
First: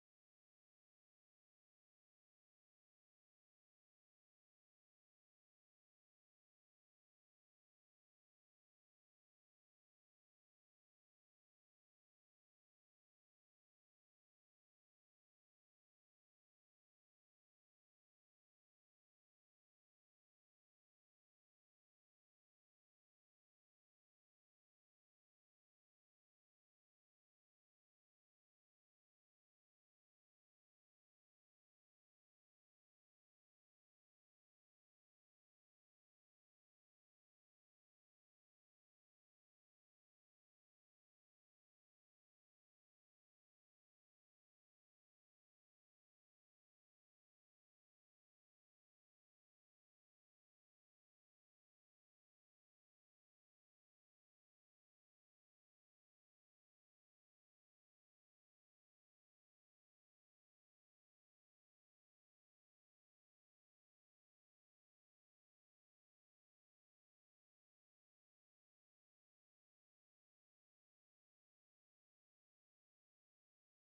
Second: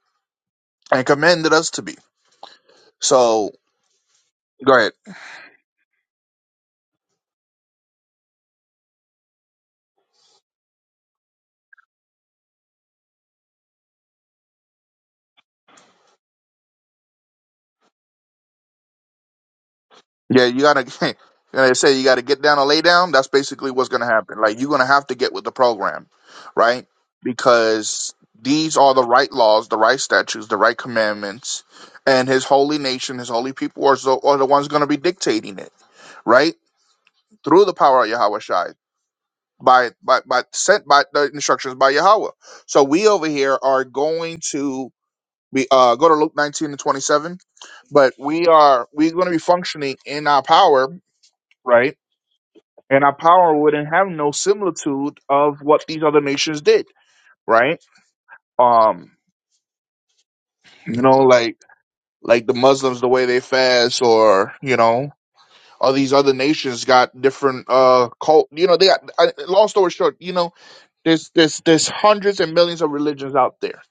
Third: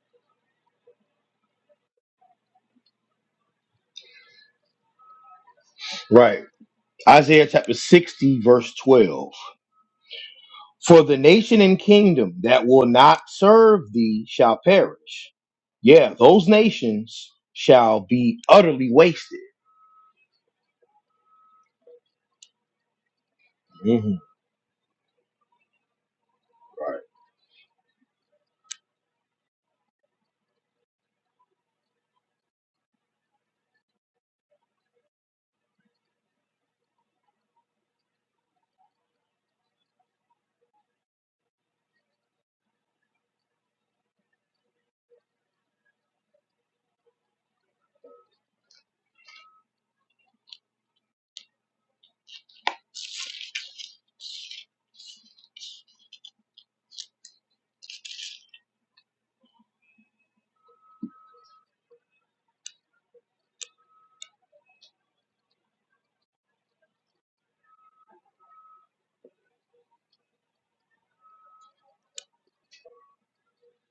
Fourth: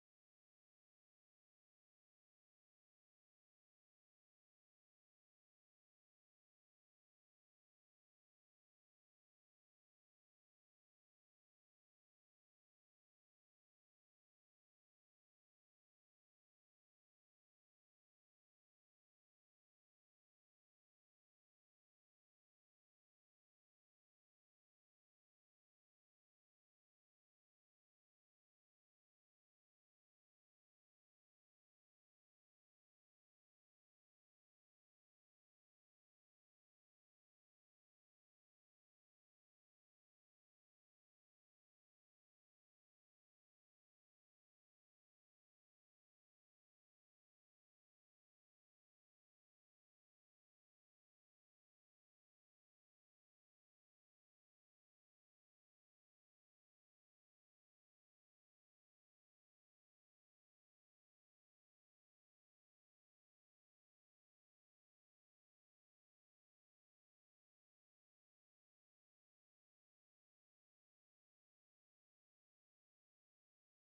B: and commanded us to be. So go ahead.
A: Right. Isaiah chapter 60, verse 12. For the nation and kingdom that will not serve thee shall perish. Yeah, those nations shall be utterly wasted.
B: Yeah, you gotta. And I say you gotta get down and lay down. That's basically what's gonna
A: Mhm.
B: happen. Like you're gonna have to get with the program, right? Because these are the right laws, the right statutes, the right commandments, and His holy nation, His holy people are the, are the ones gonna be dictating it, right? Through the power of Yahweh Shai, by by by sent by the instructions by Yahweh. So we over here are going to be uh go to Luke 19 and 27, but we are we're gonna be functioning in our power, right? and our power wouldn't have no similitude of what these other nations did, right? Um, you know, like like the Muslims, the way they fast, or you know, all these other nations got different uh cult. You know, they got. I, long story short, you know, there's there's there's hundreds and millions of religions out there,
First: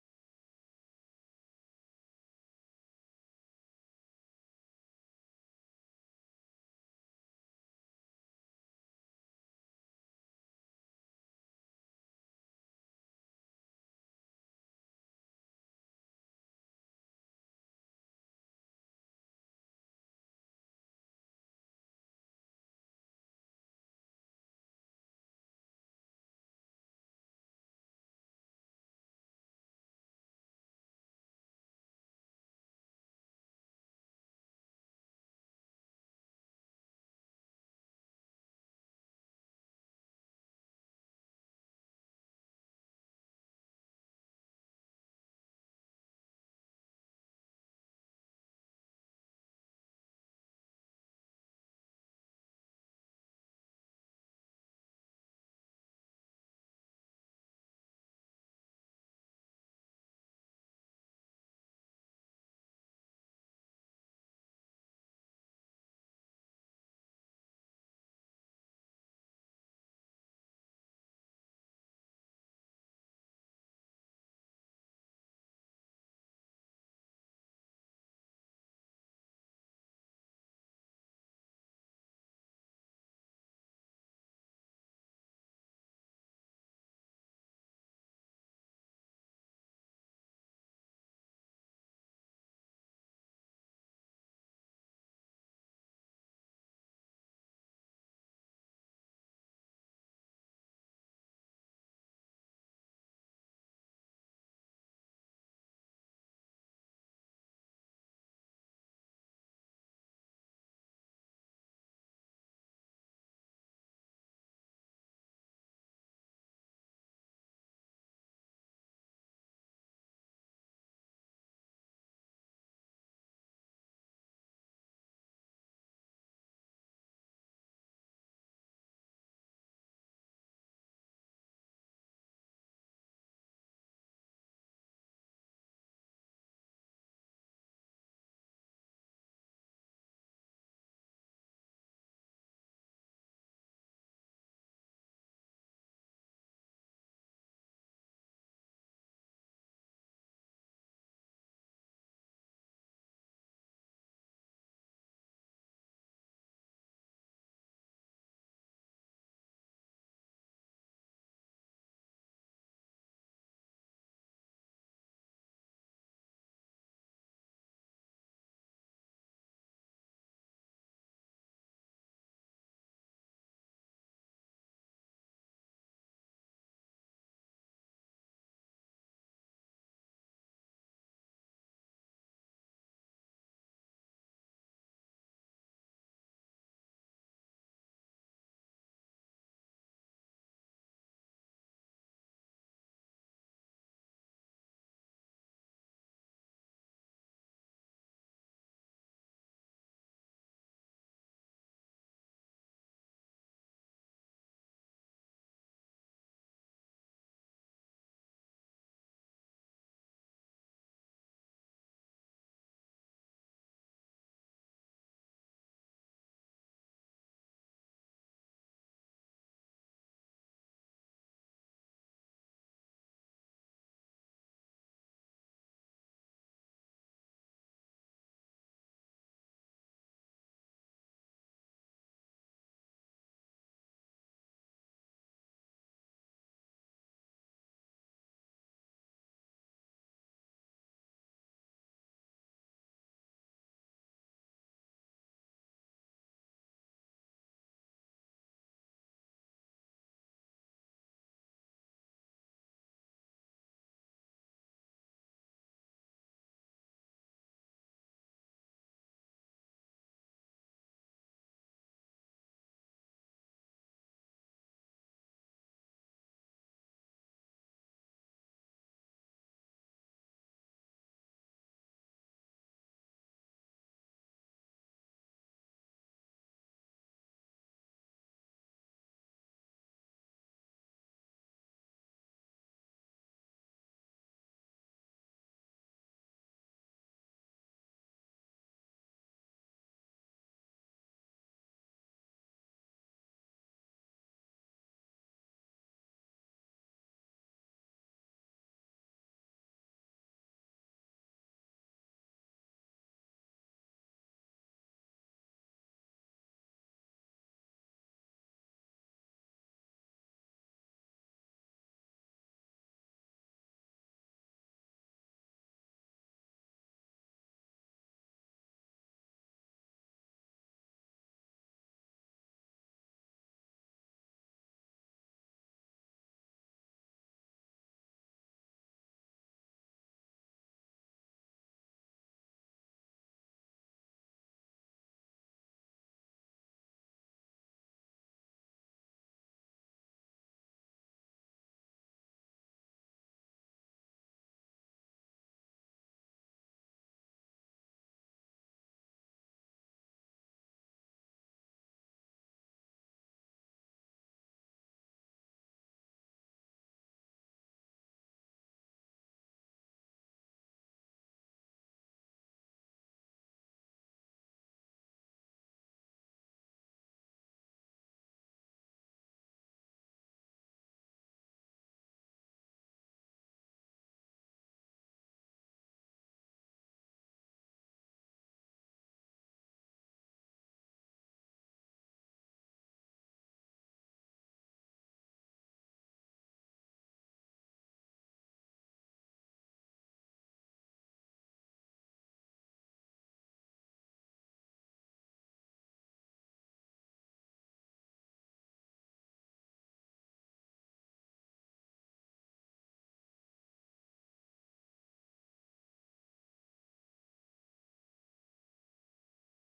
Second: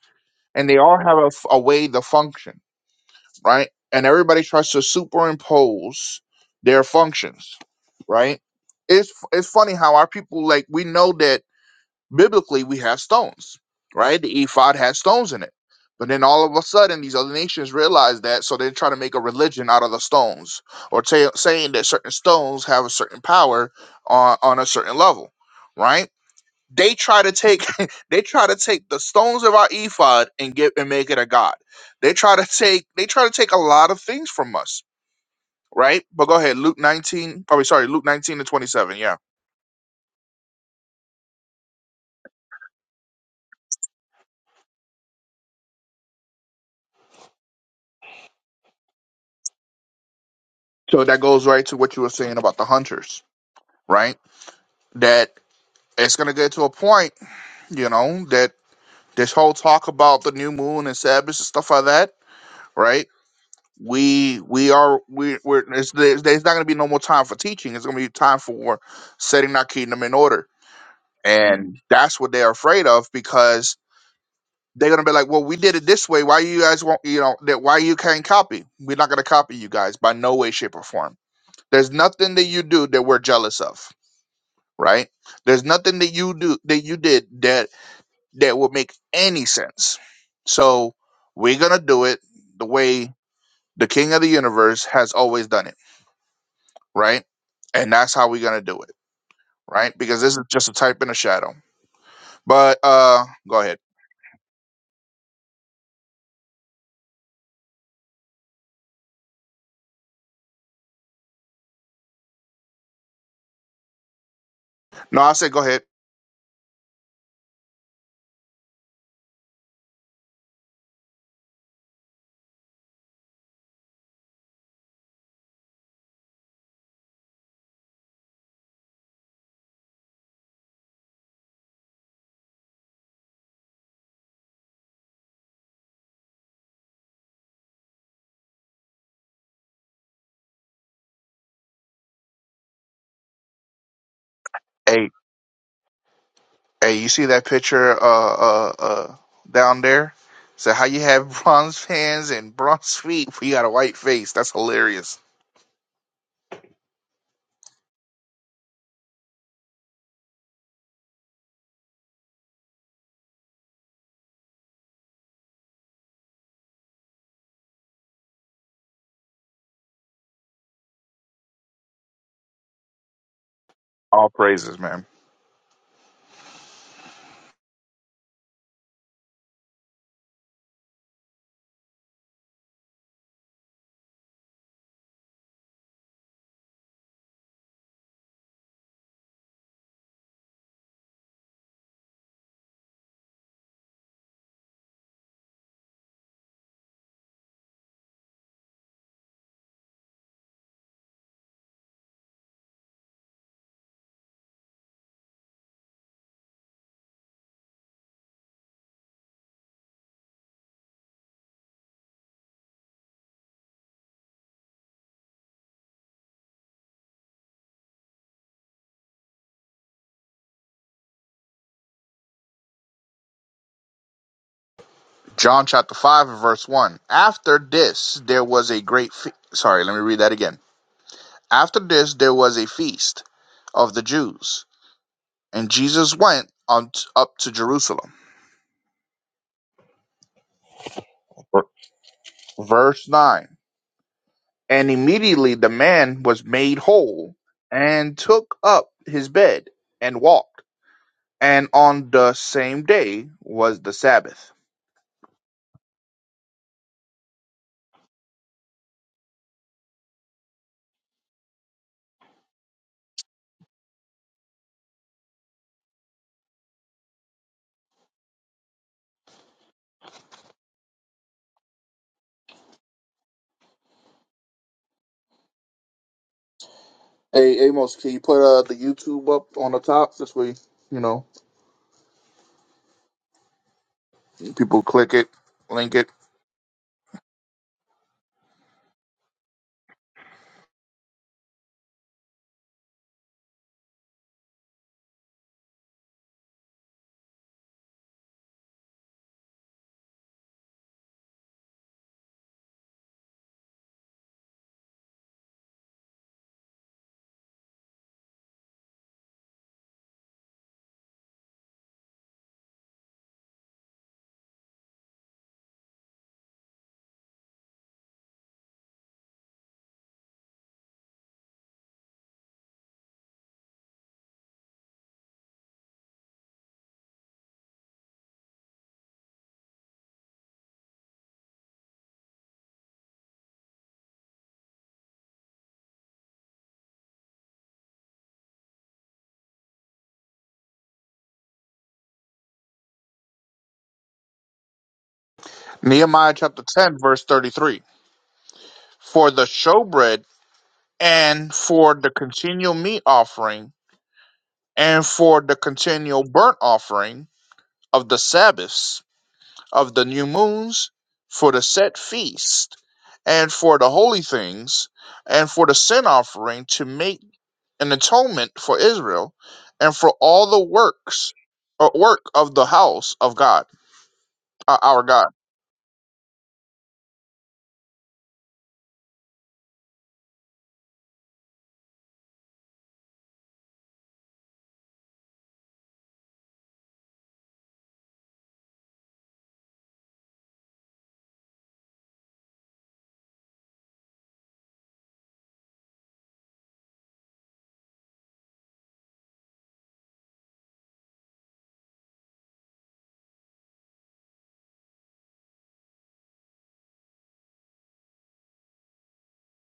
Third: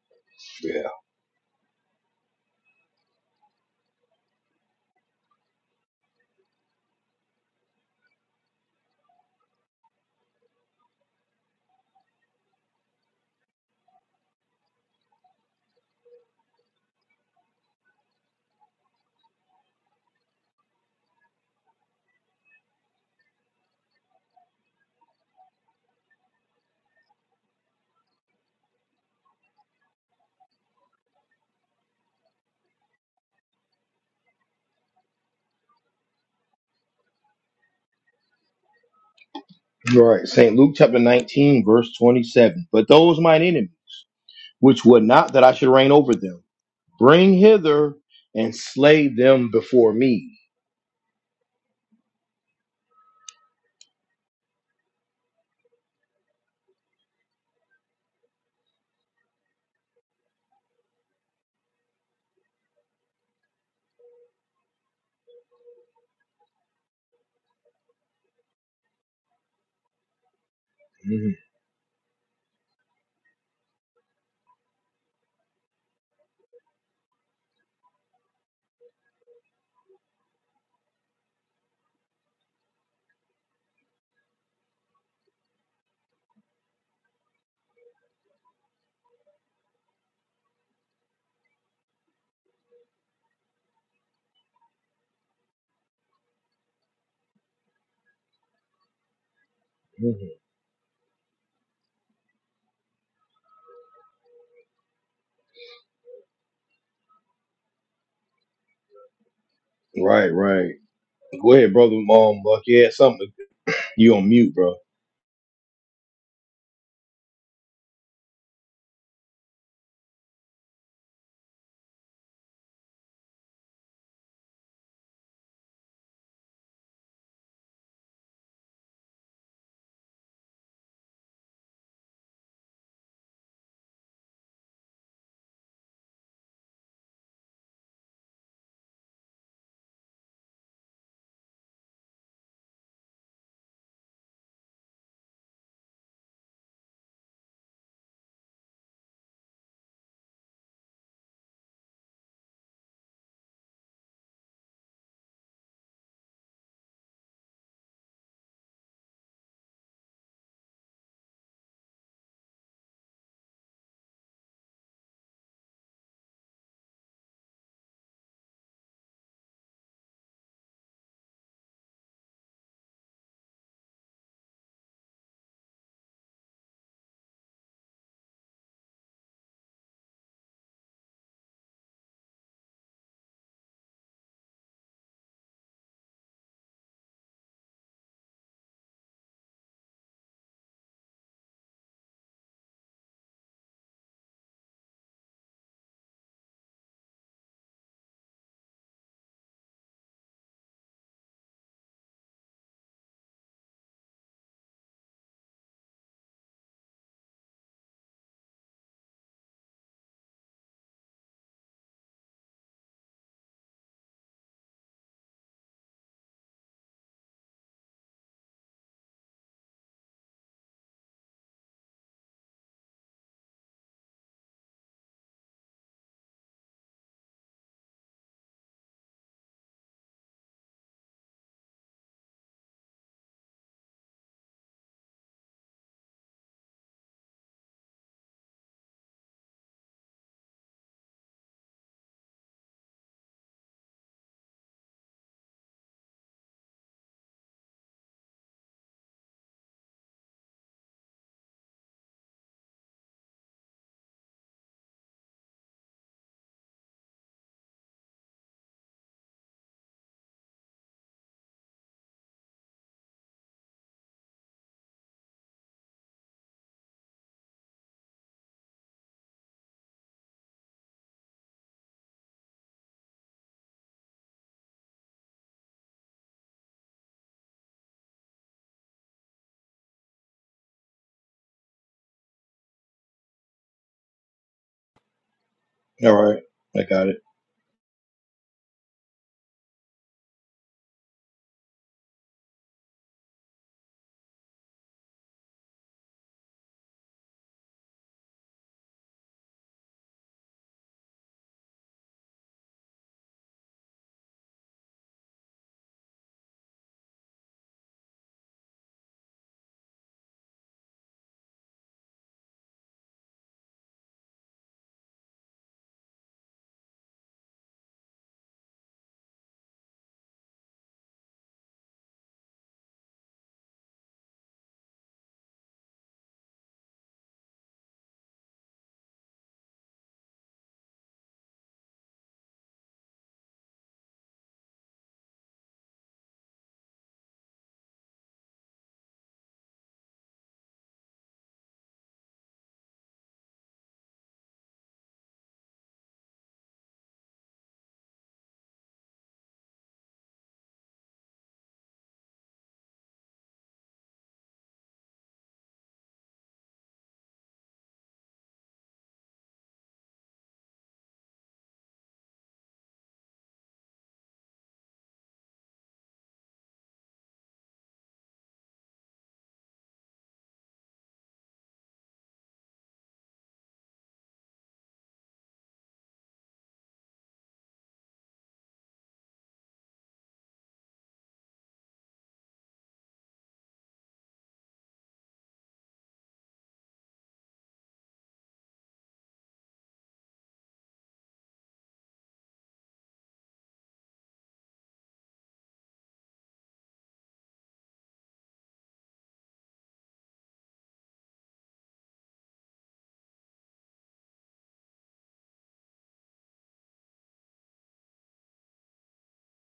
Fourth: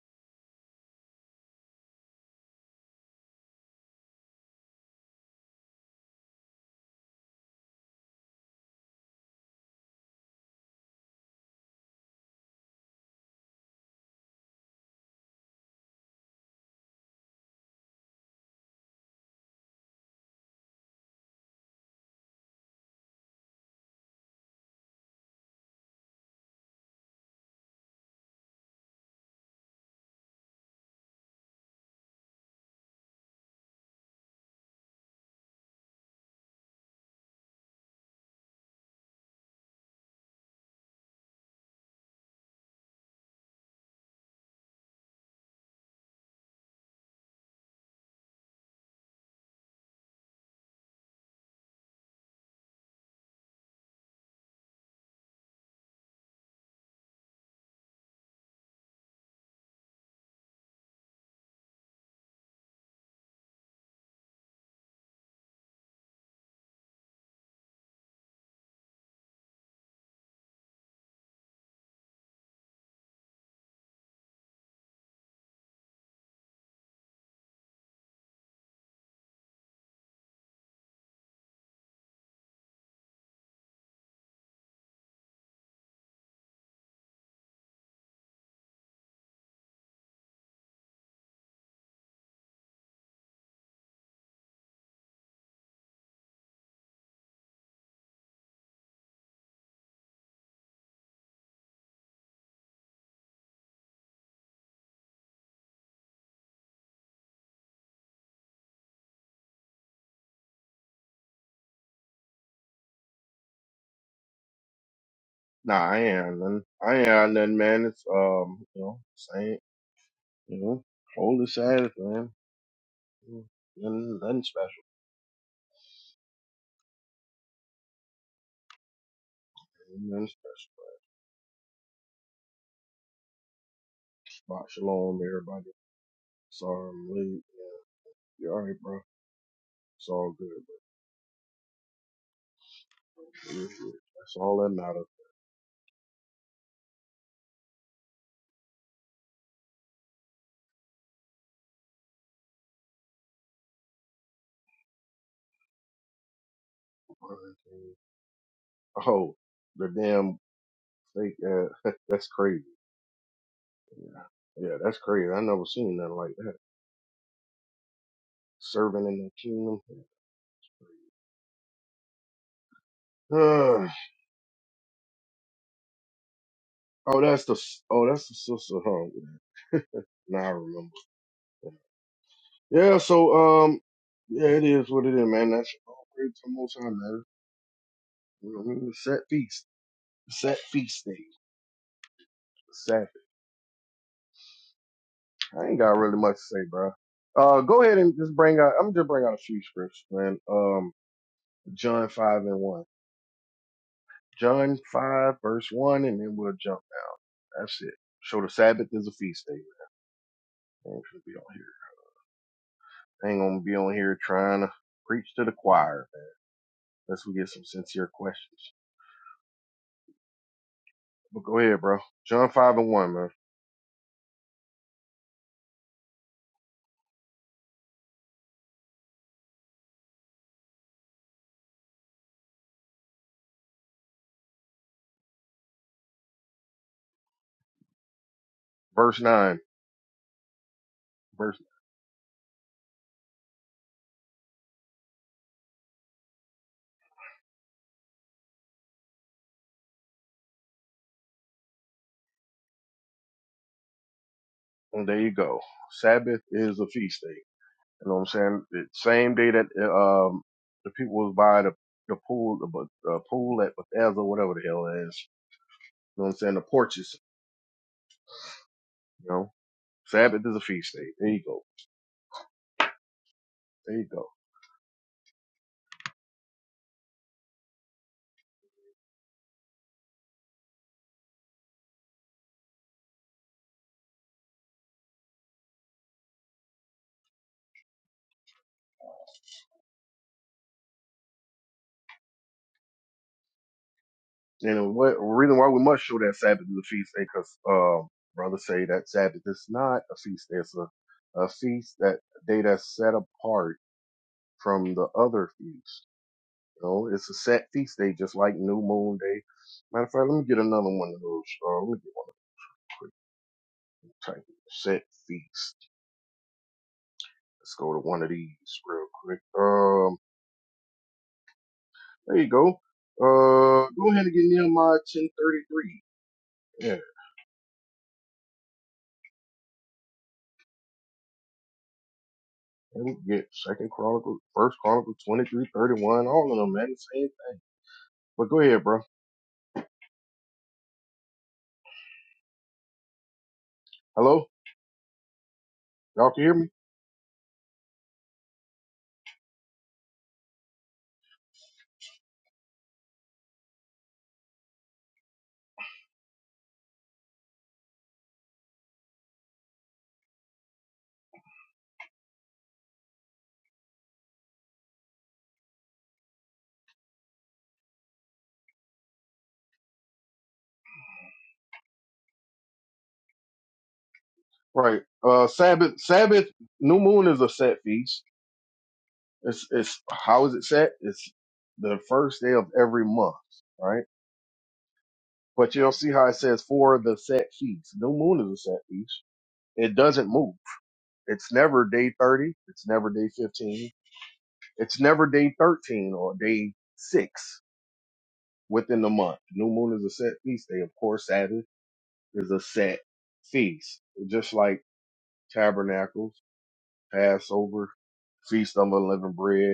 B: and they
A: Yeah.
B: all have a, f- a way to function, right? And everybody tries to superimpose their functions, right? It's it's funny how our people like we know that Biblically, we have stones, right? The ephod has stones in it. But then all of a sudden, these other nations realize that, so they try to make a religion out of the stones, or ta- saying that certain stones have a certain power on, on a certain level, right? They try to take they try to take the stones of our ephod and get and make it a god. They try to take they try to take a lot of things from us, right? But go ahead, Luke nineteen. Probably sorry, Luke nineteen to twenty seven. Yeah.
A: Right. St. Luke chapter 19, verse 27. But those mine enemies, which would not that I should reign over them, bring hither and slay them before me.
B: So that goes right to what you were saying about the hunters, right? that it's going to get to a point, you know, that this whole talk about the new moon and Sabbath and stuff like that, right? We we are we we're it's, there's, there's not going to be no more time for teaching. It's going to be time for setting our kingdom in order,
A: Mhm.
B: and Mhm. that's what they're afraid of because they're going to be like, well, we did it this way. Why you guys won't you know that why you can't copy? We're not going to copy you guys by no way, shape, or form. There's nothing that you do that we're jealous of, right? There's nothing that you do that you did that that would make any sense. So we're gonna do it the way the King of the Universe has always done it, right? And that's how we're gonna do it, right? Because
A: Mhm.
B: this is just a type in a shadow. But uh, go ahead.
A: Right, right. Go ahead, brother. Mom, Buck. Yeah, something. You on mute, bro.
B: No, I said go
C: Nah,
B: ahead.
C: man. I ain't got nothing, man. It's um, you know, same, you know, cold, man. Nothing, nothing special, nothing special. But Shabbat shalom, everybody. Sorry I'm late. Man. You all right, bro? It's all good, bro. You good. That's all that matters.
B: Hey, hey, you see that picture uh uh uh down there? So how you have bronze hands and bronze feet? We got a white face. That's hilarious.
C: Oh, the damn fake. Uh, that's crazy. Yeah, yeah, that's crazy. I never seen nothing like that. Serving in the kingdom.
B: All praises, man.
C: oh, that's the. Oh, that's the sister. Huh? Now I remember. Yeah, so um, yeah, it is what it is, man. That's all great to most high, man. You know what I mean? It's Set feast, set feast day, Sabbath. I ain't got really much to say, bro. Uh, go ahead and just bring out. I'm just bring out a few scripts, man. Um, John five and one, John five verse one, and then we'll jump down. That's it. So the Sabbath is a feast day. Man. Ain't gonna be on here. Ain't gonna be on here trying to preach to the choir, man. Unless we get some sincere questions. But go ahead, bro. John five and one, man.
B: John chapter 5 and verse 1. After this, there was a great fe- sorry, let me read that again. After this, there was a feast of the Jews, and Jesus went on t- up to Jerusalem.
C: Verse nine. Birth-
B: Verse 9. And immediately the man was made whole and took up his bed and walked. And on the same day was the Sabbath.
C: And there you go. Sabbath is a feast day. You know what I'm saying? The same day that um the people was by the the pool, the, Beth- the pool at Bethesda, whatever the hell it is. You know what I'm saying? The porches. You know, Sabbath is a feast day. There you go. There you go.
B: Hey Amos, can you put uh, the YouTube up on the top? This way, you know, people click it, link it.
A: All right. I got it.
C: And what reason why we must show that Sabbath is a feast day? Because um brothers say that Sabbath is not a feast day. It's a a feast that day that's set apart from the other feasts. You know, it's a set feast day, just like New Moon Day. Matter of fact, let me get another one of those. Uh, let me get one quick. Type it. set feast. Let's go to one of these real quick. Um, there you go. Uh, go ahead and get Nehemiah ten thirty three. Yeah, and we can get Second Chronicle, First Chronicle twenty three thirty one. All of them, man, the same thing. But go ahead, bro. Hello, y'all
B: Nehemiah
C: can hear
B: chapter
C: me?
B: 10, verse 33. For the showbread, and for the continual meat offering, and for the continual burnt offering of the Sabbaths, of the new moons, for the set feast, and for the holy things, and for the sin offering to make an atonement for Israel, and for all the works or work of the house of God, uh,
C: Right.
B: our God.
C: Uh, Sabbath, Sabbath, New Moon is a set feast. It's it's how is it set? It's the first day of every month, right? But you'll see how it says for the set feast. New moon is a set feast. It doesn't move. It's never day thirty. It's never day fifteen. It's never day thirteen or day six within the month. New moon is a set feast day. Of course, Sabbath is a set feast, just like tabernacles, Passover, feast of unleavened bread.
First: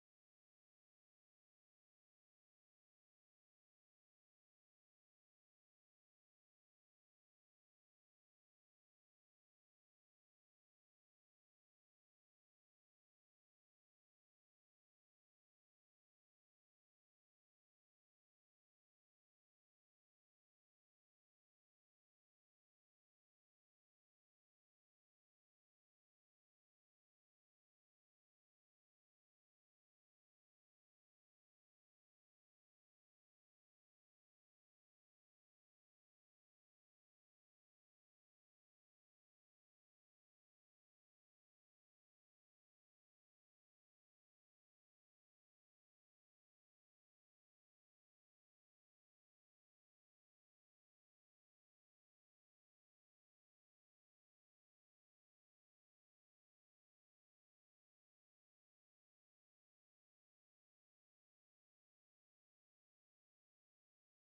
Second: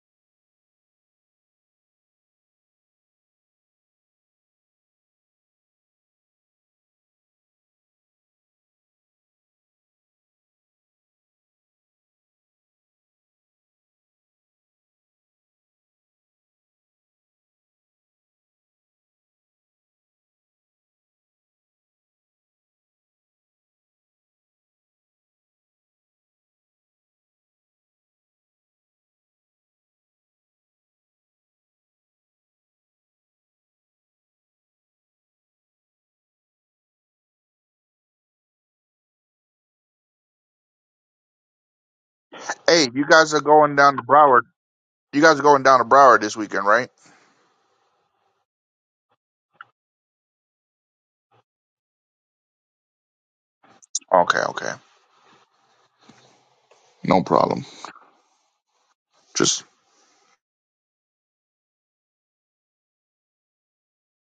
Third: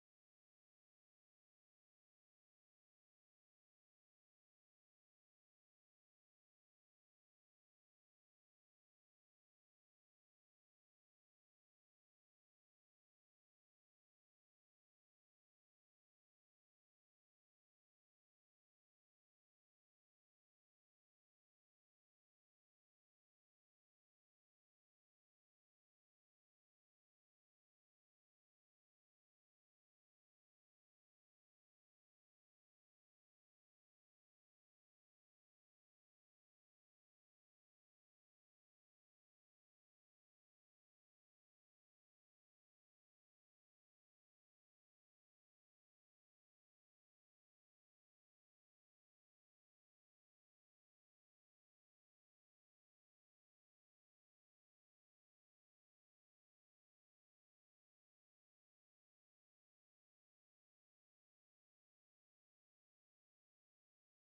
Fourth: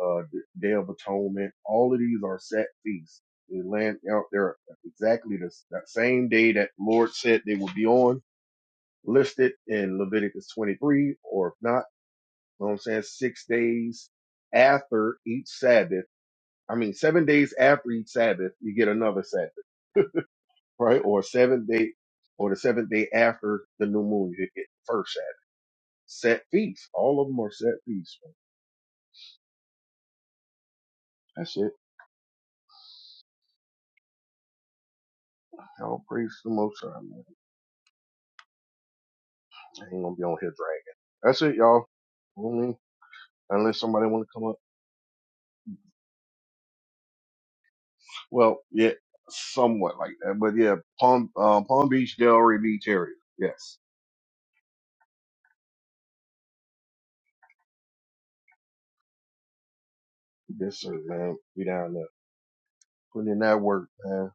C: uh, Day of Atonement. All of these are set feasts. They land out there exactly the, that same day that the Lord said they would be on, listed in Leviticus 23, or if not, you know what I'm saying, six days after each Sabbath. I mean, seven days after each Sabbath, you get another Sabbath, right? Or seven day, or the seventh day after the new moon, you get the first Sabbath. Set feasts. All of them are set feasts. man. That's it. I'll praise the Most High. man. I ain't gonna be on here dragging. That's it, y'all. You know what I mean?
B: Hey, you guys are going
C: Unless
B: down to
C: somebody wanna
B: Broward.
C: come up.
B: You guys are going down to Broward this weekend, right?
C: Well, yeah, somewhat like that. But yeah, Palm uh, Palm Beach Delray Beach area. Yes.
B: Okay, okay. No problem. Just
C: Yes, sir, man. We down there. Putting in that work, man.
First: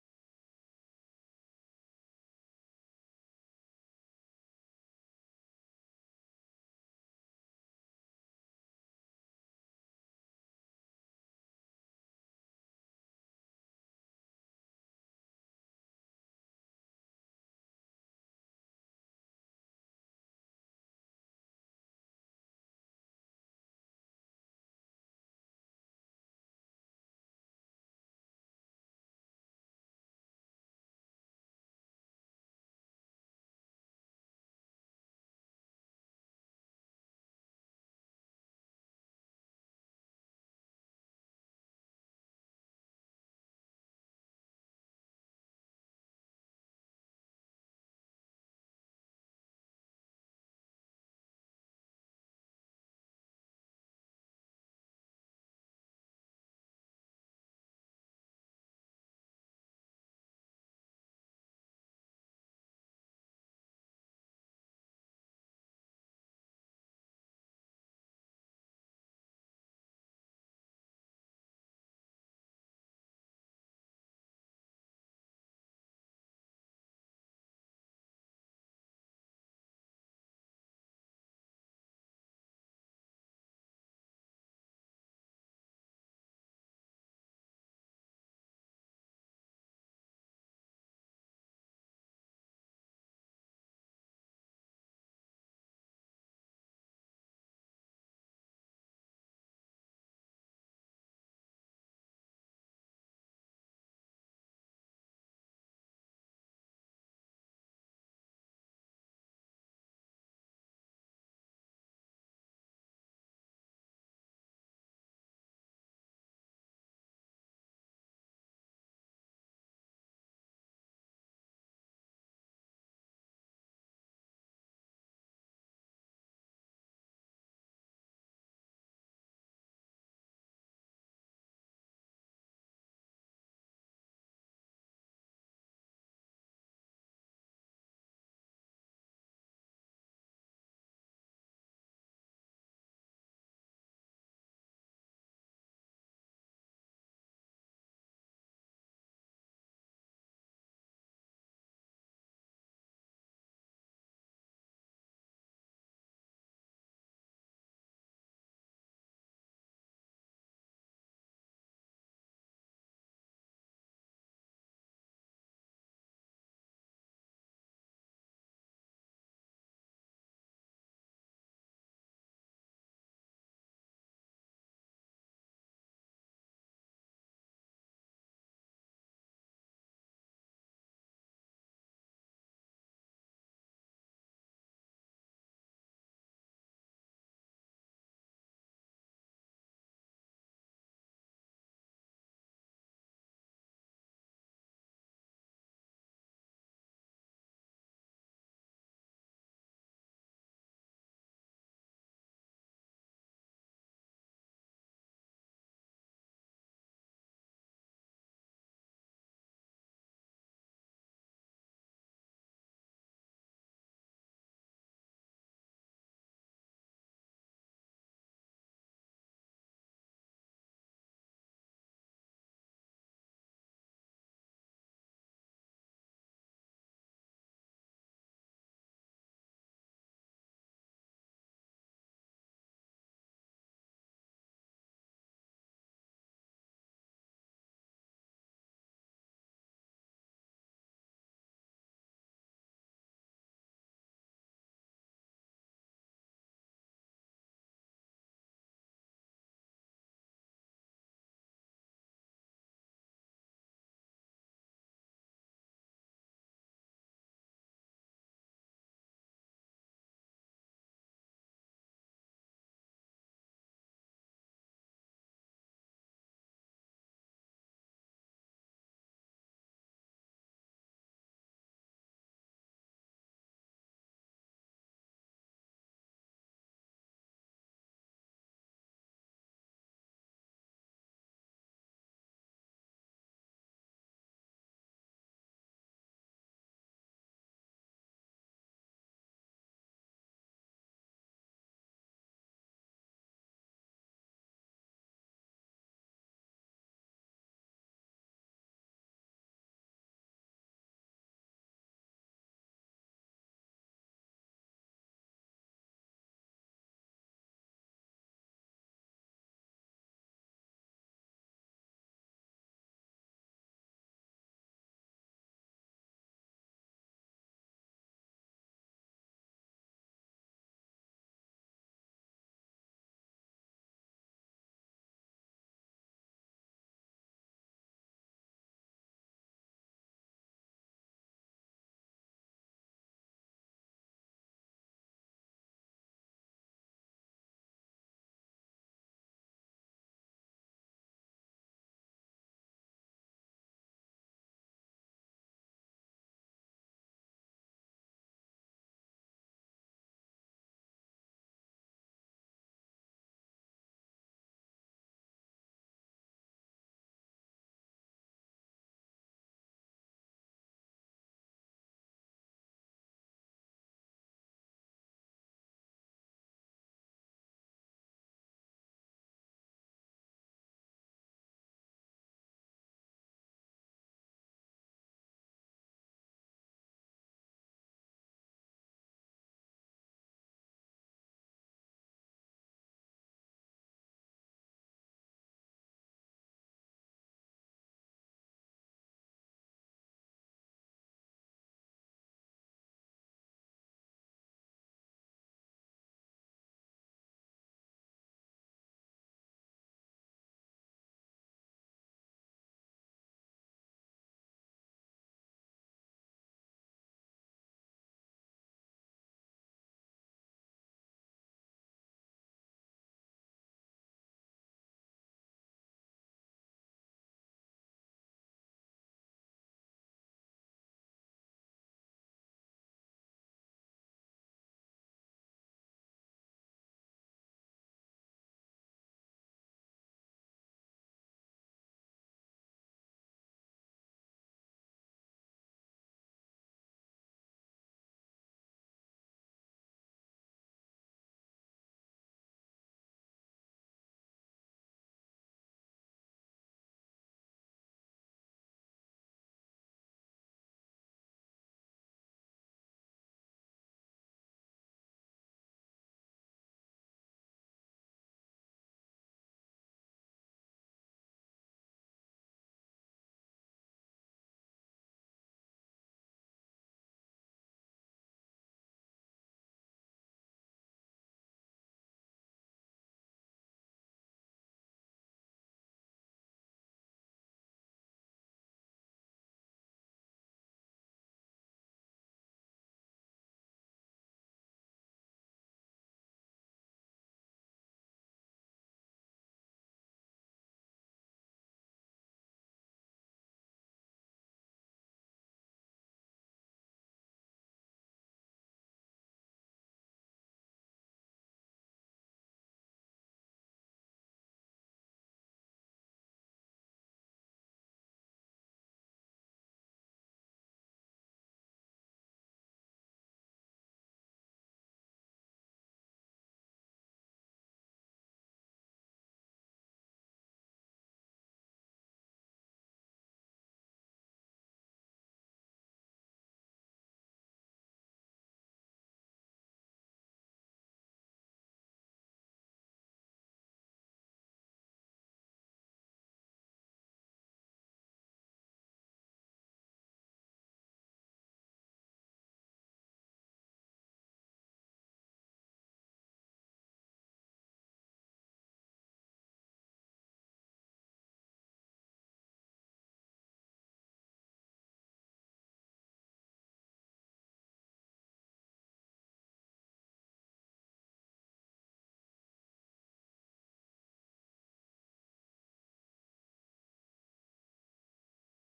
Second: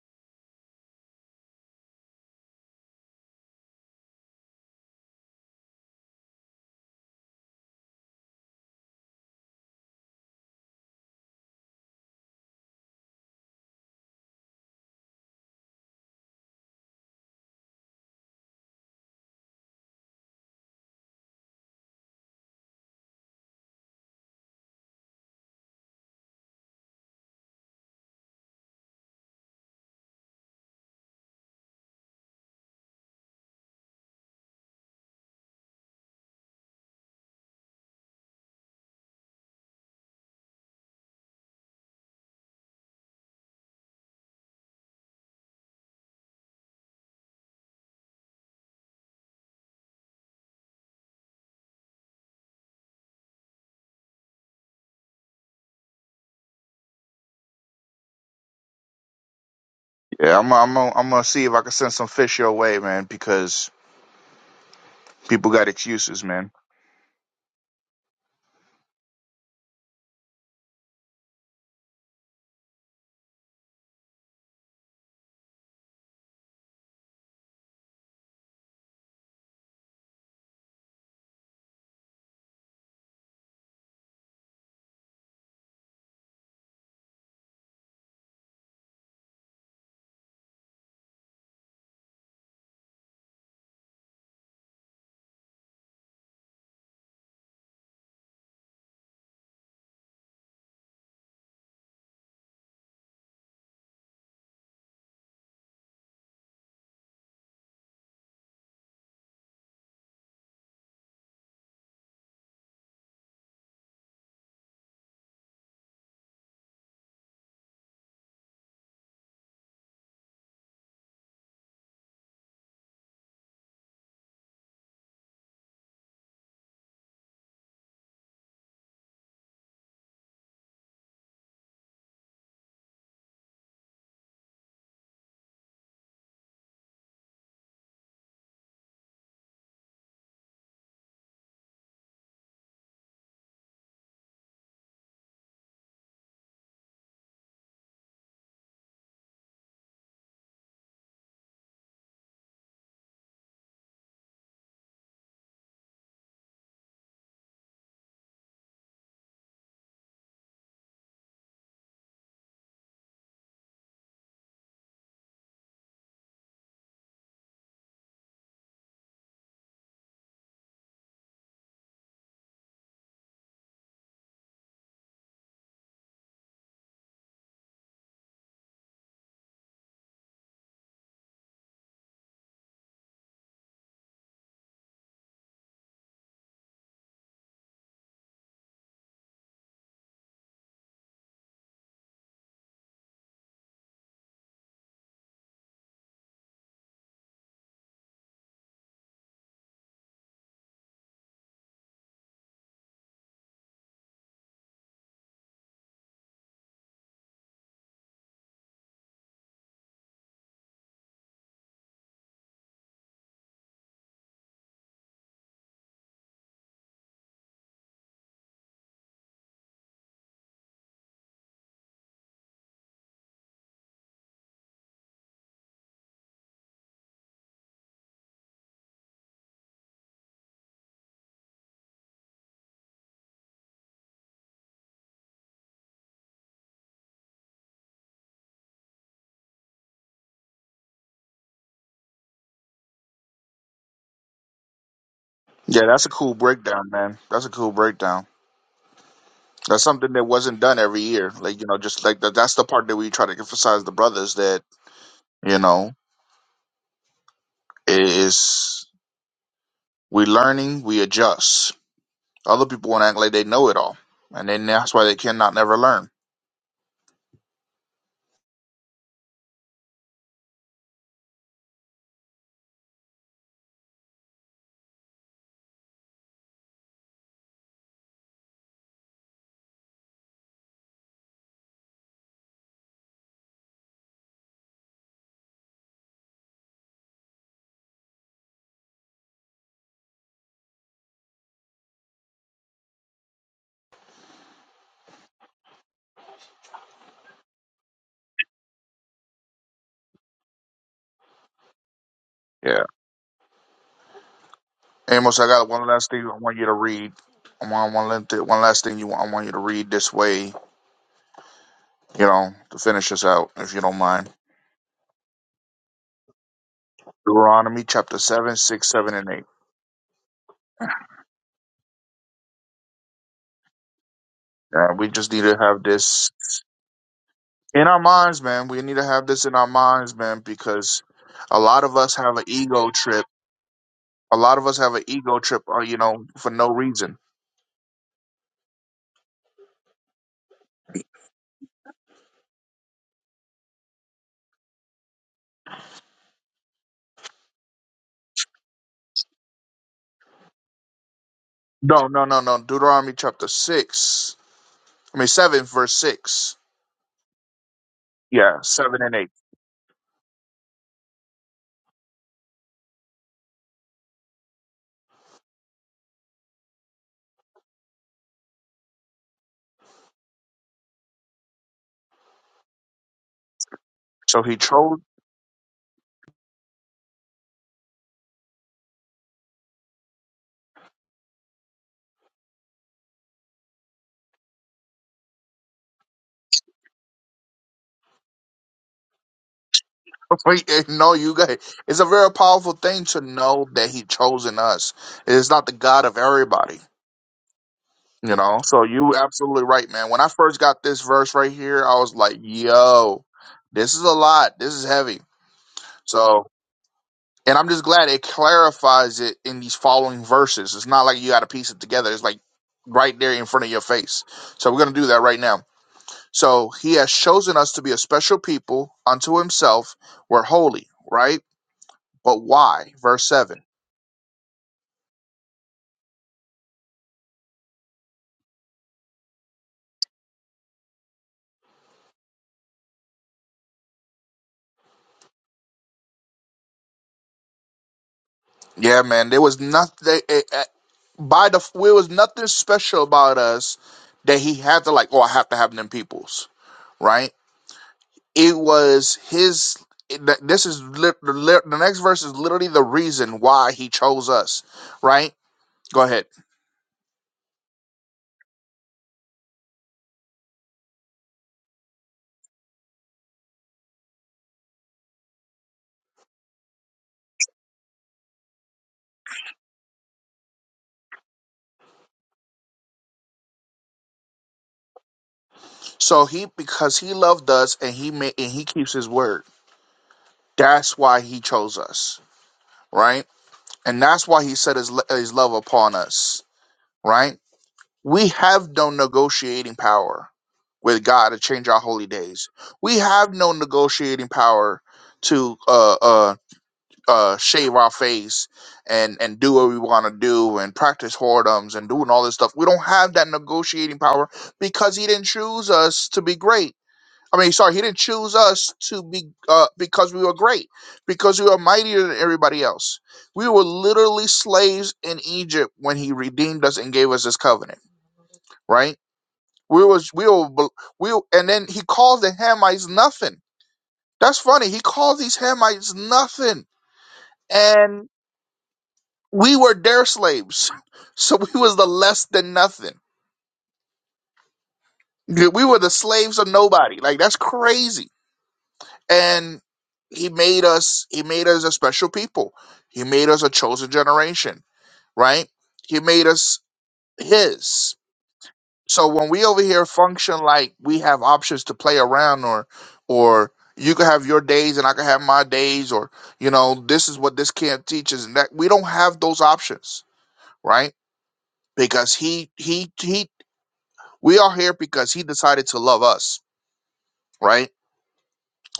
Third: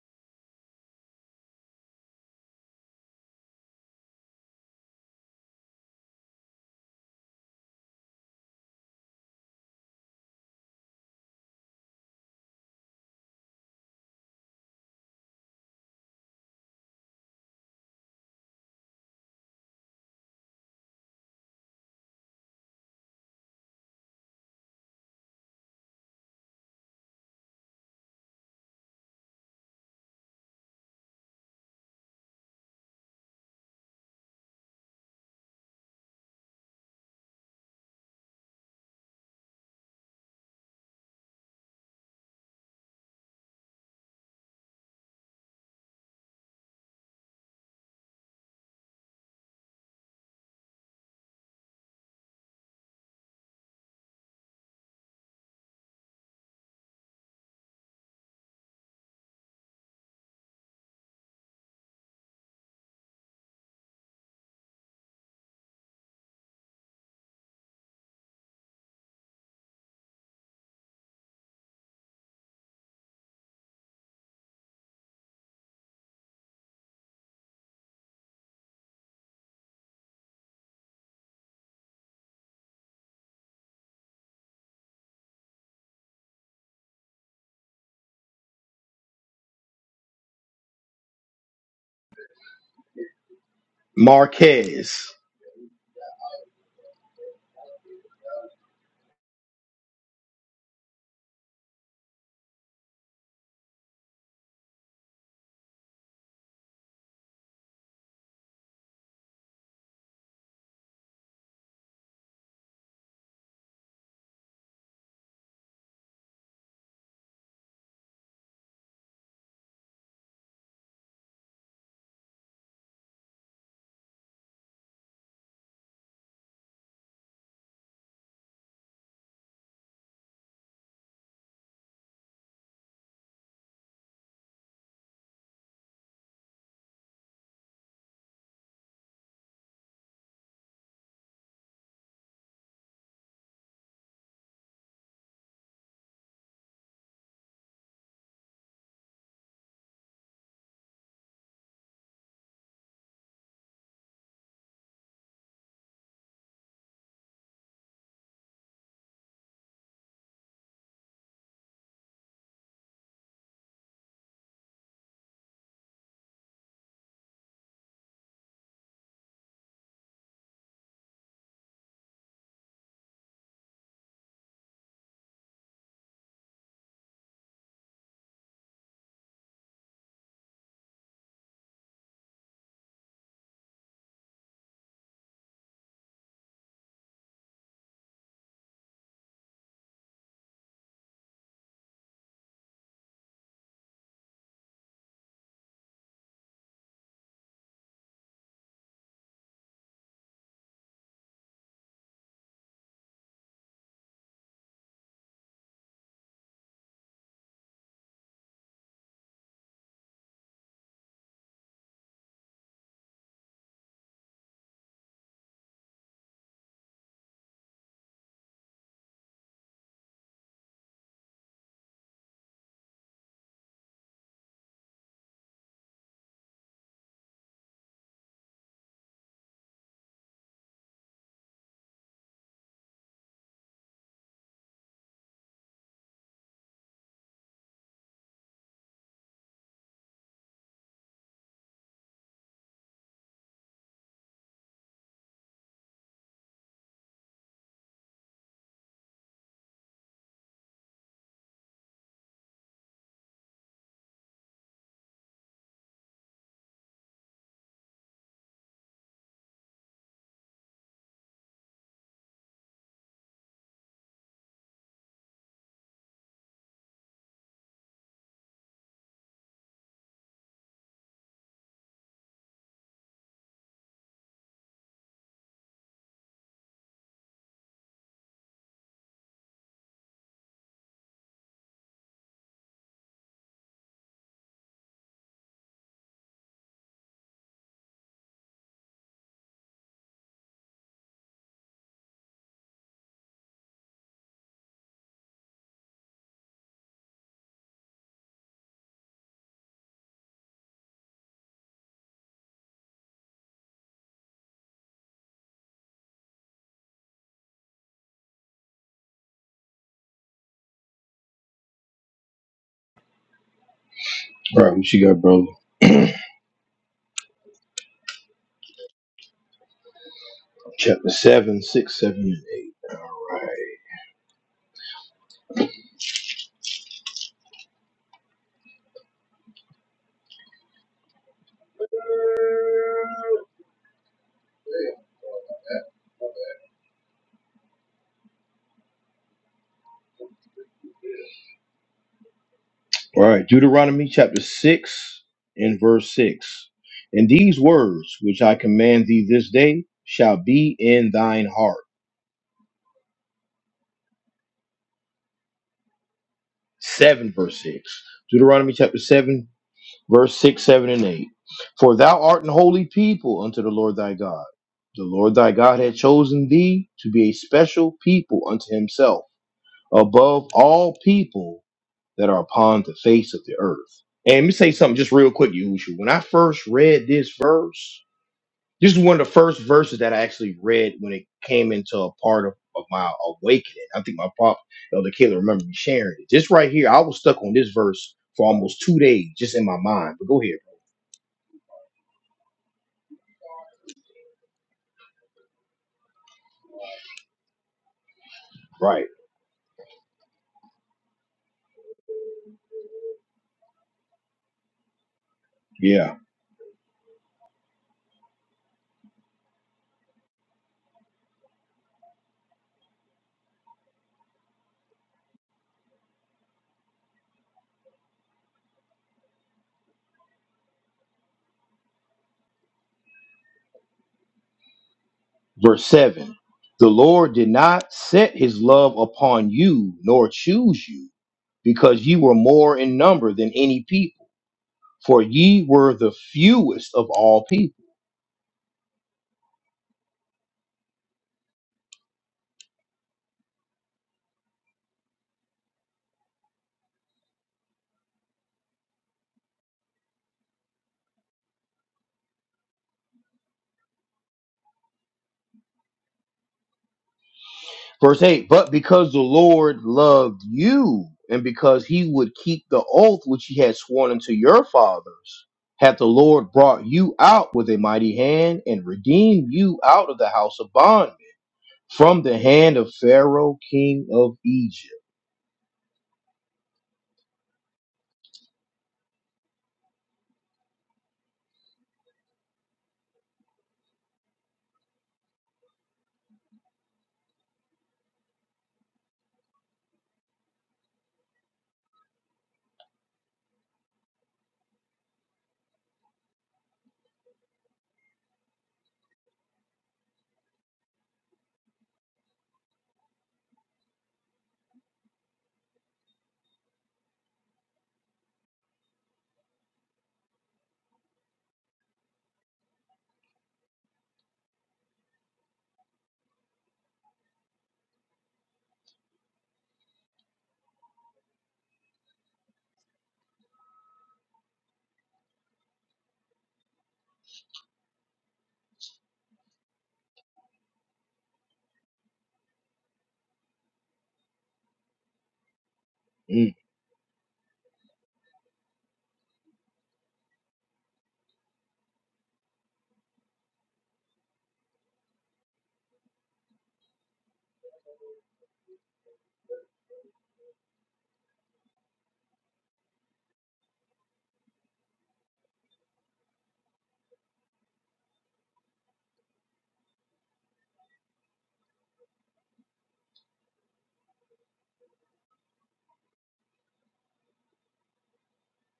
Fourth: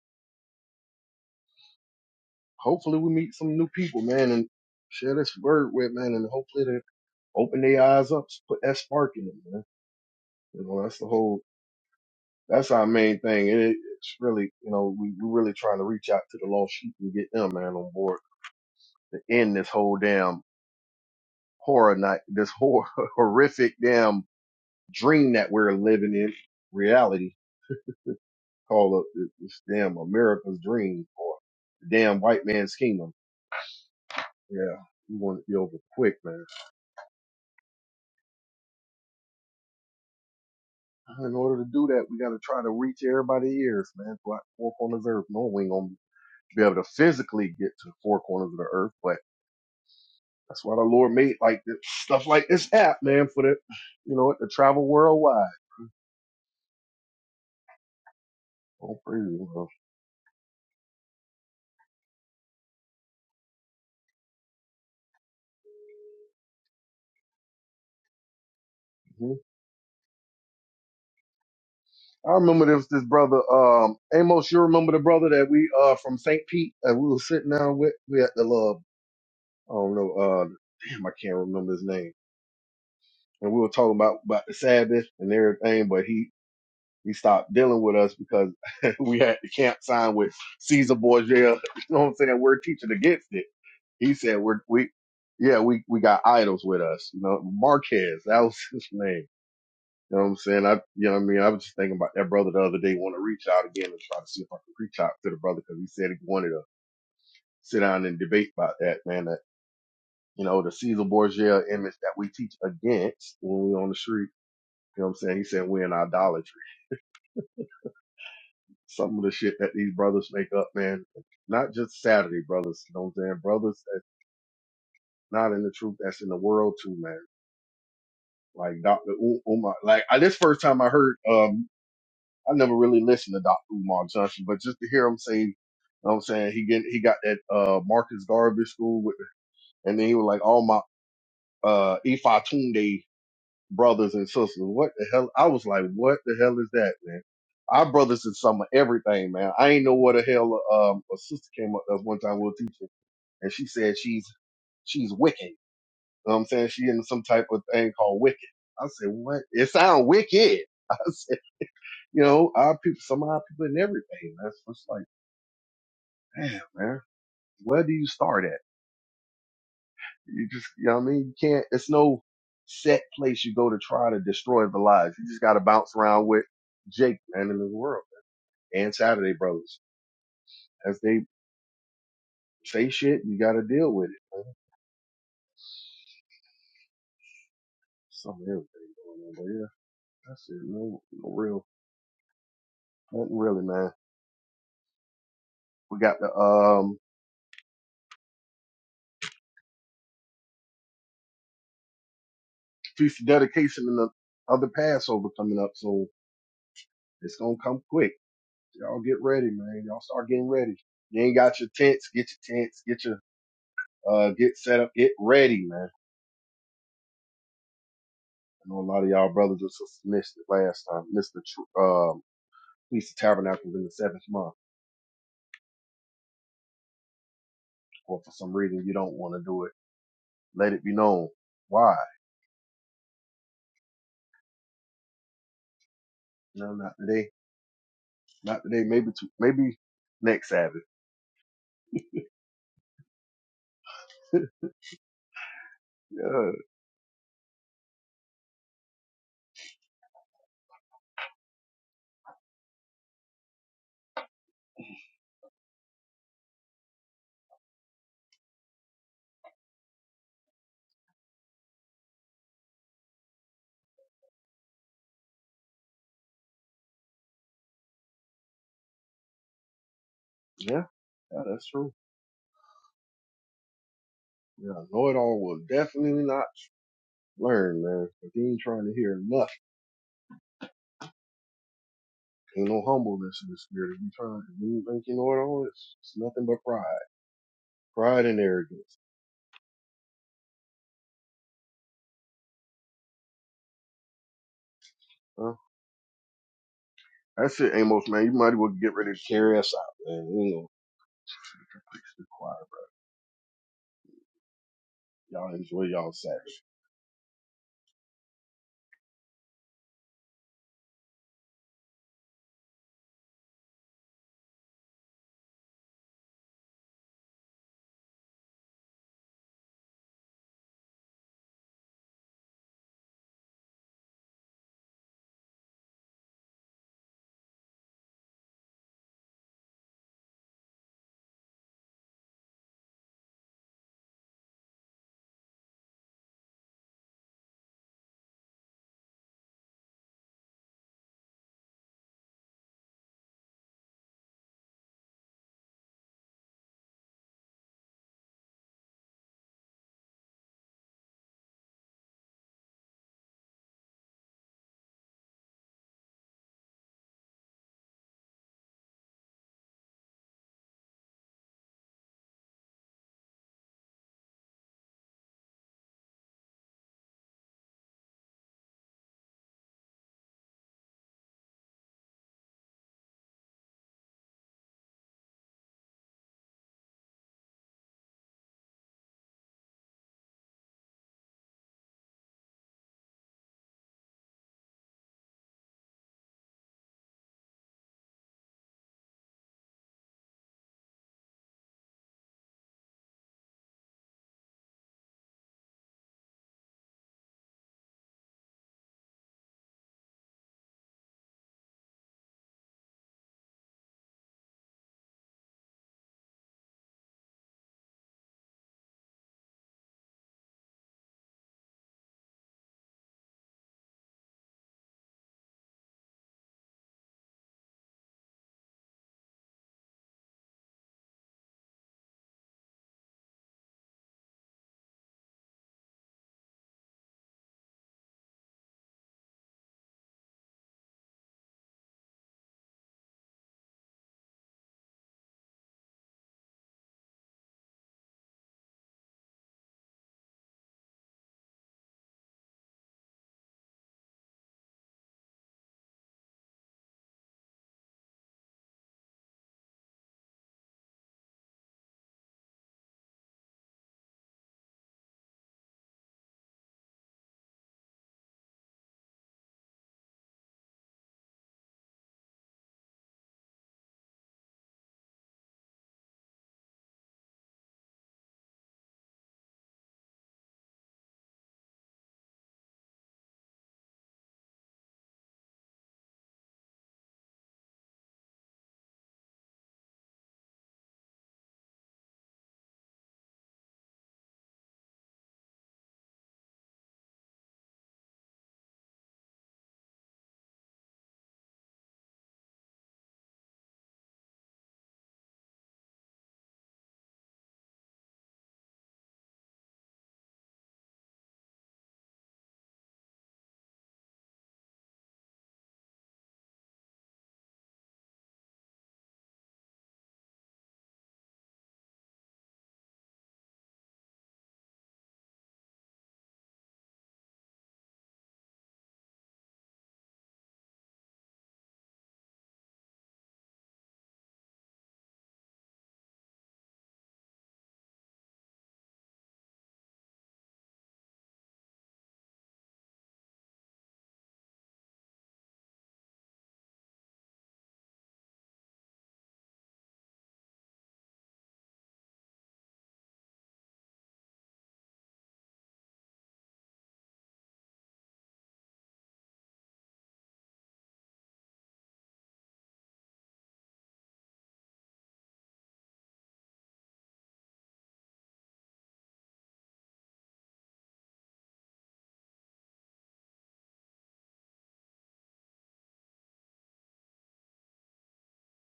C: Hopefully we meet some new people, man, and share this word with man and hopefully they open their eyes up, put that spark in them, man. You know, that's the whole that's our main thing. And it, it's really, you know, we, we're really trying to reach out to the lost sheep and get them, man, on board to end this whole damn horror night, this hor- horrific damn dream that we're living in reality called a, this damn America's dream or the damn white man's kingdom. Yeah, we want it to be over quick, man. In order to do that, we got to try to reach everybody's ears, man. Black fork on this earth. No, we ain't gonna be able to physically get to the four corners of the earth, but that's why the Lord made like this, stuff like this app, man, for the you know, to travel worldwide. Oh, praise the Lord.
B: yeah, I'm I'm I'm gonna see if I can send some fish your way, man, because people got excuses, man.
C: Mm-hmm. I remember this this brother um Amos. You remember the brother that we uh from St. Pete and we were sitting down with we at the little I don't know uh damn I can't remember his name and we were talking about about the Sabbath and everything, but he he stopped dealing with us because we had the camp sign with Caesar Borgia. You know what I'm saying? We're teaching against it. He said we're we
A: Marquez.
C: yeah we we got idols with us. You know Marquez that was his name You know what I'm saying? I, you know what I mean? I was just thinking about that brother the other day, want to reach out again and try to see if I can reach out to the brother because he said he wanted to sit down and debate about that, man. That, you know, the Caesar Borgia image that we teach against when we're on the street. You know what I'm saying? He said we're in idolatry. Some of the shit that these brothers make up, man, not just Saturday brothers, you know what I'm saying? Brothers that's not in the truth, that's in the world too, man. Like Dr. U- Umar, like I, this first time I heard, um, I never really listened to Dr. Umar Johnson, but just to hear him say, you know what I'm saying, he get he got that uh Marcus Garvey school with, and then he was like, all my uh Ifa Tunde brothers and sisters. What the hell? I was like, what the hell is that, man? Our brothers is some of everything, man. I ain't know what the hell um a sister came up to us one time with a teacher, and she said she's she's Wiccan. You know what I'm saying? She in some type of thing called Wicked. I said, what? It sound wicked. You know, odd people, some odd people in everything. That's what's like, damn, man, where do you start at? You just, you know what I mean? You can't, it's no set place you go to try to destroy the lives. You just got to bounce around with Jake and in the world and Saturday Brothers. As they say shit, you got to deal with it. Man. Some of everything going on, but yeah, that's it. No, no real, nothing really, man. We got the, um, feast of dedication and the other Passover coming up, so it's going to come quick. Y'all get ready, man. Y'all start getting ready. You ain't got your tents. Get your tents. Get your, uh, get set up. Get ready, man. I know a lot of y'all brothers and missed it last time. Missed the, tr- um, Feast of Tabernacles in the seventh month. Or for some reason you don't want to do it. Let it be known. Why? No, not today. Not today. Maybe, to, maybe next Sabbath.
B: Yeah, that's a cool
C: Yeah.
B: breakdown, man. That's a cool breakdown. That's something that wasn't done every year. Like, you know, just like that that's the part that we try to emphasize the brothers that, you know, is we learning, we adjust. Other people wanna act like they know it all. And then that's why they cannot never learn.
C: Yeah, yeah, that's true. Yeah, know it all will definitely not learn, man. If you ain't trying to hear nothing, ain't no humbleness in the spirit. If you trying, if you think you know it all, it's, it's nothing but pride, pride and arrogance. huh? That's it, Amos, man. You might as well get ready to carry us out, man. You know, fix the choir, bro.
B: Yeah. Amos, I
C: Y'all
B: got
C: enjoy
B: one last
C: y'all
B: thing I
C: Saturday.
B: want you to read. I want one, last- one last thing you want, I want you to read this way you know, to finish us out, if you don't mind.
A: All right, what you got, brother?
B: Deuteronomy chapter 7, 6, 7, and 8.
A: Chapter 7, 6, 7, and 8. All right.
B: Yeah, we just need to have this in our minds, man. We need to have this in our minds, man, because a lot of us have an ego trip. A lot of us have an ego trip, uh, you know, for no reason.
A: All right. Deuteronomy chapter 6 and verse 6. And these words which I command thee this day shall be in thine heart.
B: No, no, no, no. Deuteronomy chapter 6, I mean, 7, verse 6.
A: 7 verse 6.
B: Yeah,
A: Deuteronomy chapter
B: 7 and 8.
A: 7, verse 6, 7, and 8. For thou art an holy people unto the Lord thy God. The Lord thy God hath chosen thee to be a special people unto himself above all people that are upon the face of the earth. And
B: So
A: let me
B: he
A: say something
B: chose.
A: just real quick, Yahusha. When I first read this verse, this is one of the first verses that I actually read when it came into a part of, of my awakening. I think my pop, Elder Caleb, remember me sharing it. This right here, I was stuck on this verse for almost two days just in my mind. But go ahead.
B: Wait, eh, No, you guys. It's a very powerful thing to know that he chosen us. It is not the God of everybody You know, so
A: Right.
B: you absolutely right, man. When I first got this verse right here, I was like, yo, this is a lot. This is heavy.
A: Yeah.
B: So, and I'm just glad it clarifies it in these following verses. It's not like you got to piece it together. It's like right there in front of your face. So we're going to do that right now. So he has chosen us to be a special people unto himself. We're holy, right? But why? Verse 7.
A: Verse 7 The Lord did not set his love upon you nor choose you because you were more in number than any people for ye were the fewest of all people.
B: Yeah, man. There was nothing it, it- by the there was nothing special about us that he had to like. Oh, I have to have them peoples, right? It was his. it- th- This is lit- the lit- the next verse is literally the reason why he chose us, right? Go ahead.
A: Verse 8, but because the Lord loved you, and because he would keep the oath which he had sworn unto your fathers, hath the Lord brought you out with a mighty hand and redeemed you out of the house of bondage, from the hand of Pharaoh, king of Egypt.
B: So he because he loved us and he made and he keeps his word. That's why he chose us, right? And that's why he set his lo- his love upon us, right? We have no negotiating power with God to change our holy days. We have no negotiating power to uh, uh, uh, shave our face and and do what we want to do and practice whoredoms and doing all this stuff. We don't have that negotiating power because He didn't choose us to be great. I mean, sorry, He didn't choose us to be uh, because we were great, because we were mightier than everybody else. We were literally slaves in Egypt when He redeemed us and gave us His covenant, right? We was we will we will- and then he calls the Hamites nothing. That's funny. He calls these Hamites nothing, and we were their slaves, so we was the less than nothing. We were the slaves of
A: Mm.
B: nobody. Like that's crazy. And he made us. He made us a special people. He made us a chosen generation. Right. He made us his. So when we over here function like we have options to play around or or you can have your days and I can have my days or you know this is what this camp teaches and that we don't have those options, right? Because he he he we are here because he decided to love us, right?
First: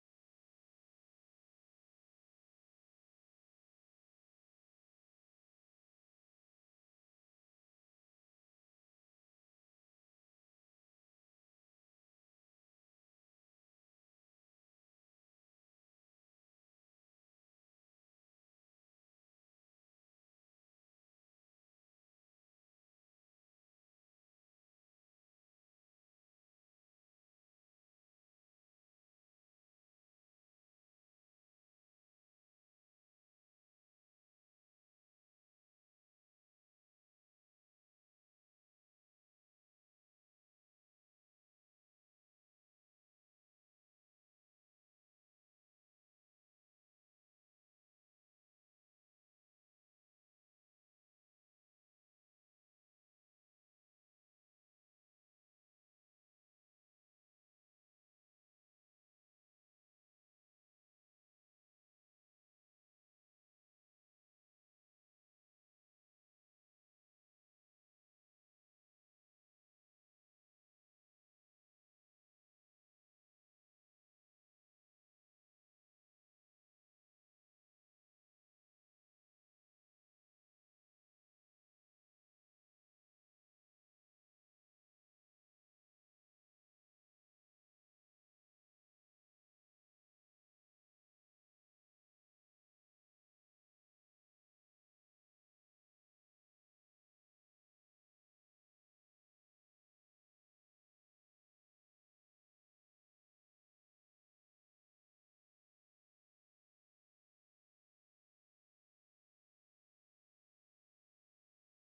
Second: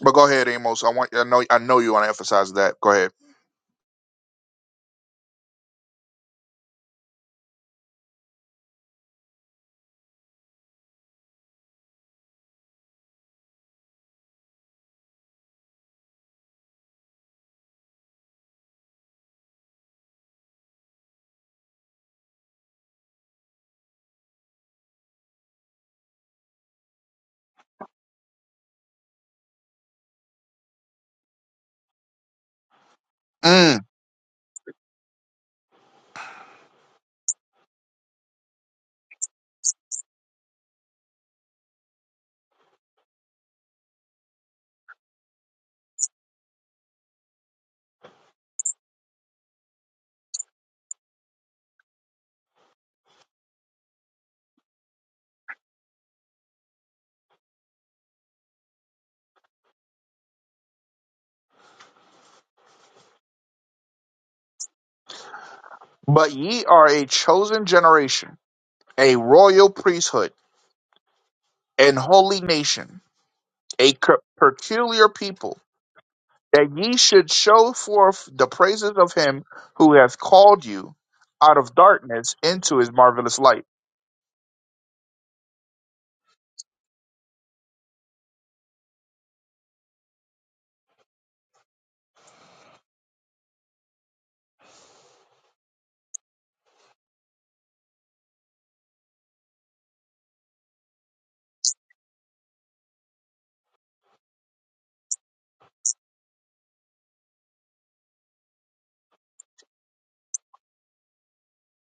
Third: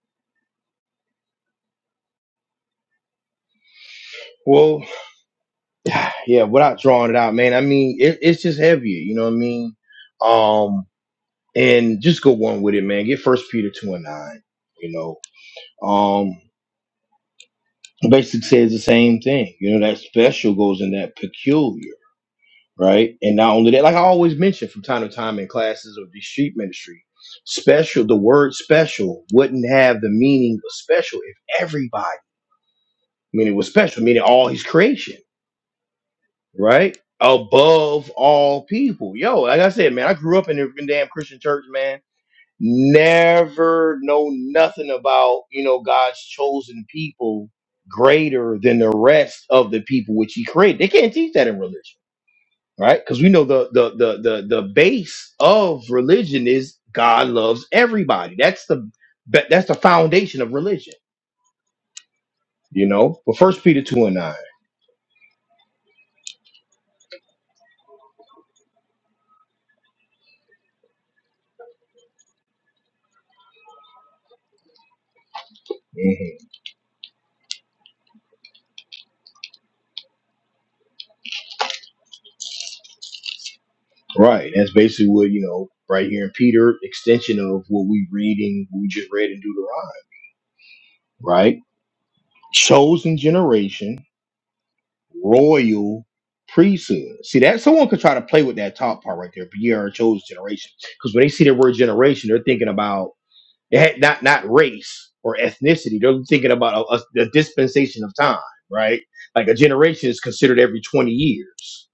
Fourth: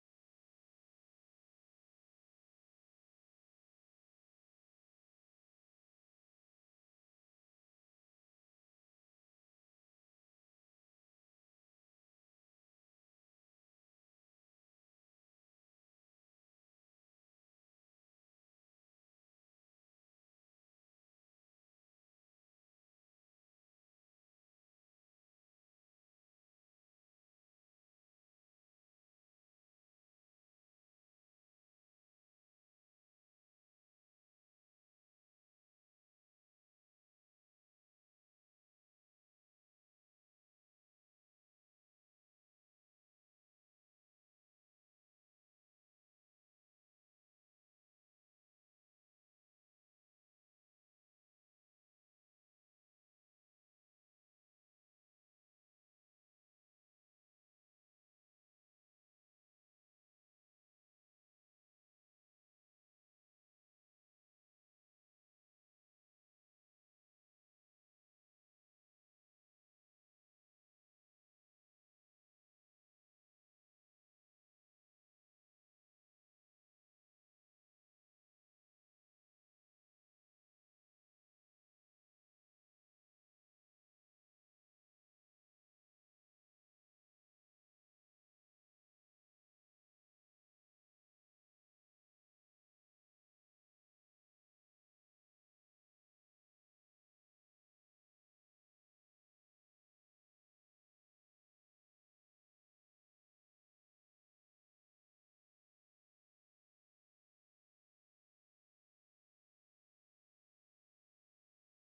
B: But go ahead, Amos. I want I know I know you want to emphasize that. Go ahead.
A: Well, yeah, without drawing it out, man, I mean, it, it's just heavier, you know what I mean? Um, and just go on with it, man. Get First Peter 2 and 9. You know, um basically says the same thing you know that special goes in that peculiar right and not only that like i always mention from time to time in classes of the street ministry special the word special wouldn't have the meaning of special if everybody i mean it was
B: Mm.
A: special meaning all his creation right above all people yo like i said man i grew up in a freaking damn christian church man never know nothing about you know God's chosen people greater than the rest of the people which He created. They can't teach that in religion, right? Because we know the the the the the base of religion is God loves everybody. That's the that- that's the foundation of religion, you know. But First Peter two and 9
B: But ye are a chosen generation, a royal priesthood, and holy nation, a c- peculiar people
A: Mhm.
B: that ye should show forth the praises of him who hath called you out of darkness into his marvelous light.
A: right? That's basically what you know right here in Peter, extension of what we reading, we just read in Deuteronomy, right? Chosen generation royal priesthood. See that someone could try to play with that top part right there, but you are a chosen generation. Because when they see the word generation, they're thinking about they had- not not race or ethnicity. They're thinking about a, a, a dispensation of time, right? Like a generation is considered every twenty years.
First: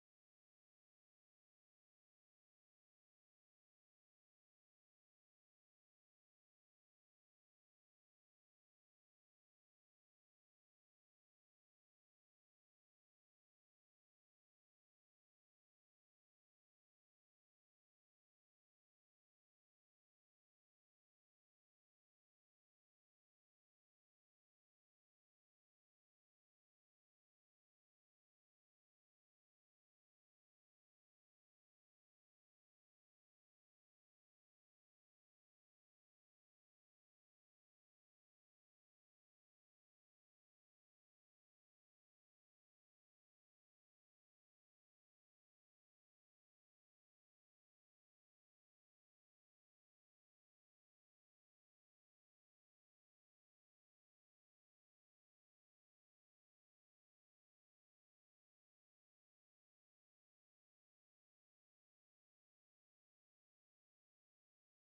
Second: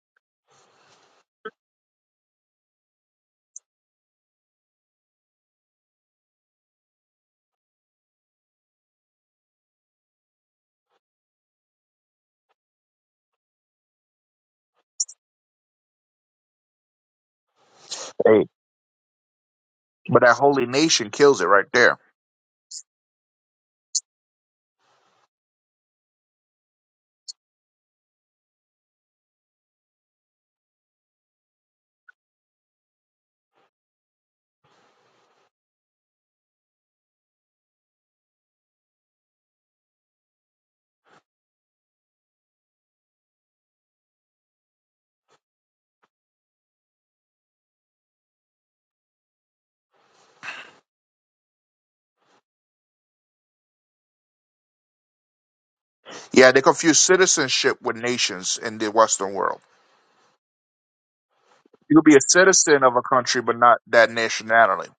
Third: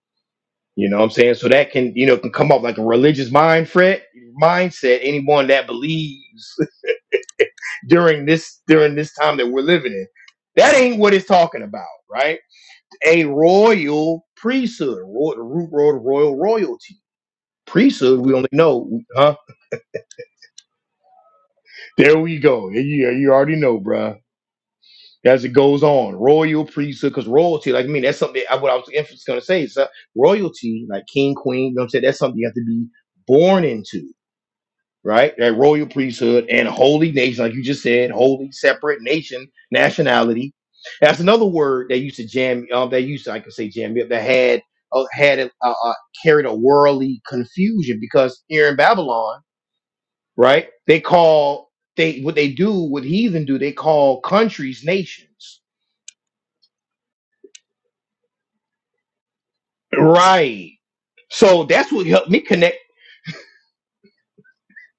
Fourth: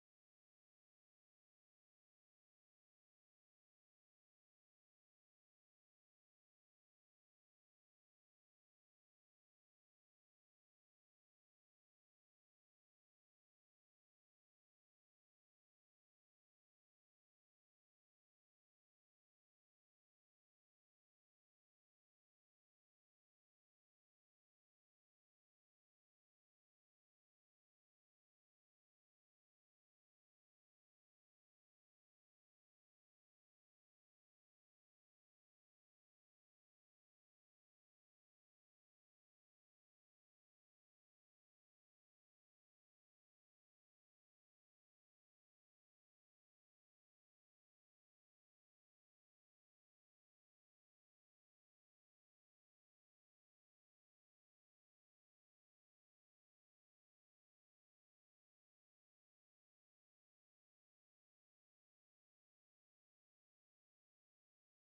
A: You know what I'm saying? So that can you know can come up like a religious mind fret mindset. Anyone that believes during this during this time that we're living in, that ain't what it's talking about, right? a royal priesthood, ro- the root word of royal royalty. Priesthood, we
B: Hey,
A: only know, huh?
B: but that holy nation kills it right there.
A: There we go. Yeah, you already know, bruh. As it goes on, royal priesthood, because royalty, like I mean, that's something. I, what I was gonna say is uh, royalty, like king, queen. You know what I'm saying? That's something you have to be born into. right? That royal priesthood and holy nation, like you just said, holy, separate nation, nationality. That's another word that used to jam. Uh, they used to, I could say, jam me up. That had uh, had a, uh, uh, carried a worldly confusion because here in Babylon, right? They call they what they do, what heathen do. They call countries nations,
B: Yeah, they confuse citizenship with nations in the Western world.
A: right? So that's
B: You could
A: what
B: be a
A: helped me connect
B: citizen of a country, but not that nationality.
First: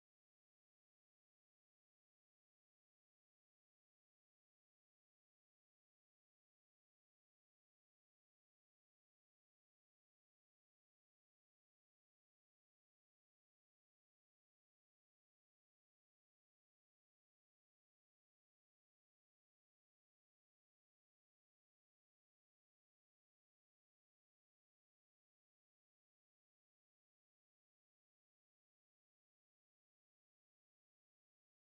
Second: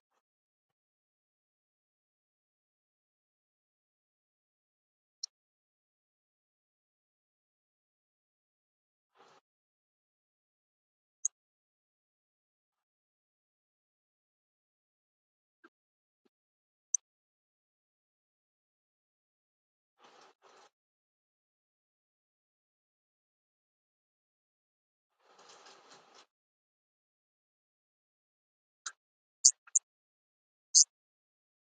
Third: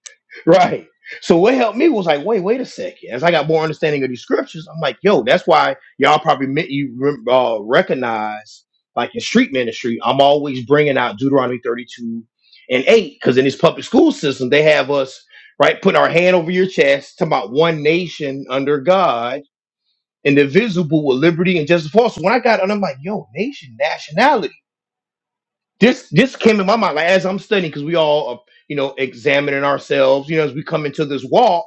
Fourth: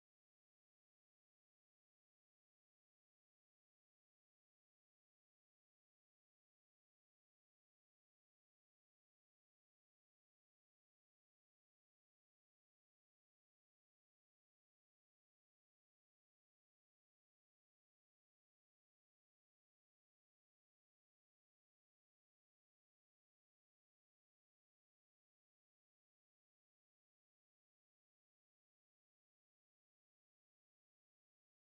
A: Right. So what helped me was like, wait, wait a second. As I got more understanding of these scriptures, I'm like, yo, that's why y'all probably meant you rem- uh, recognize like in street ministry. I'm always bringing out Deuteronomy 32 and 8 because in this public school system, they have us right putting our hand over your chest to about one nation under God, indivisible with liberty and justice for all. So when I got, and I'm like, yo, nation, nationality this this came in my mind like as I'm studying because we all are, you know examining ourselves you know as we come into this walk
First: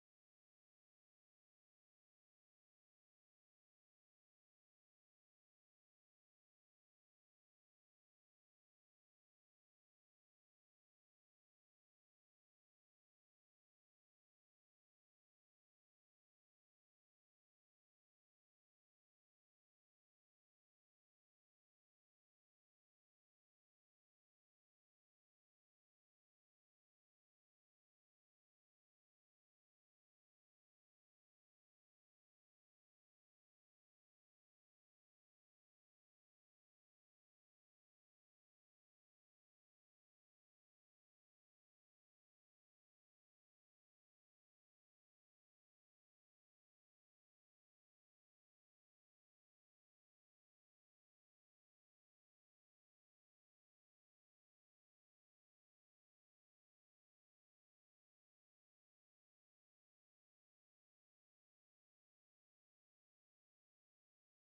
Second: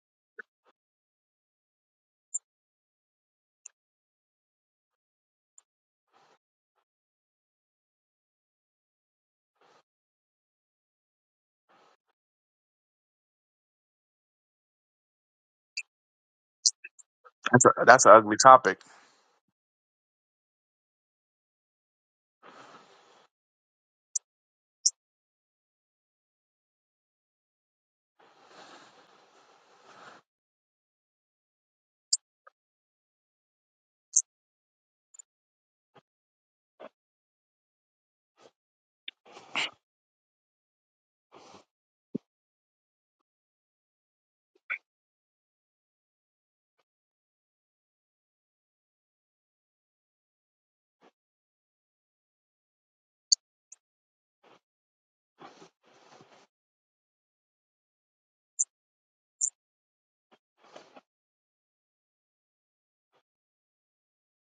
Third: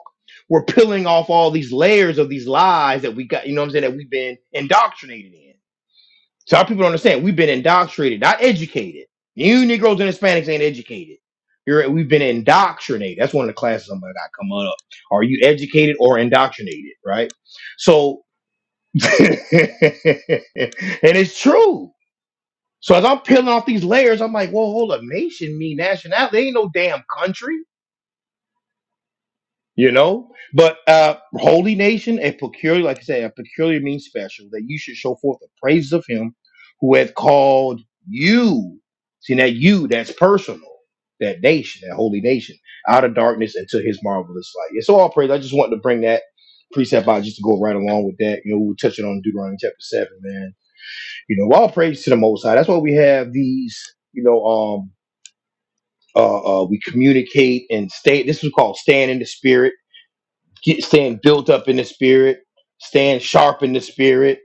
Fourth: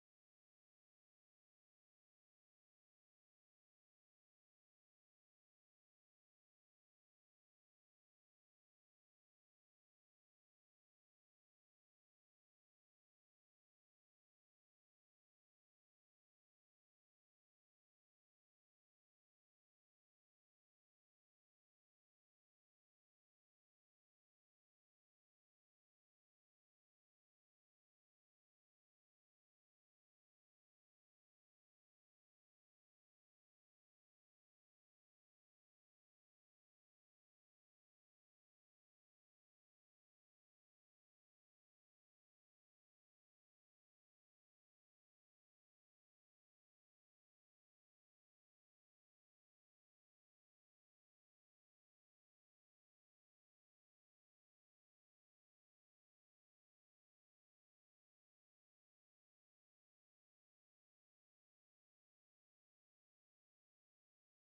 A: we're peeling off all these layers of these lies that we got you know what I'm saying that we've been indoctrinated in so our people don't understand we've been indoctrinated not educated you Negroes and Hispanics ain't educated you're we've been indoctrinated that's one of the classes I'm gonna got coming up are you educated or indoctrinated right
B: That's a, that's an
A: so
B: ugly topic.
A: and it's true so as I'm peeling off these layers, I'm like, well, hold up, nation mean nationality. They ain't no damn country, you know. But uh holy nation, a peculiar, like I said, a peculiar means special that you should show forth the praises of him who hath called you. See that you, that's personal. That nation, that holy nation, out of darkness into his marvelous light. It's all praise. I just wanted to bring that precept out just to go right along with that. You know, we were touching on Deuteronomy chapter seven, man. You know, all praise to the Most High. That's why we have these, you know, um uh, uh, we communicate and stay. This was called staying in the spirit, get staying built up in the spirit, staying sharp in the spirit,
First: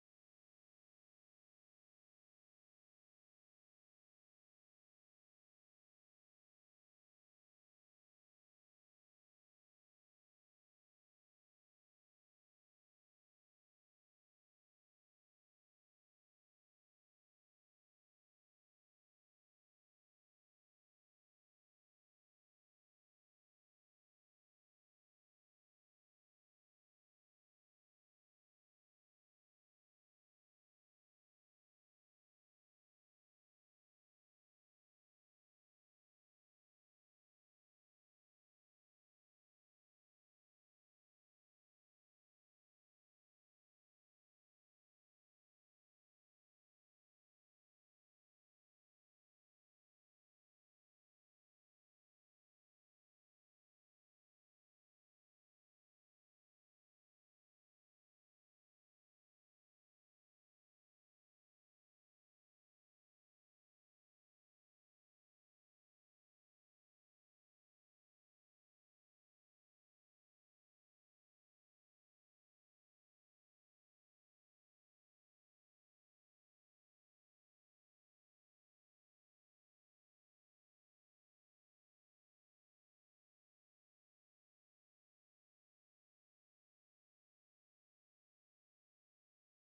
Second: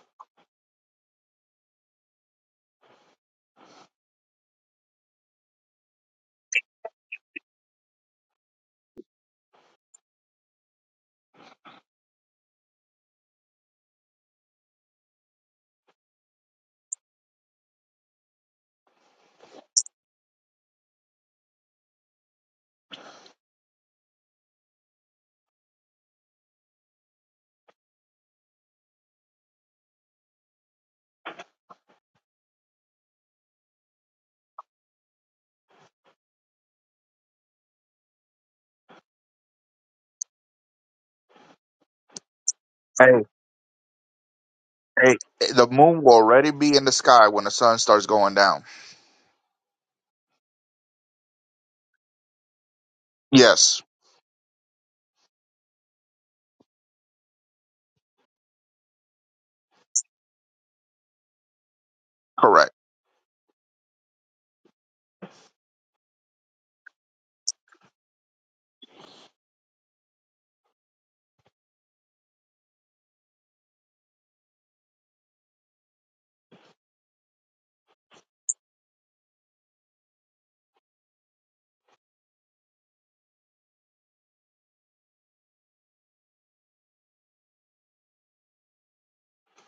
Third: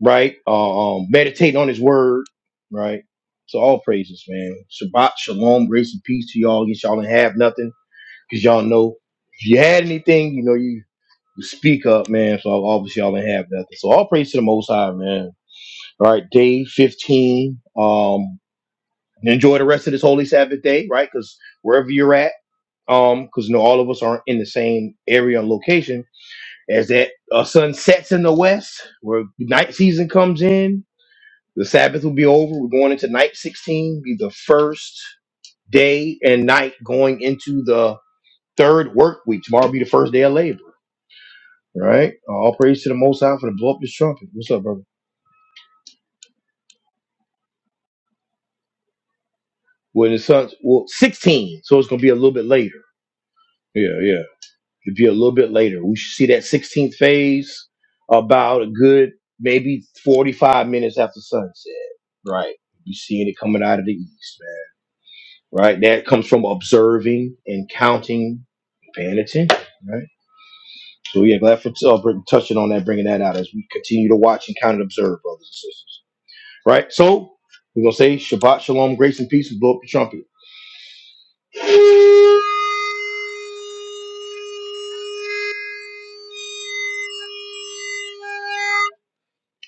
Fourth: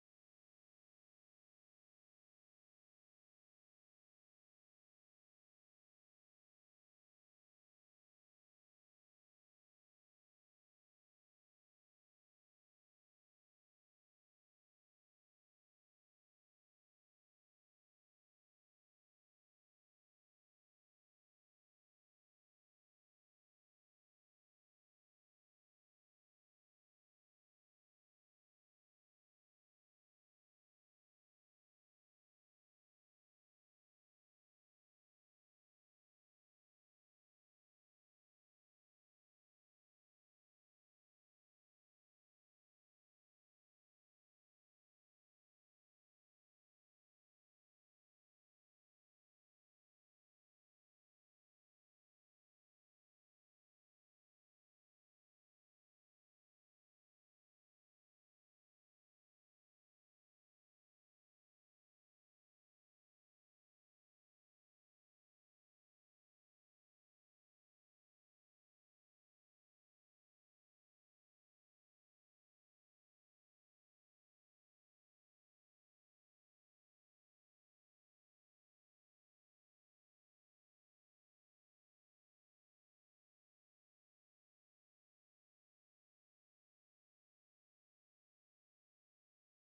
A: right? Uh, um, meditating on His word, right? So all praises, man. Shabbat shalom, grace and peace to y'all. Yes, y'all didn't have nothing because y'all know if you had anything, you know you, you speak up, man. So obviously y'all didn't have nothing. So all praise to the Most High, man. All right, day fifteen. Um, enjoy the rest of this holy Sabbath day, right? Because wherever you're at. um, because you know all of us aren't in the same area and location. As that uh, sun sets in the west, where night season comes in, the Sabbath will be over. We're going into night sixteen, be the first day and night going into the third work week. Tomorrow will be the first day of labor. Right? Uh, all praise to the Most
B: Hey,
A: High for the blow up this trumpet. What's up, brother?
B: hey, the moon will already be in the sky when the sun starts going down.
A: Well, the sun's well sixteen, so it's gonna be a little bit later.
B: Yes,
A: Yeah, yeah. It'd be a little bit later. We should see that 16th phase about a good maybe 45 minutes after sunset. Right.
B: correct.
A: You seeing it coming out of the east, man. Right. That comes from observing and counting, paying attention. Right. So yeah, glad for uh, br- touching on that, bringing that out as we continue to watch and count and observe, brothers and sisters. Right. So we're gonna say Shabbat Shalom, grace and peace, and blow up the trumpet.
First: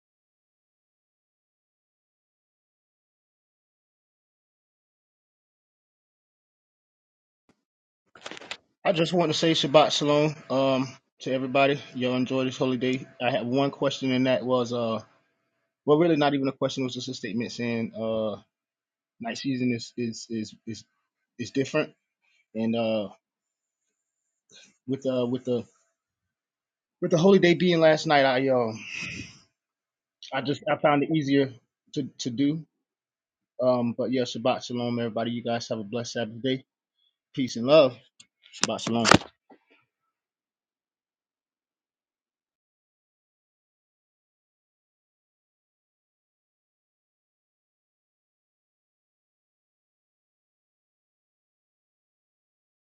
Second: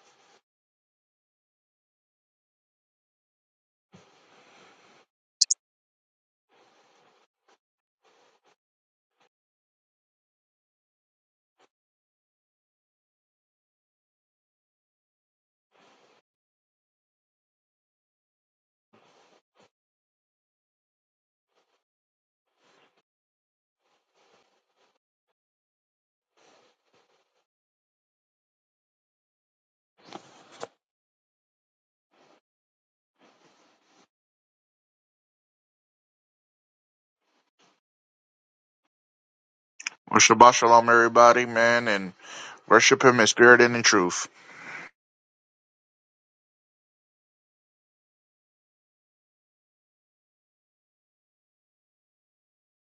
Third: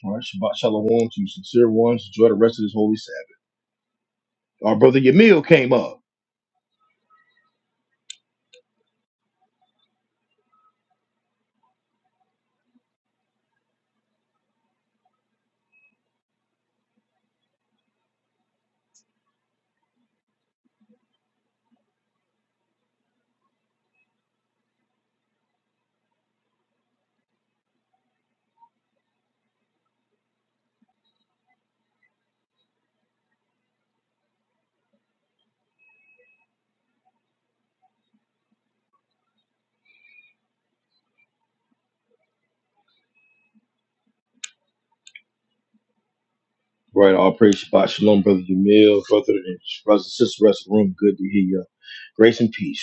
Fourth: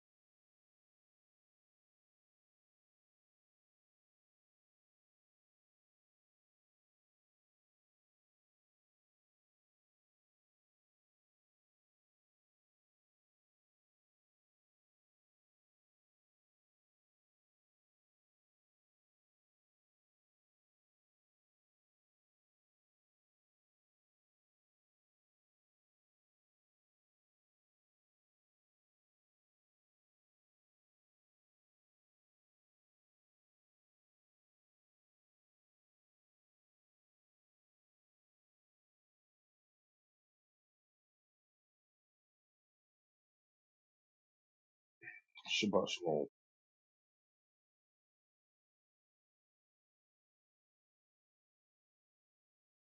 A: All right, Shabbat Shalom to you, sincere ones. Enjoy the rest of this holy Sabbath. Our brother Yamil came up.
D: I just want to say Shabbat Shalom um, to everybody. Y'all enjoy this holy day. I had one question, and that was, uh, well, really not even a question. It was just a statement saying uh, night season is is is is is different. And uh, with uh, with the with the holy day being last night, I uh, I just I found it easier to to do. Um, but yeah, Shabbat Shalom, everybody. You guys have a blessed Sabbath day. Peace and love. Shabbat Shalom.
B: Well, Shabbat shalom, everybody, man, and worship him in spirit and in truth.
C: Shabbat shalom.
A: Right, all praise Shabbat Shalom, brother Jamil, brother and brother Sister sisters, rest of the room. Good to hear you. Grace and peace.